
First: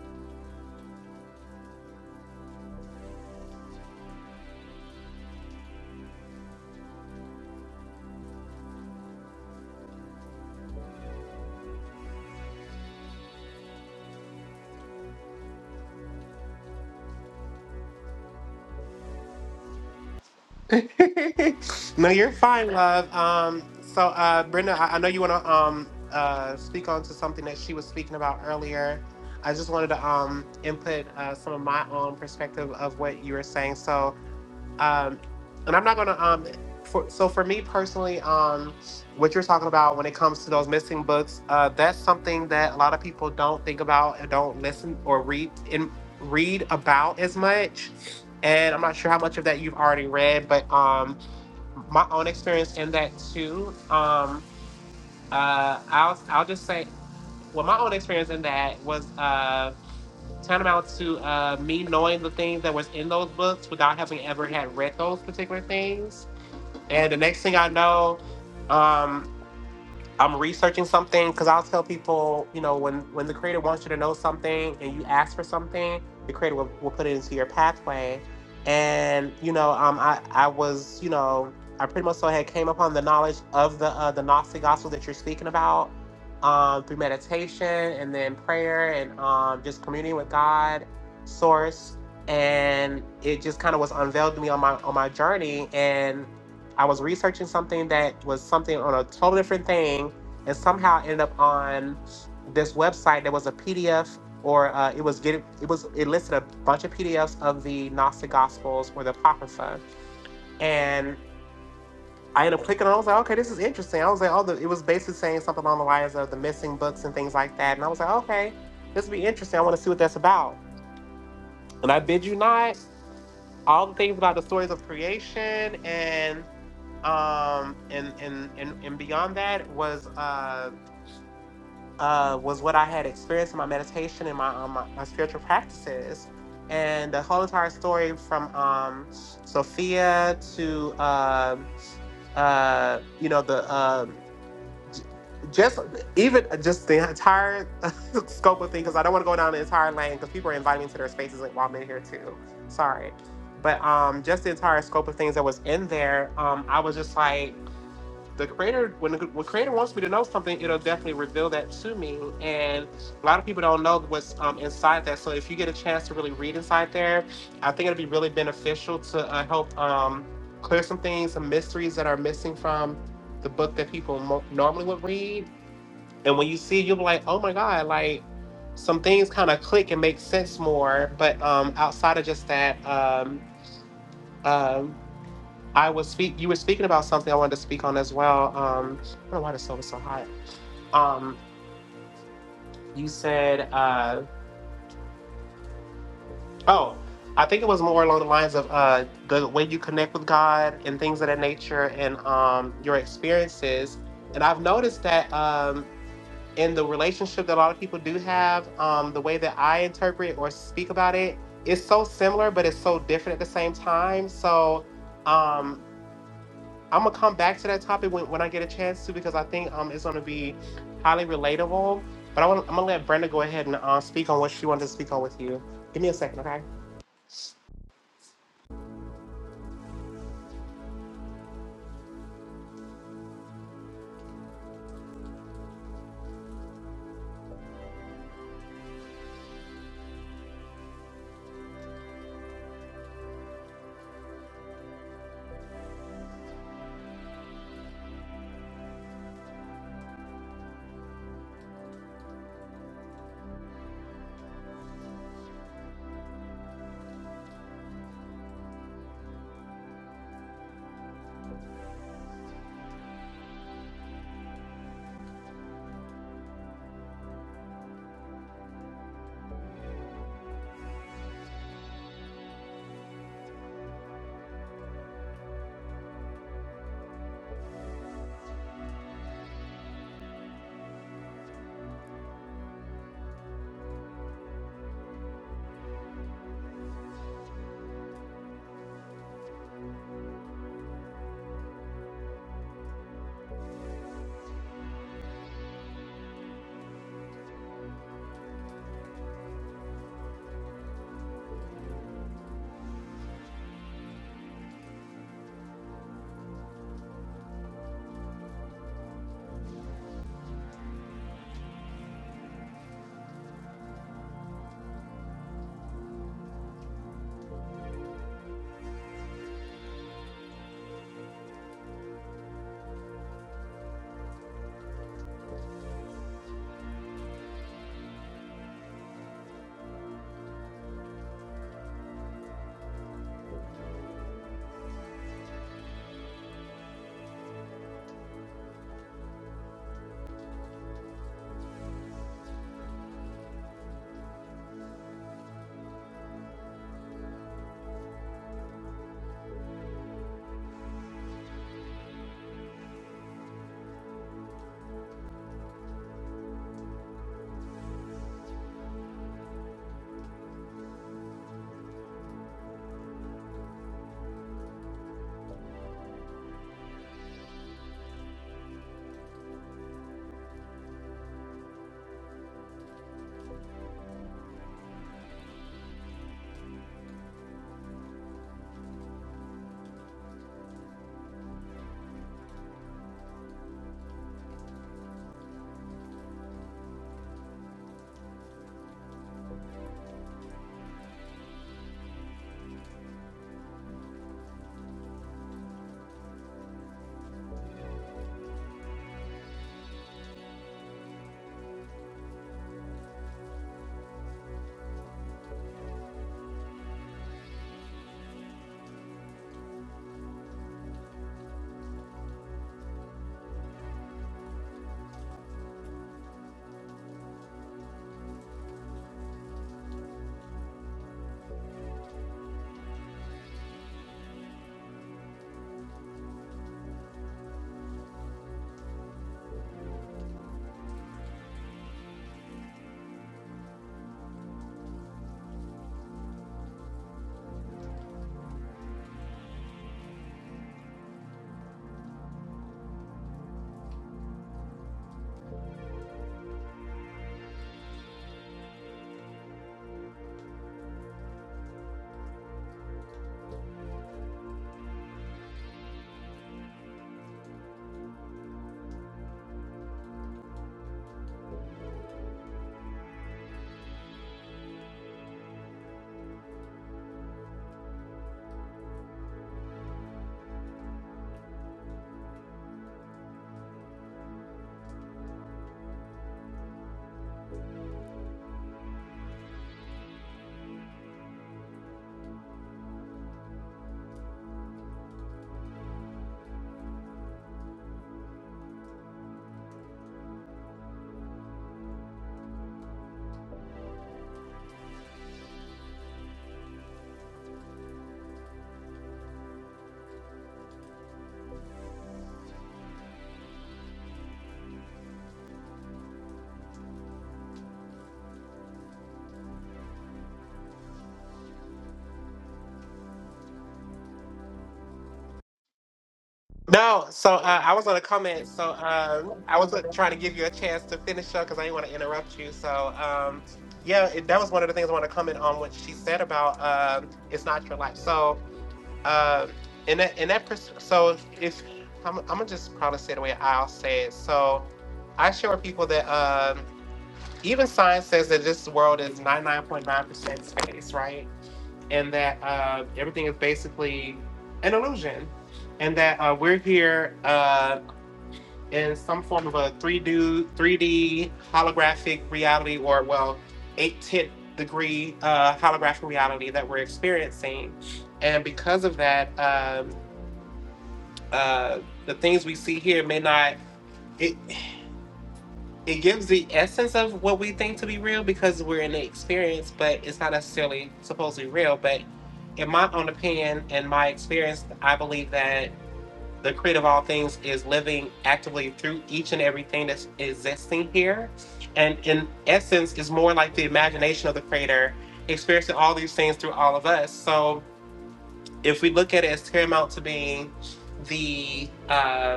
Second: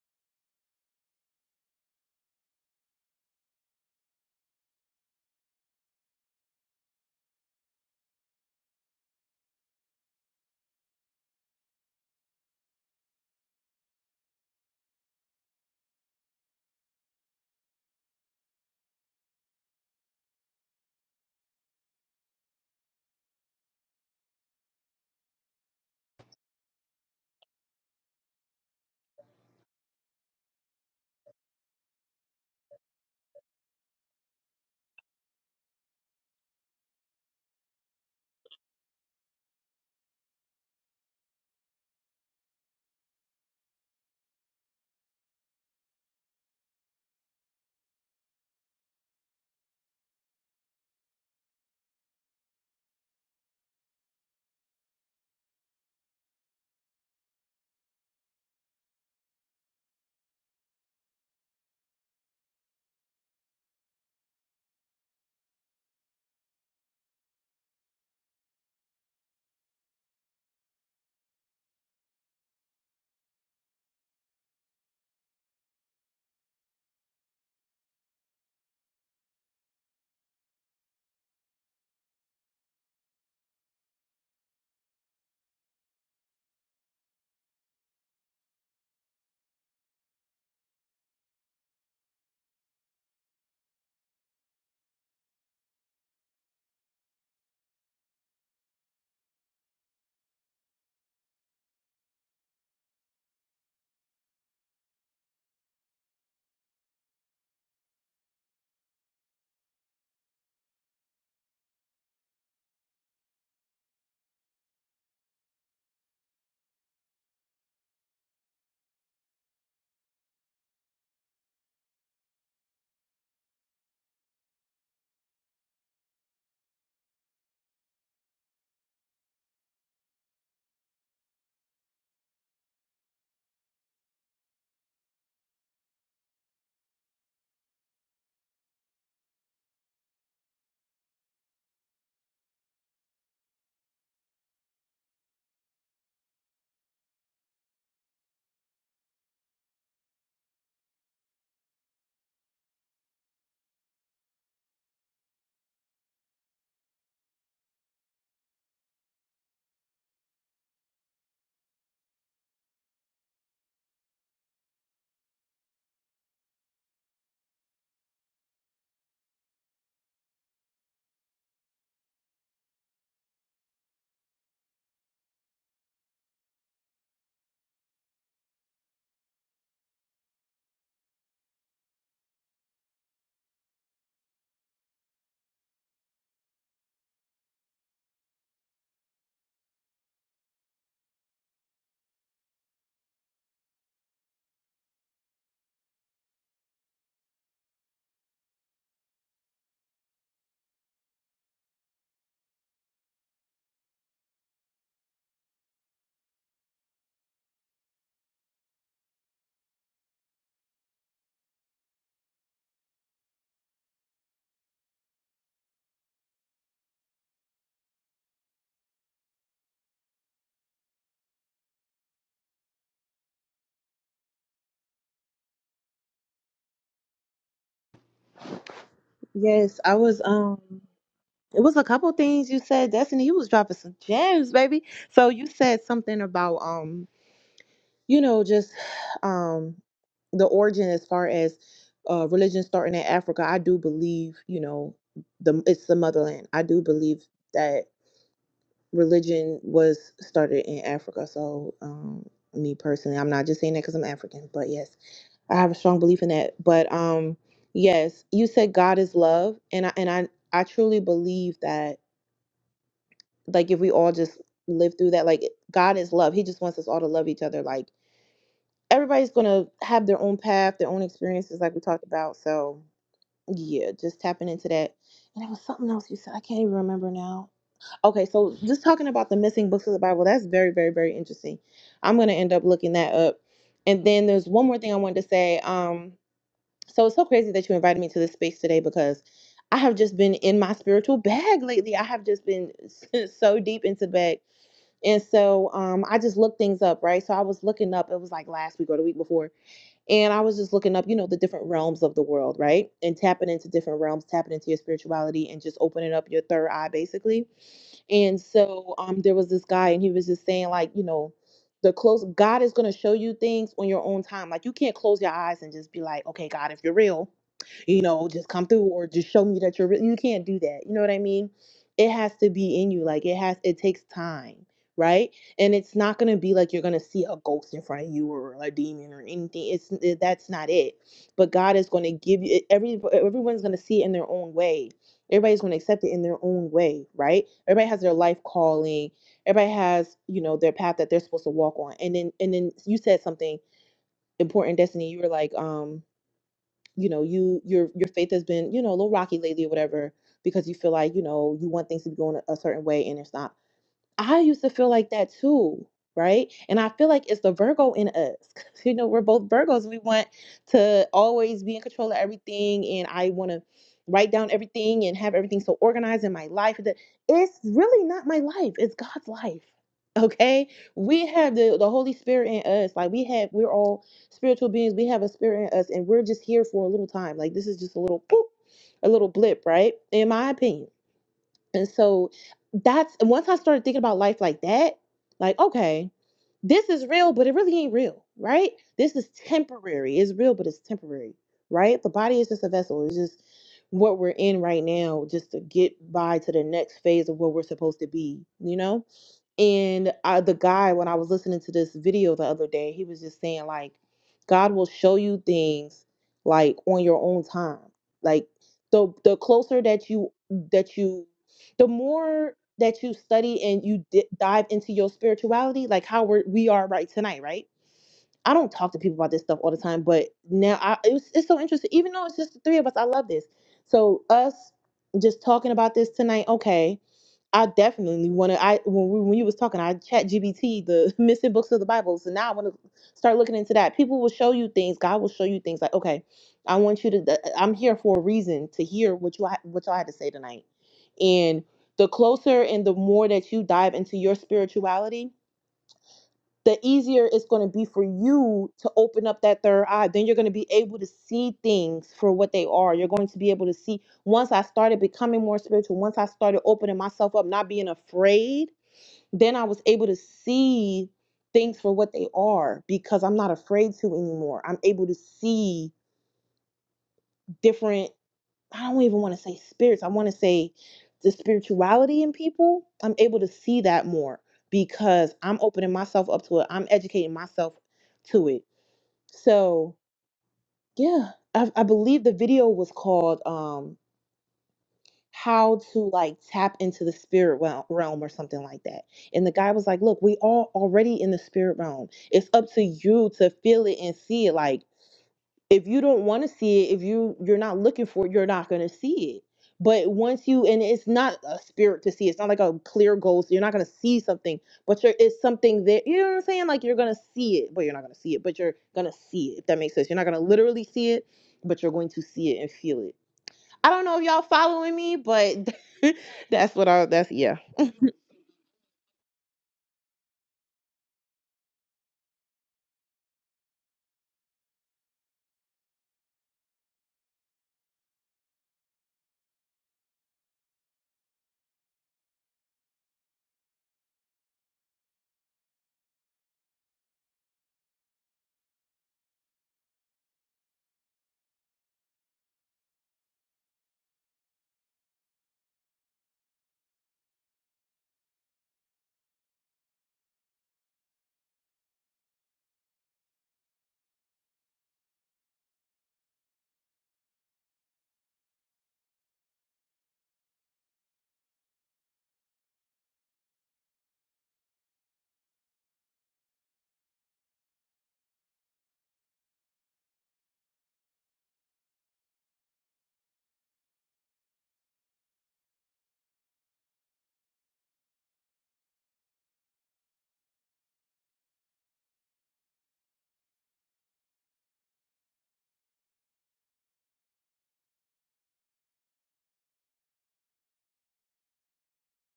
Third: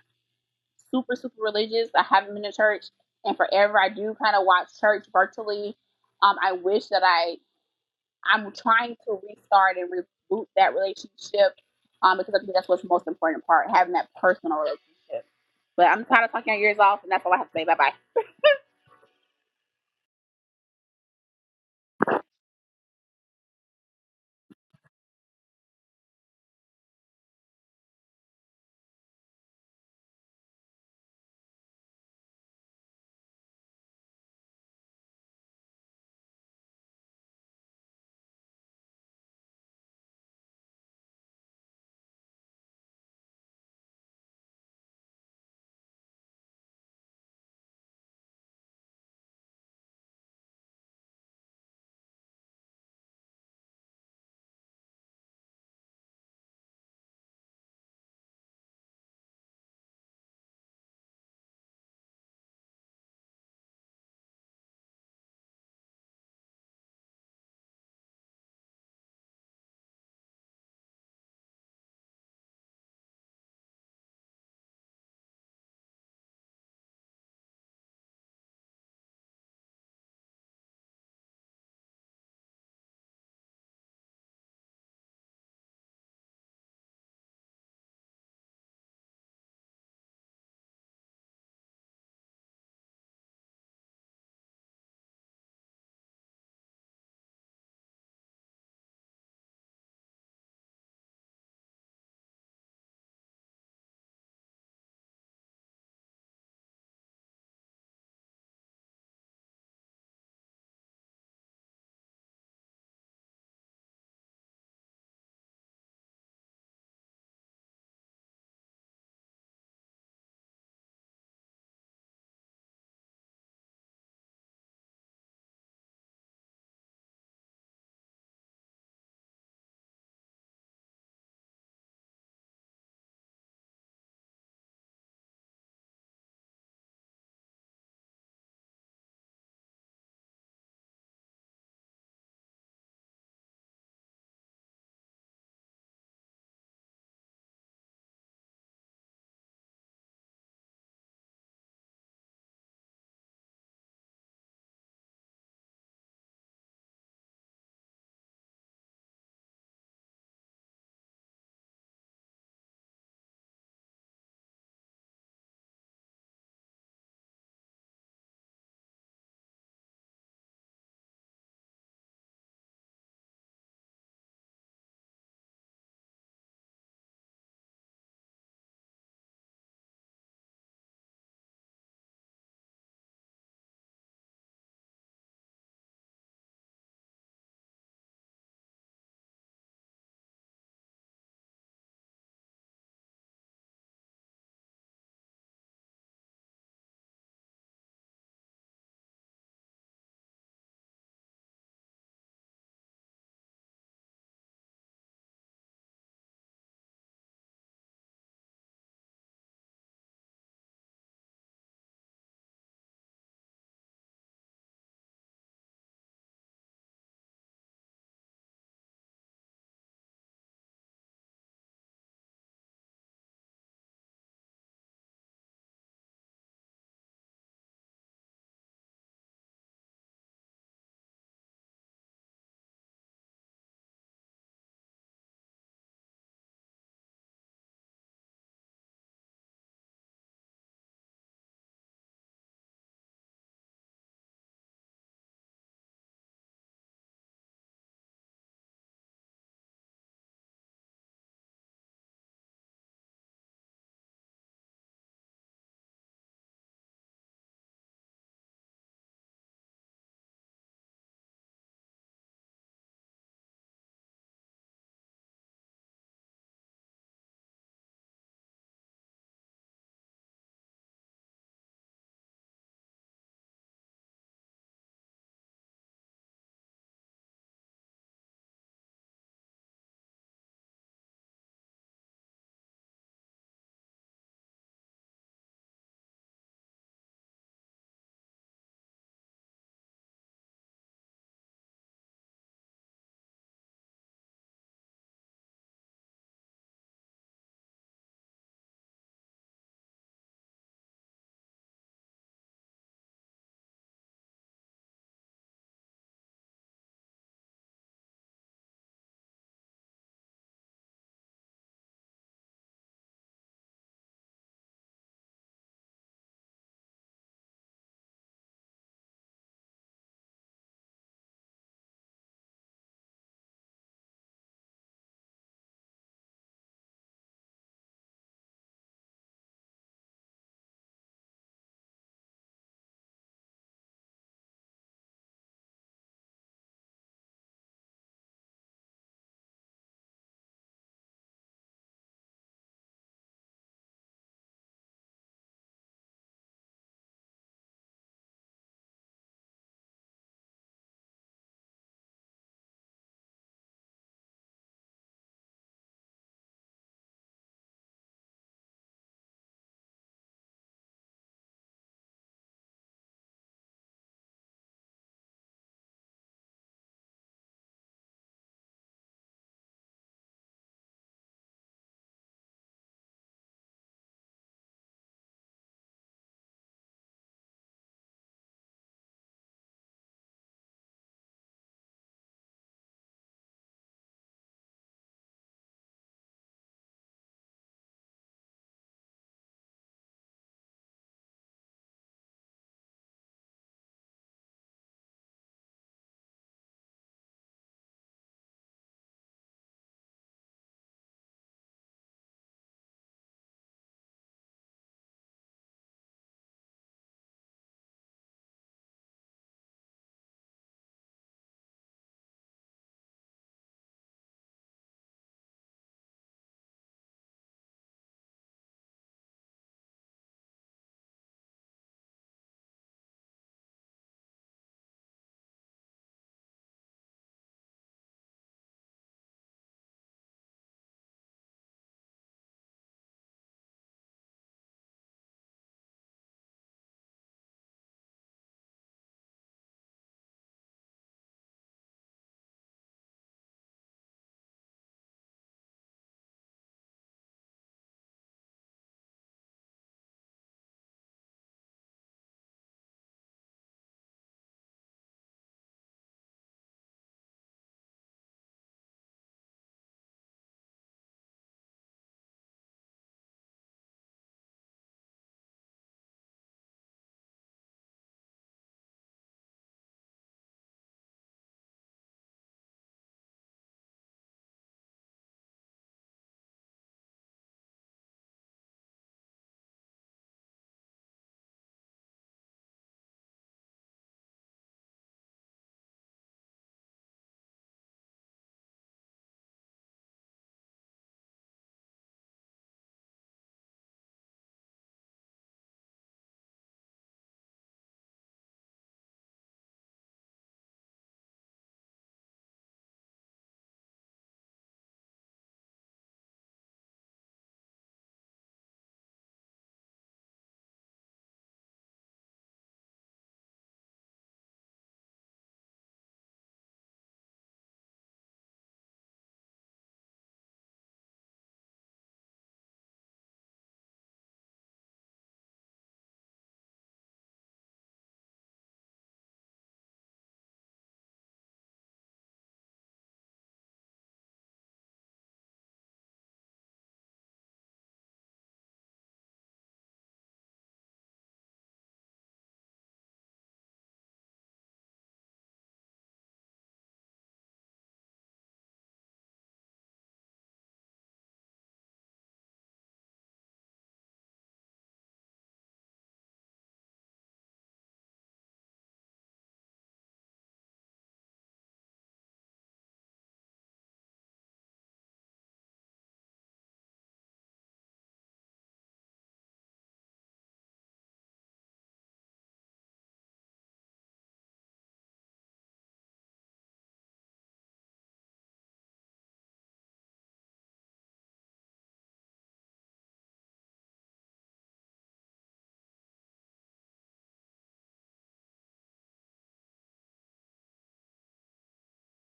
C: super super religious. I haven't been to church and forever. I do kind of watch church virtually. Um, I wish that I I'm trying to restart and reboot that relationship. Um, because I think that's what's the most important part, having that personal relationship. But I'm tired of talking your ears off, and that's all I have to say. Bye bye.
A: no, you're fine, love. Um, so, uh, Brenda, I, I know you want to um, uh, speak on to something that she was speaking about earlier. I just wanted to um, input uh, some of my own perspective of what you were saying. So, um, and I'm not gonna um, for, so for me personally, um, what you're talking about when it comes to those missing books, uh, that's something that a lot of people don't think about and don't listen or read in read about as much. And I'm not sure how much of that you've already read, but um, my own experience in that too. Um, uh, I'll I'll just say, well, my own experience in that was. Uh, tantamount to uh, me knowing the things that was in those books without having ever had read those particular things. And the next thing I know, um, I'm researching something because I'll tell people, you know, when when the creator wants you to know something and you ask for something, the creator will, will put it into your pathway. And you know, um, I I was, you know, I pretty much so had came upon the knowledge of the uh, the Gnostic gospel that you're speaking about um, through meditation and then prayer and um, just communing with God, Source, and it just kind of was unveiled to me on my on my journey. And I was researching something that was something on a totally different thing, and somehow ended up on this website that was a PDF, or uh, it was getting it was it listed a bunch of PDFs of the Gnostic Gospels or the Apocrypha, and I ended up clicking on. it. I was like, okay, this is interesting. I was like, oh, the, it was basically saying something along the lines of the missing books and things like that, and I was like, okay, this would be interesting. I want to see what that's about, and I bid you not all the things about the stories of creation and um and and and, and beyond that was uh uh was what I had experienced in my meditation and my um, my, my spiritual practices. And the whole entire story from um Sophia to uh uh you know the um just even just the entire scope of things because i don't want to go down the entire lane because people are inviting me to their spaces like while i'm in here too sorry but um just the entire scope of things that was in there um i was just like the creator when the when creator wants me to know something it'll definitely reveal that to me and a lot of people don't know what's um, inside that so if you get a chance to really read inside there i think it'll be really beneficial to uh, help um clear some things some mysteries that are missing from the book that people mo- normally would read and when you see it, you'll be like, oh my God, like some things kind of click and make sense more. But um, outside of just that, um, um, I was speak. You were speaking about something I wanted to speak on as well. Um, I don't know why the stove is so hot. Um, you said, uh, oh, I think it was more along the lines of uh, the way you connect with God and things of that nature and um, your experiences. And I've noticed that um, in the relationship that a lot of people do have, um, the way that I interpret or speak about it is so similar, but it's so different at the same time. So um, I'm gonna come back to that topic when, when I get a chance to because I think um, it's gonna be highly relatable. But I wanna, I'm gonna let Brenda go ahead and uh, speak on what she wanted to speak on with you. Give me a second, okay?
B: Yes, I was um it was a couple things you said, Destiny, you was dropping some gems, baby. So you said something about um, you know, just um the origin as far as uh religion starting in Africa. I do believe, you know, the it's the motherland. I do believe that religion was started in Africa. So um me personally, I'm not just saying that because I'm African, but yes. I have a strong belief in that. But um yes, you said God is love and I and I I truly believe that like if we all just live through that like God is love. He just wants us all to love each other like everybody's going to have their own path, their own experiences like we talked about. So, yeah, just tapping into that. And there was something else you said. I can't even remember now. Okay, so just talking about the missing books of the Bible, that's very very very interesting. I'm going to end up looking that up. And then there's one more thing I wanted to say. Um. So it's so crazy that you invited me to this space today because I have just been in my spiritual bag lately. I have just been so deep into the bag. And so um, I just looked things up, right? So I was looking up, it was like last week or the week before. And I was just looking up, you know, the different realms of the world, right? And tapping into different realms, tapping into your spirituality and just opening up your third eye, basically. And so um, there was this guy, and he was just saying, like, you know, the close God is going to show you things on your own time. Like, you can't close your eyes and just be like, okay, God, if you're real, you know, just come through or just show me that you're re- you can't do that. You know what I mean? It has to be in you. Like it has it takes time, right? And it's not going to be like you're going to see a ghost in front of you or a demon or anything. It's it- that's not it. But God is going to give you it- every everyone's going to see it in their own way. Everybody's going to accept it in their own way, right? Everybody has their life calling. Everybody has, you know, their path that they're supposed to walk on. And then and then you said something important, Destiny. You were like, um you know you your your faith has been you know a little rocky lately or whatever because you feel like you know you want things to be going a a certain way and it's not I used to feel like that too, right? And I feel like it's the Virgo in us. 'Cause, You know, we're both Virgos. We want to always be in control of everything, and I want to write down everything and have everything so organized in my life. That it's really not my life; it's God's life. Okay, we have the the Holy Spirit in us. Like we have, we're all spiritual beings. We have a spirit in us, and we're just here for a little time. Like this is just a little boop, a little blip, right? In my opinion and so that's and once I started thinking about life like that, like, okay, this is real, but it really ain't real, right? This is temporary. It's real, but it's temporary, right? The body is just a vessel. It's just what we're in right now, just to get by to the next phase of what we're supposed to be, you know? And I, the guy, when I was listening to this video the other day, he was just saying, like, God will show you things like on your own time. Like the the closer that you that you, the more that you study and you di- dive into your spirituality, like how we're, we are right tonight, right? I don't talk to people about this stuff all the time, but now I, it was, it's so interesting. Even though it's just the three of us, I love this. So us just talking about this tonight, okay I definitely want to. I when we, when you was talking, I chat GBT the missing books of the Bible. So now I want to start looking into that. People will show you things. God will show you things like, okay, I want you to. th- uh, I'm here for a reason to hear what you ha- what y'all had to say tonight. And the closer and the more that you dive into your spirituality, the easier it's going to be for you to open up that third eye. Then you're going to be able to see things for what they are. You're going to be able to see. Once I started becoming more spiritual, once I started opening myself up, not being afraid, then I was able to see things for what they are because I'm not afraid to anymore. I'm able to see different I don't even want to say spirits. I want to say the spirituality in people. I'm able to see that more because I'm opening myself up to it. I'm educating myself to it. So yeah, I, I believe the video was called um, "How to Like Tap into the Spirit Wel- Realm" or something like that. And the guy was like, "Look, we all already in the spirit realm. It's up to you to feel it and see it. Like." if you don't want to see it if you you're not looking for it you're not going to see it but once you and it's not a spirit to see it's not like a clear goal so you're not going to see something but you're, it's something that you know what i'm saying like you're going to see it but you're not going to see it but you're going to see it if that makes sense you're not going to literally see it but you're going to see it and feel it i don't know if y'all following me but that's what
A: No,
B: i that's
A: so
B: yeah
A: uh, I was going to comment. So um, I was uh, trying to give you a chance to finish up because I didn't want to interrupt you. So um, yeah, it, that was one of the things I want to comment on what she said about um, it's not your life. So uh, in that in that pers- so if I'm, I'm gonna just probably say the way I'll say it. So I share with people that um, even science says that this world is 99.9% space, right? and that uh, everything is basically an illusion, and that uh, we're here uh, in some form of a 3D, 3D holographic reality, or well, eight-tenth degree uh, holographic reality that we're experiencing, and because of that, um, uh, the things we see here may not. It, it gives the essence of what we think to be real because we're in the experience, but it's not necessarily supposed to be real. But in my own opinion and my experience, I believe that the creator of all things is living actively through each and everything that's existing here. And in essence, is more like the imagination of the creator experiencing all these things through all of us. So if we look at it as paramount to being the uh,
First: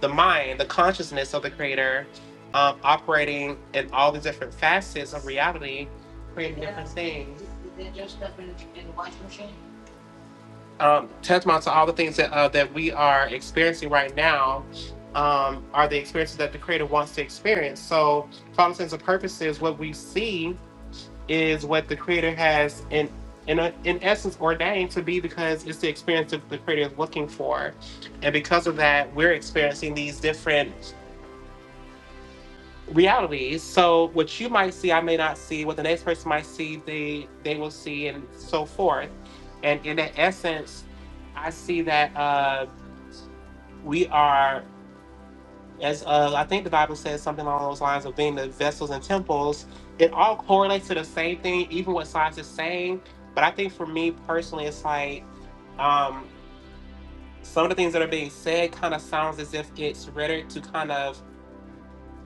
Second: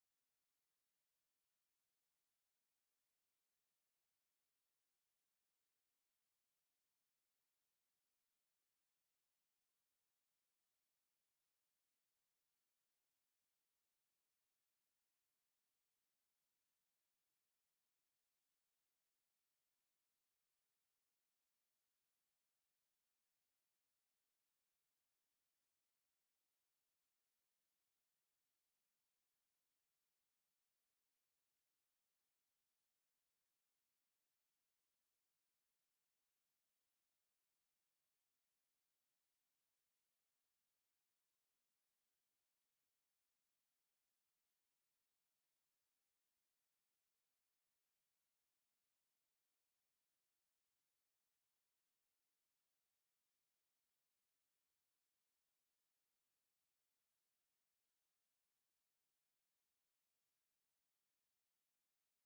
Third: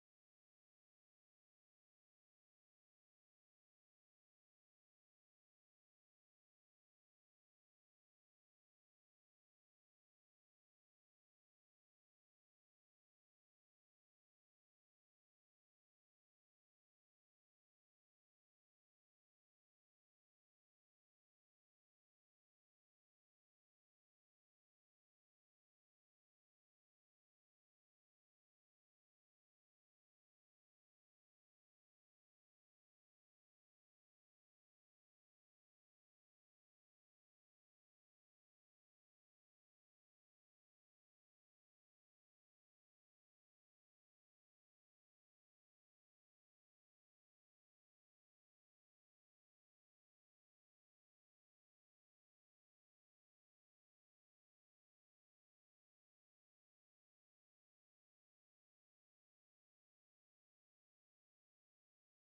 A: the mind, the consciousness of the creator, um, operating in all the different facets of reality, creating yeah. different things. Is there just stuff in in the washing machine? Um, tantamount to all the things that uh, that we are experiencing right now um, are the experiences that the creator wants to experience. So, for all intents and purposes, what we see is what the creator has in in, a, in essence ordained to be because it's the experience that the creator is looking for, and because of that, we're experiencing these different realities. So what you might see, I may not see. What the next person might see, they they will see, and so forth. And in that essence, I see that uh, we are, as uh, I think the Bible says something along those lines of being the vessels and temples. It all correlates to the same thing, even what science is saying. But I think for me personally, it's like um, some of the things that are being said kind of sounds as if it's rhetoric to kind of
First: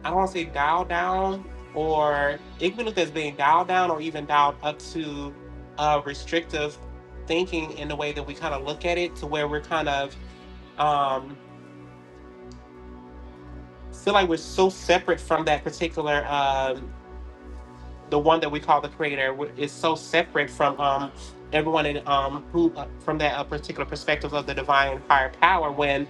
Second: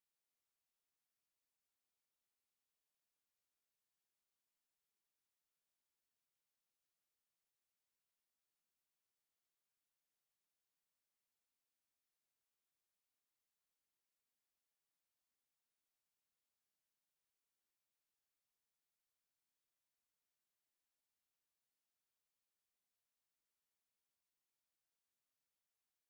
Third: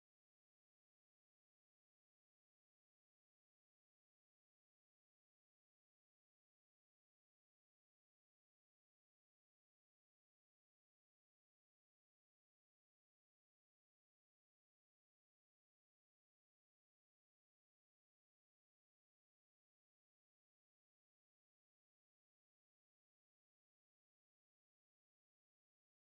A: I don't want to say dialed down, or even if it's being dialed down or even dialed up to uh, restrictive thinking in the way that we kind of look at it, to where we're kind of um, feel like we're so separate from that particular. um the one that we call the creator wh- is so separate from um, everyone in um, who uh, from that uh, particular perspective of the divine higher power when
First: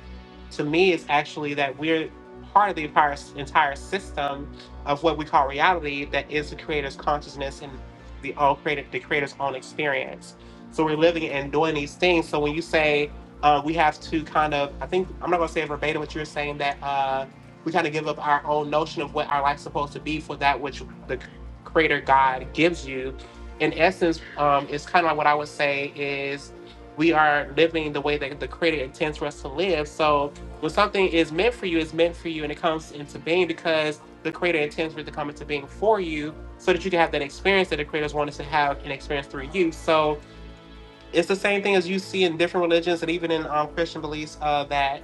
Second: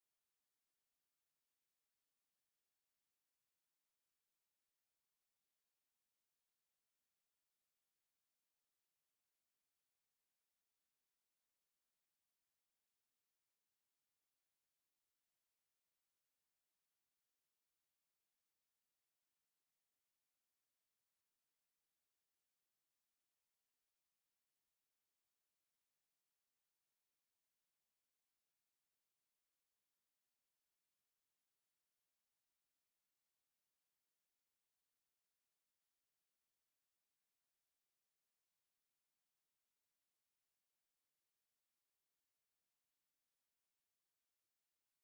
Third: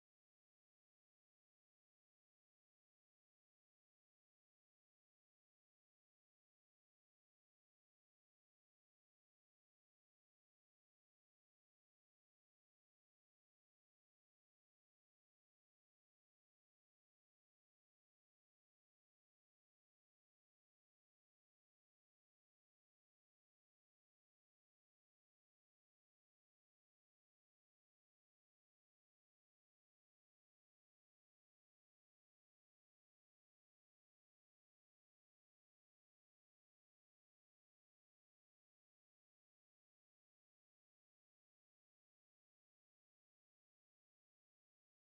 A: to me it's actually that we're part of the entire, entire system of what we call reality that is the creator's consciousness and the all created the creator's own experience so we're living and doing these things so when you say uh, we have to kind of i think i'm not going to say verbatim what you're saying that uh, we kind of give up our own notion of what our life's supposed to be for that which the creator God gives you. In essence, um, it's kind of like what I would say is we are living the way that the creator intends for us to live. So when something is meant for you, it's meant for you and it comes into being because the creator intends for it to come into being for you so that you can have that experience that the creators want to have an experience through you. So it's the same thing as you see in different religions and even in um, Christian beliefs uh, that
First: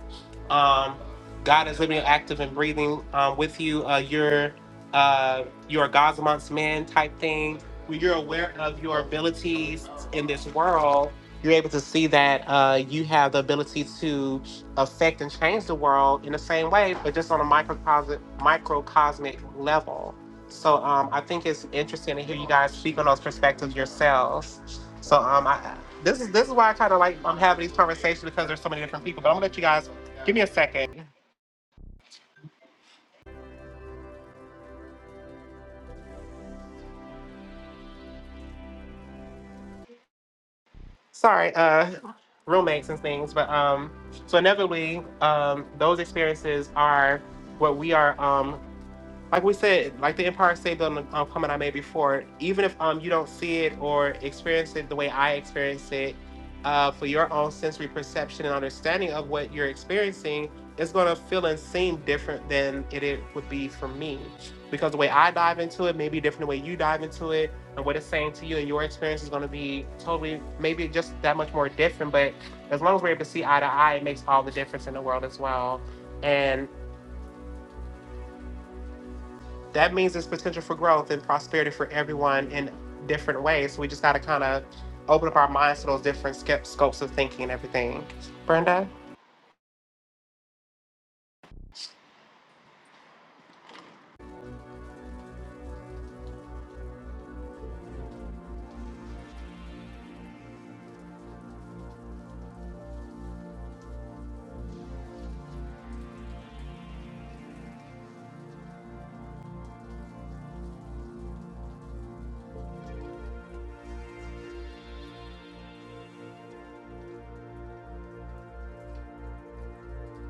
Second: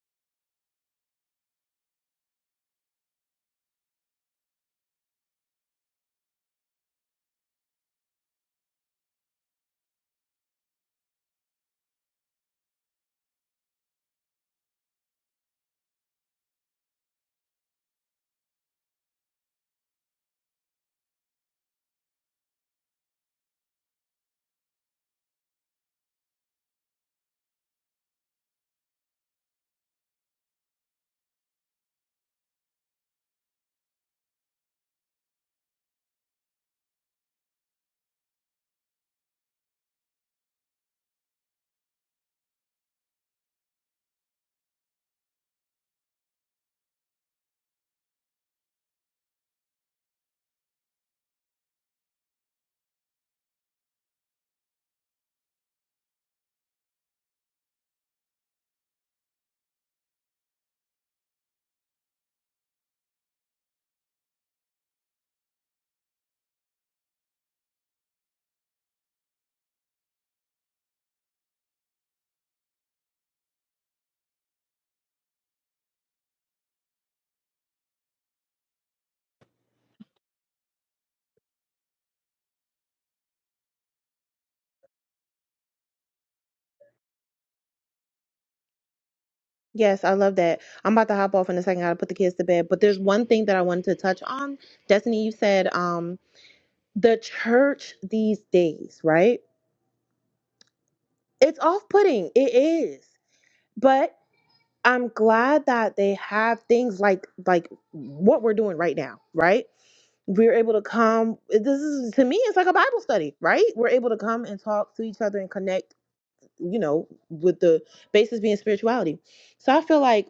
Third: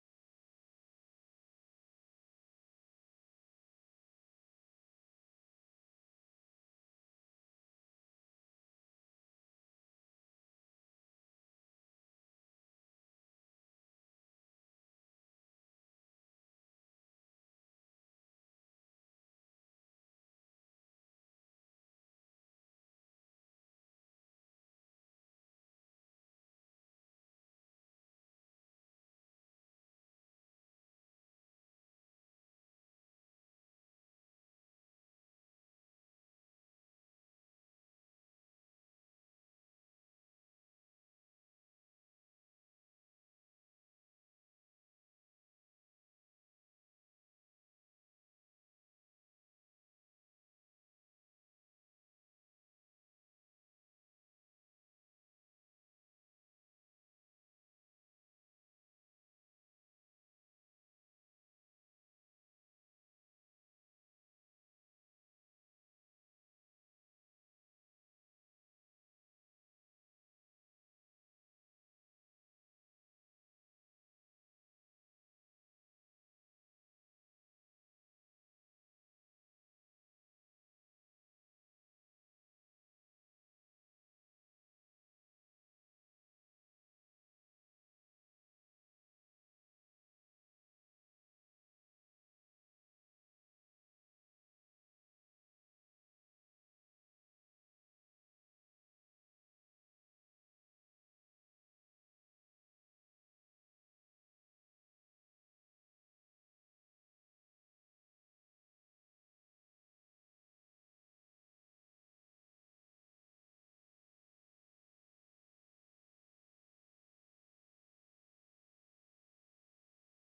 A: um, God is living, active, and breathing um, with you. Uh, you're uh, you're a God's amongst men type thing. When you're aware of your abilities in this world, you're able to see that uh, you have the ability to affect and change the world in the same way, but just on a microcosmic microcosmic level. So um, I think it's interesting to hear you guys speak on those perspectives yourselves. So um, I, this is this is why I kind of like I'm having these conversations because there's so many different people. But I'm gonna let you guys give me a second. Sorry, uh, roommates and things. But um, so inevitably, um, those experiences are what we are. Um, like we said, like the Empire State Building um, comment I made before, even if um you don't see it or experience it the way I experienced it, uh, for your own sensory perception and understanding of what you're experiencing, it's gonna feel and seem different than it, it would be for me, because the way I dive into it may be different the way you dive into it, and what it's saying to you and your experience is gonna be totally maybe just that much more different. But as long as we're able to see eye to eye, it makes all the difference in the world as well. And that means there's potential for growth and prosperity for everyone in different ways. So we just got to kind of open up our minds to those different scopes of thinking and everything. Brenda?
B: Yes, I love that. I'm about to hop off in a second. I gotta put the kids to bed. But there's one thing that I wanted to touch on. Destiny, you said um the church these days, right? It's off-putting. It is. But I'm glad that they have things like like what we're doing right now, right? We're able to come. This is to me, it's like a Bible study, right? We're able to come and talk to each other and connect, you know, with the basis being spirituality. So I feel like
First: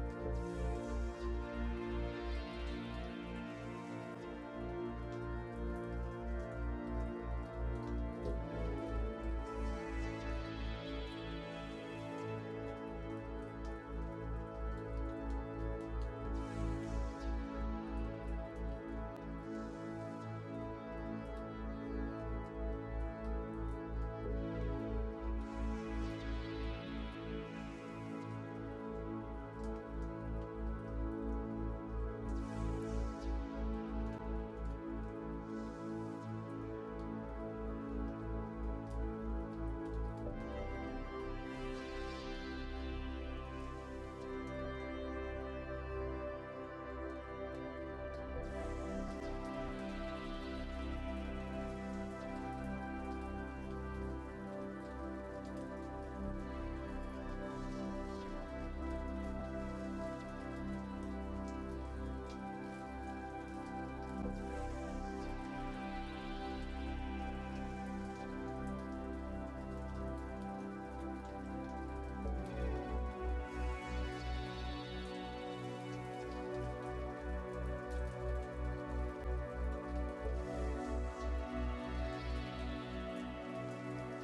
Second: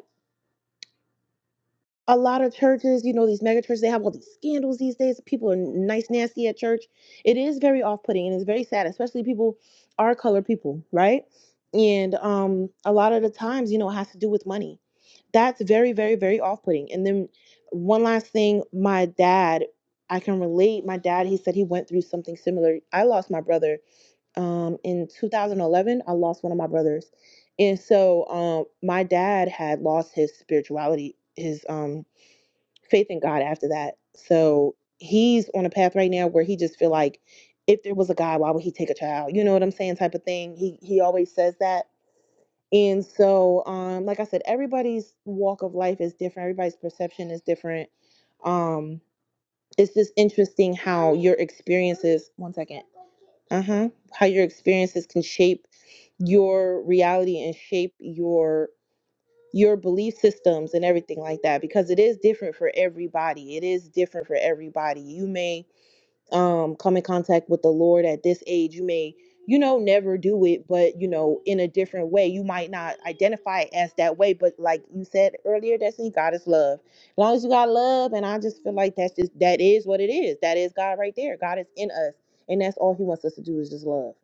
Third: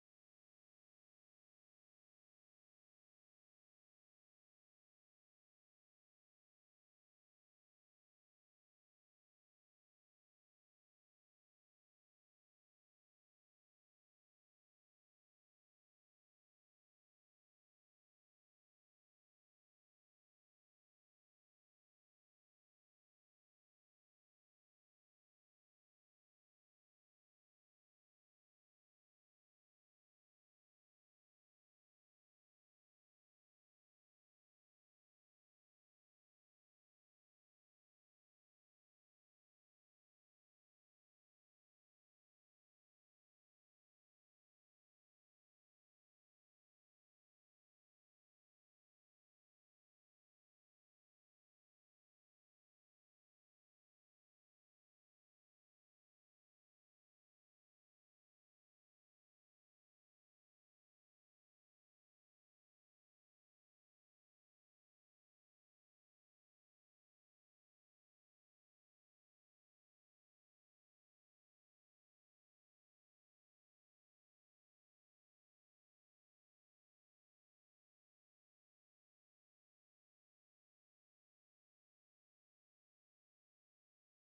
B: a lot of churches, you know, these mega churches, they have all these scandals these days. People are nice, nasty at church. It is very off putting and it's very sad, especially people are colored people, right? And um, a lot of the times, you know, it has to do with money. That's very, very, very off putting. And then one last thing my dad, I can relate. My dad, he said he went through something similar. I lost my brother um, in 2011. I lost one of my brothers. And so um, my dad had lost his spirituality, his um, faith in God after that. So he's on a path right now where he just feel like if there was a God, why would he take a child? You know what I'm saying? Type of thing. He he always says that. And so, um, like I said, everybody's walk of life is different. Everybody's perception is different. Um, it's just interesting how your experiences. One second. Uh huh. How your experiences can shape your reality and shape your your belief systems and everything like that because it is different for everybody it is different for everybody you may um come in contact with the lord at this age you may you know never do it but you know in a different way you might not identify it as that way but like you said earlier Destiny, god is love as long as you got love and i just feel like that's just that is what it is that is god right there god is in us and that's all he wants us to do is just love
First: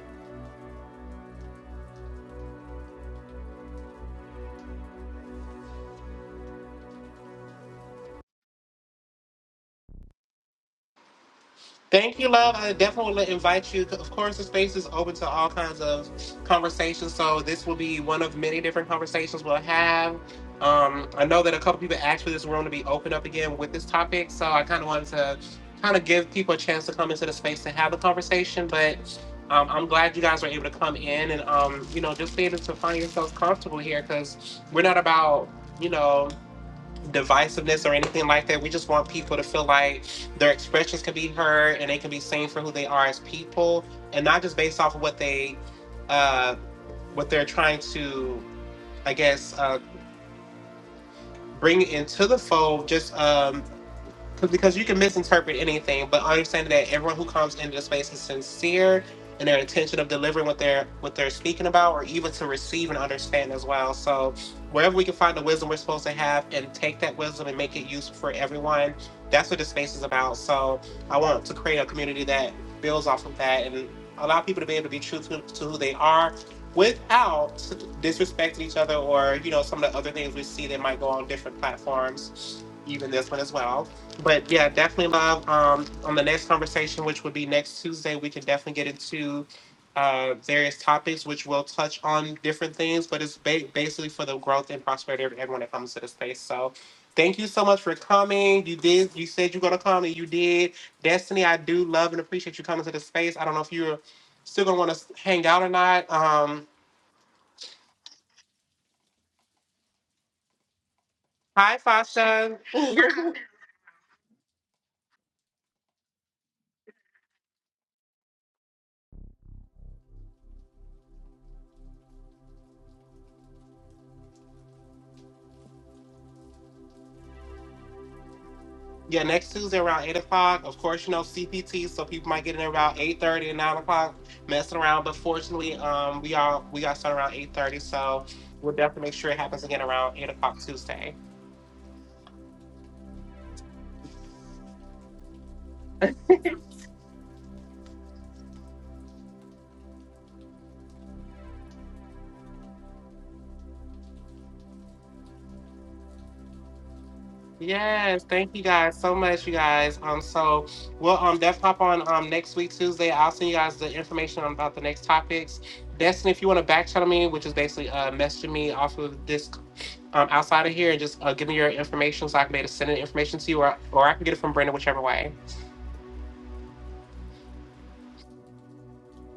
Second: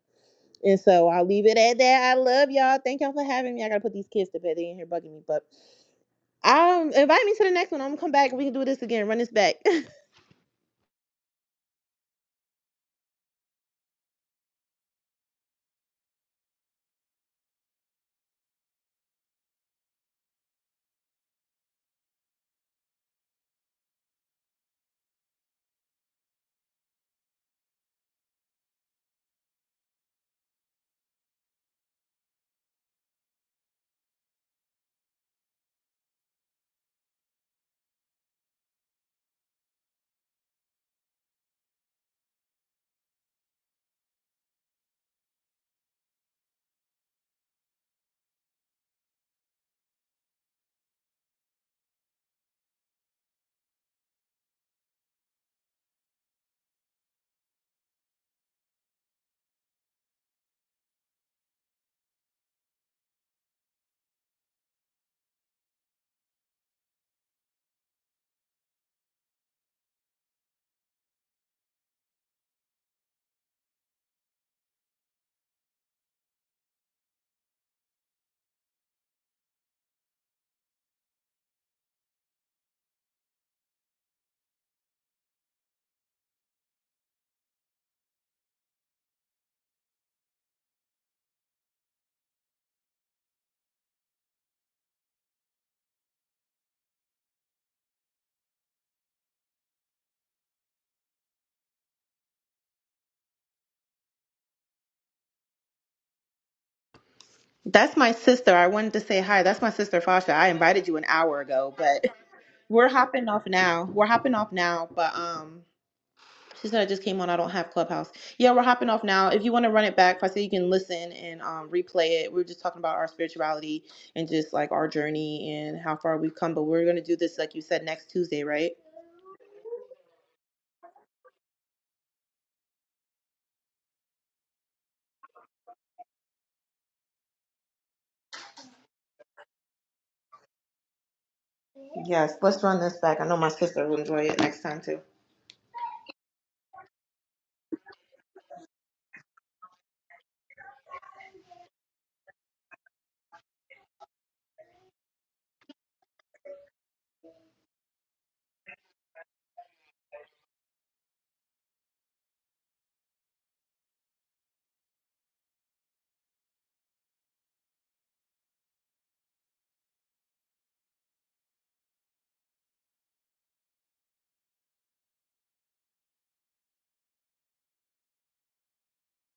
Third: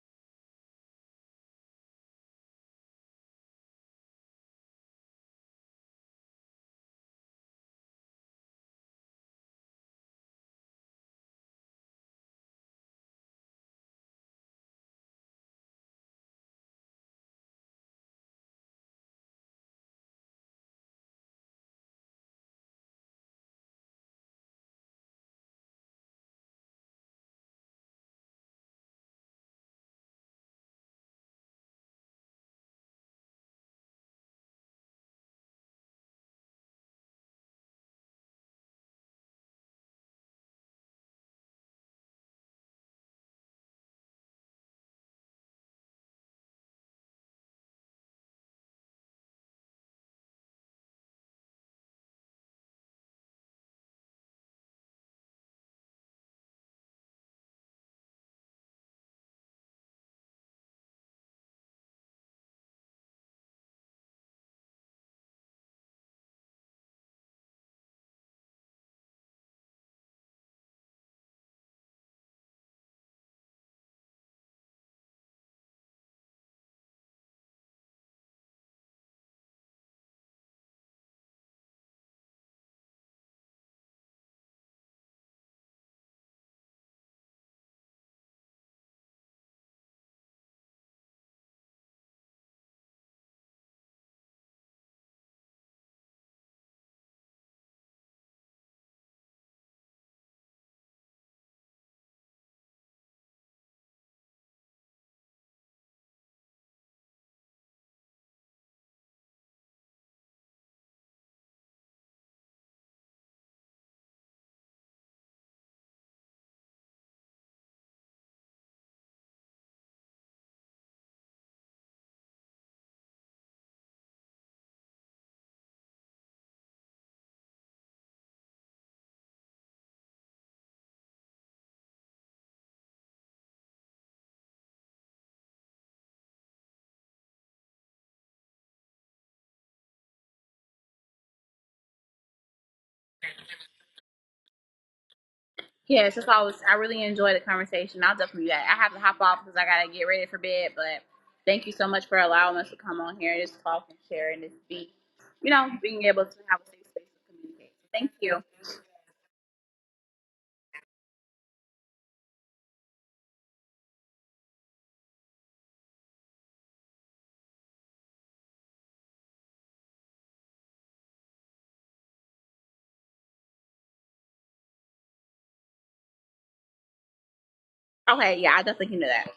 B: and so I'll leave it at that. I love y'all. Thank y'all for having me. I gotta put these kids to bed. They in here bugging me, but um, invite me to the next one. I'm gonna come back and we can do this again. Run this back.
A: Thank you, love. I definitely want to invite you. Of course, the space is open to all kinds of conversations. So this will be one of many different conversations we'll have. Um, I know that a couple people asked for this room to be open up again with this topic. So I kind of wanted to kind of give people a chance to come into the space to have a conversation. But um, I'm glad you guys were able to come in and um, you know just be able to find yourselves comfortable here because we're not about you know divisiveness or anything like that. We just want people to feel like their expressions can be heard and they can be seen for who they are as people, and not just based off of what they, uh, what they're trying to, I guess, uh, bring into the fold. Just um, because you can misinterpret anything, but understanding that everyone who comes into the space is sincere and their intention of delivering what they're what they're speaking about, or even to receive and understand as well. So wherever we can find the wisdom we're supposed to have and take that wisdom and make it useful for everyone, that's what the space is about. So I want to create a community that builds off of that and allow people to be able to be true to, to who they are without disrespecting each other or you know some of the other things we see that might go on different platforms even this one as well but yeah, definitely love. Um, on the next conversation, which would be next Tuesday, we can definitely get into uh, various topics, which will touch on different things, but it's ba- basically for the growth and prosperity of everyone that comes to the space. So, thank you so much for coming. You did. You said you're gonna come, and you did. Destiny, I do love and appreciate you coming to the space. I don't know if you're still gonna want to hang out or not. Um,
B: That's my sister. I wanted to say hi. That's my sister Fasha. I invited you an hour ago,
A: hi,
B: but
A: Fasha.
B: we're hopping off now. We're hopping off now. But um. She said I just came on. I don't have Clubhouse. Yeah, we're hopping off now. If you want to run it back, I said you can listen and um, replay it. We were just talking about our spirituality and just like our journey and how far we've come. But we're gonna do this, like you said, next Tuesday, right?
A: Yeah, next Tuesday around eight o'clock. Of course, you know CPT, so people might get in around eight thirty and nine o'clock, messing around. But fortunately, um, we all we got started around eight thirty, so we'll definitely make sure it happens again around eight o'clock Tuesday.
B: Yes. Let's run this back. I know my sister will enjoy it next time too.
C: Yeah, it's just always, I really enjoy the conversation. I'll definitely do that. I have to hop off because I got to get ready for bed, but thank you so much for allowing us to come on here and just talk and share and just be, you know, being able to have a safe space to communicate. So, Thank
A: Yes,
C: you.
A: thank you guys so much, you guys. Um, so we'll um definitely pop on um next week Tuesday. I'll send you guys the information on about the next topics. Destiny, if you want to back channel me, which is basically uh messaging me off of this um outside of here and just uh, give me your information so I can be able to send the information to you, or or I can get it from Brenda, whichever way.
C: Okay, yeah, I definitely can do that.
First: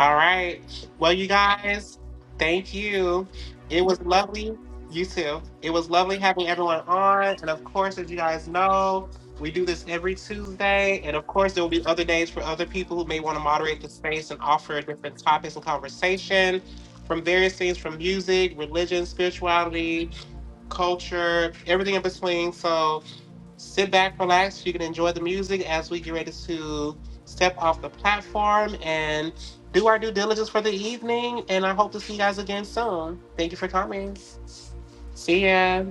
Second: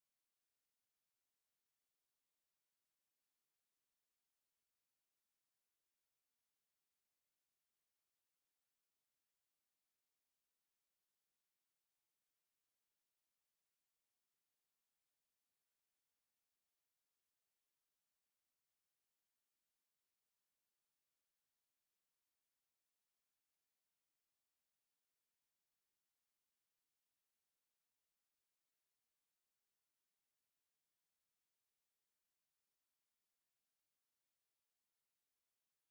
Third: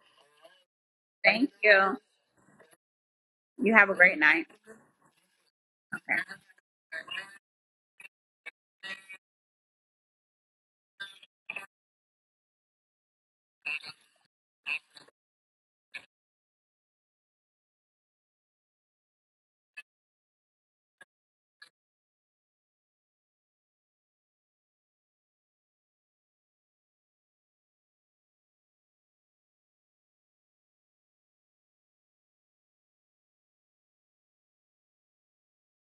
A: All right. Well, you
C: Thank you.
A: guys, thank you.
C: You
A: It
C: have a
A: was
C: great night.
A: lovely. You too. It was
C: Okay.
A: lovely having everyone on. And of course, as you guys know, we do this every Tuesday. And of course, there will be other days for other people who may want to moderate the space and offer different topics and conversation from various things from music, religion, spirituality, culture, everything in between. So sit back, relax. You can enjoy the music as we get ready to step off the platform and do our due diligence for the evening. And I hope to see you guys again soon. Thank you for coming. See ya.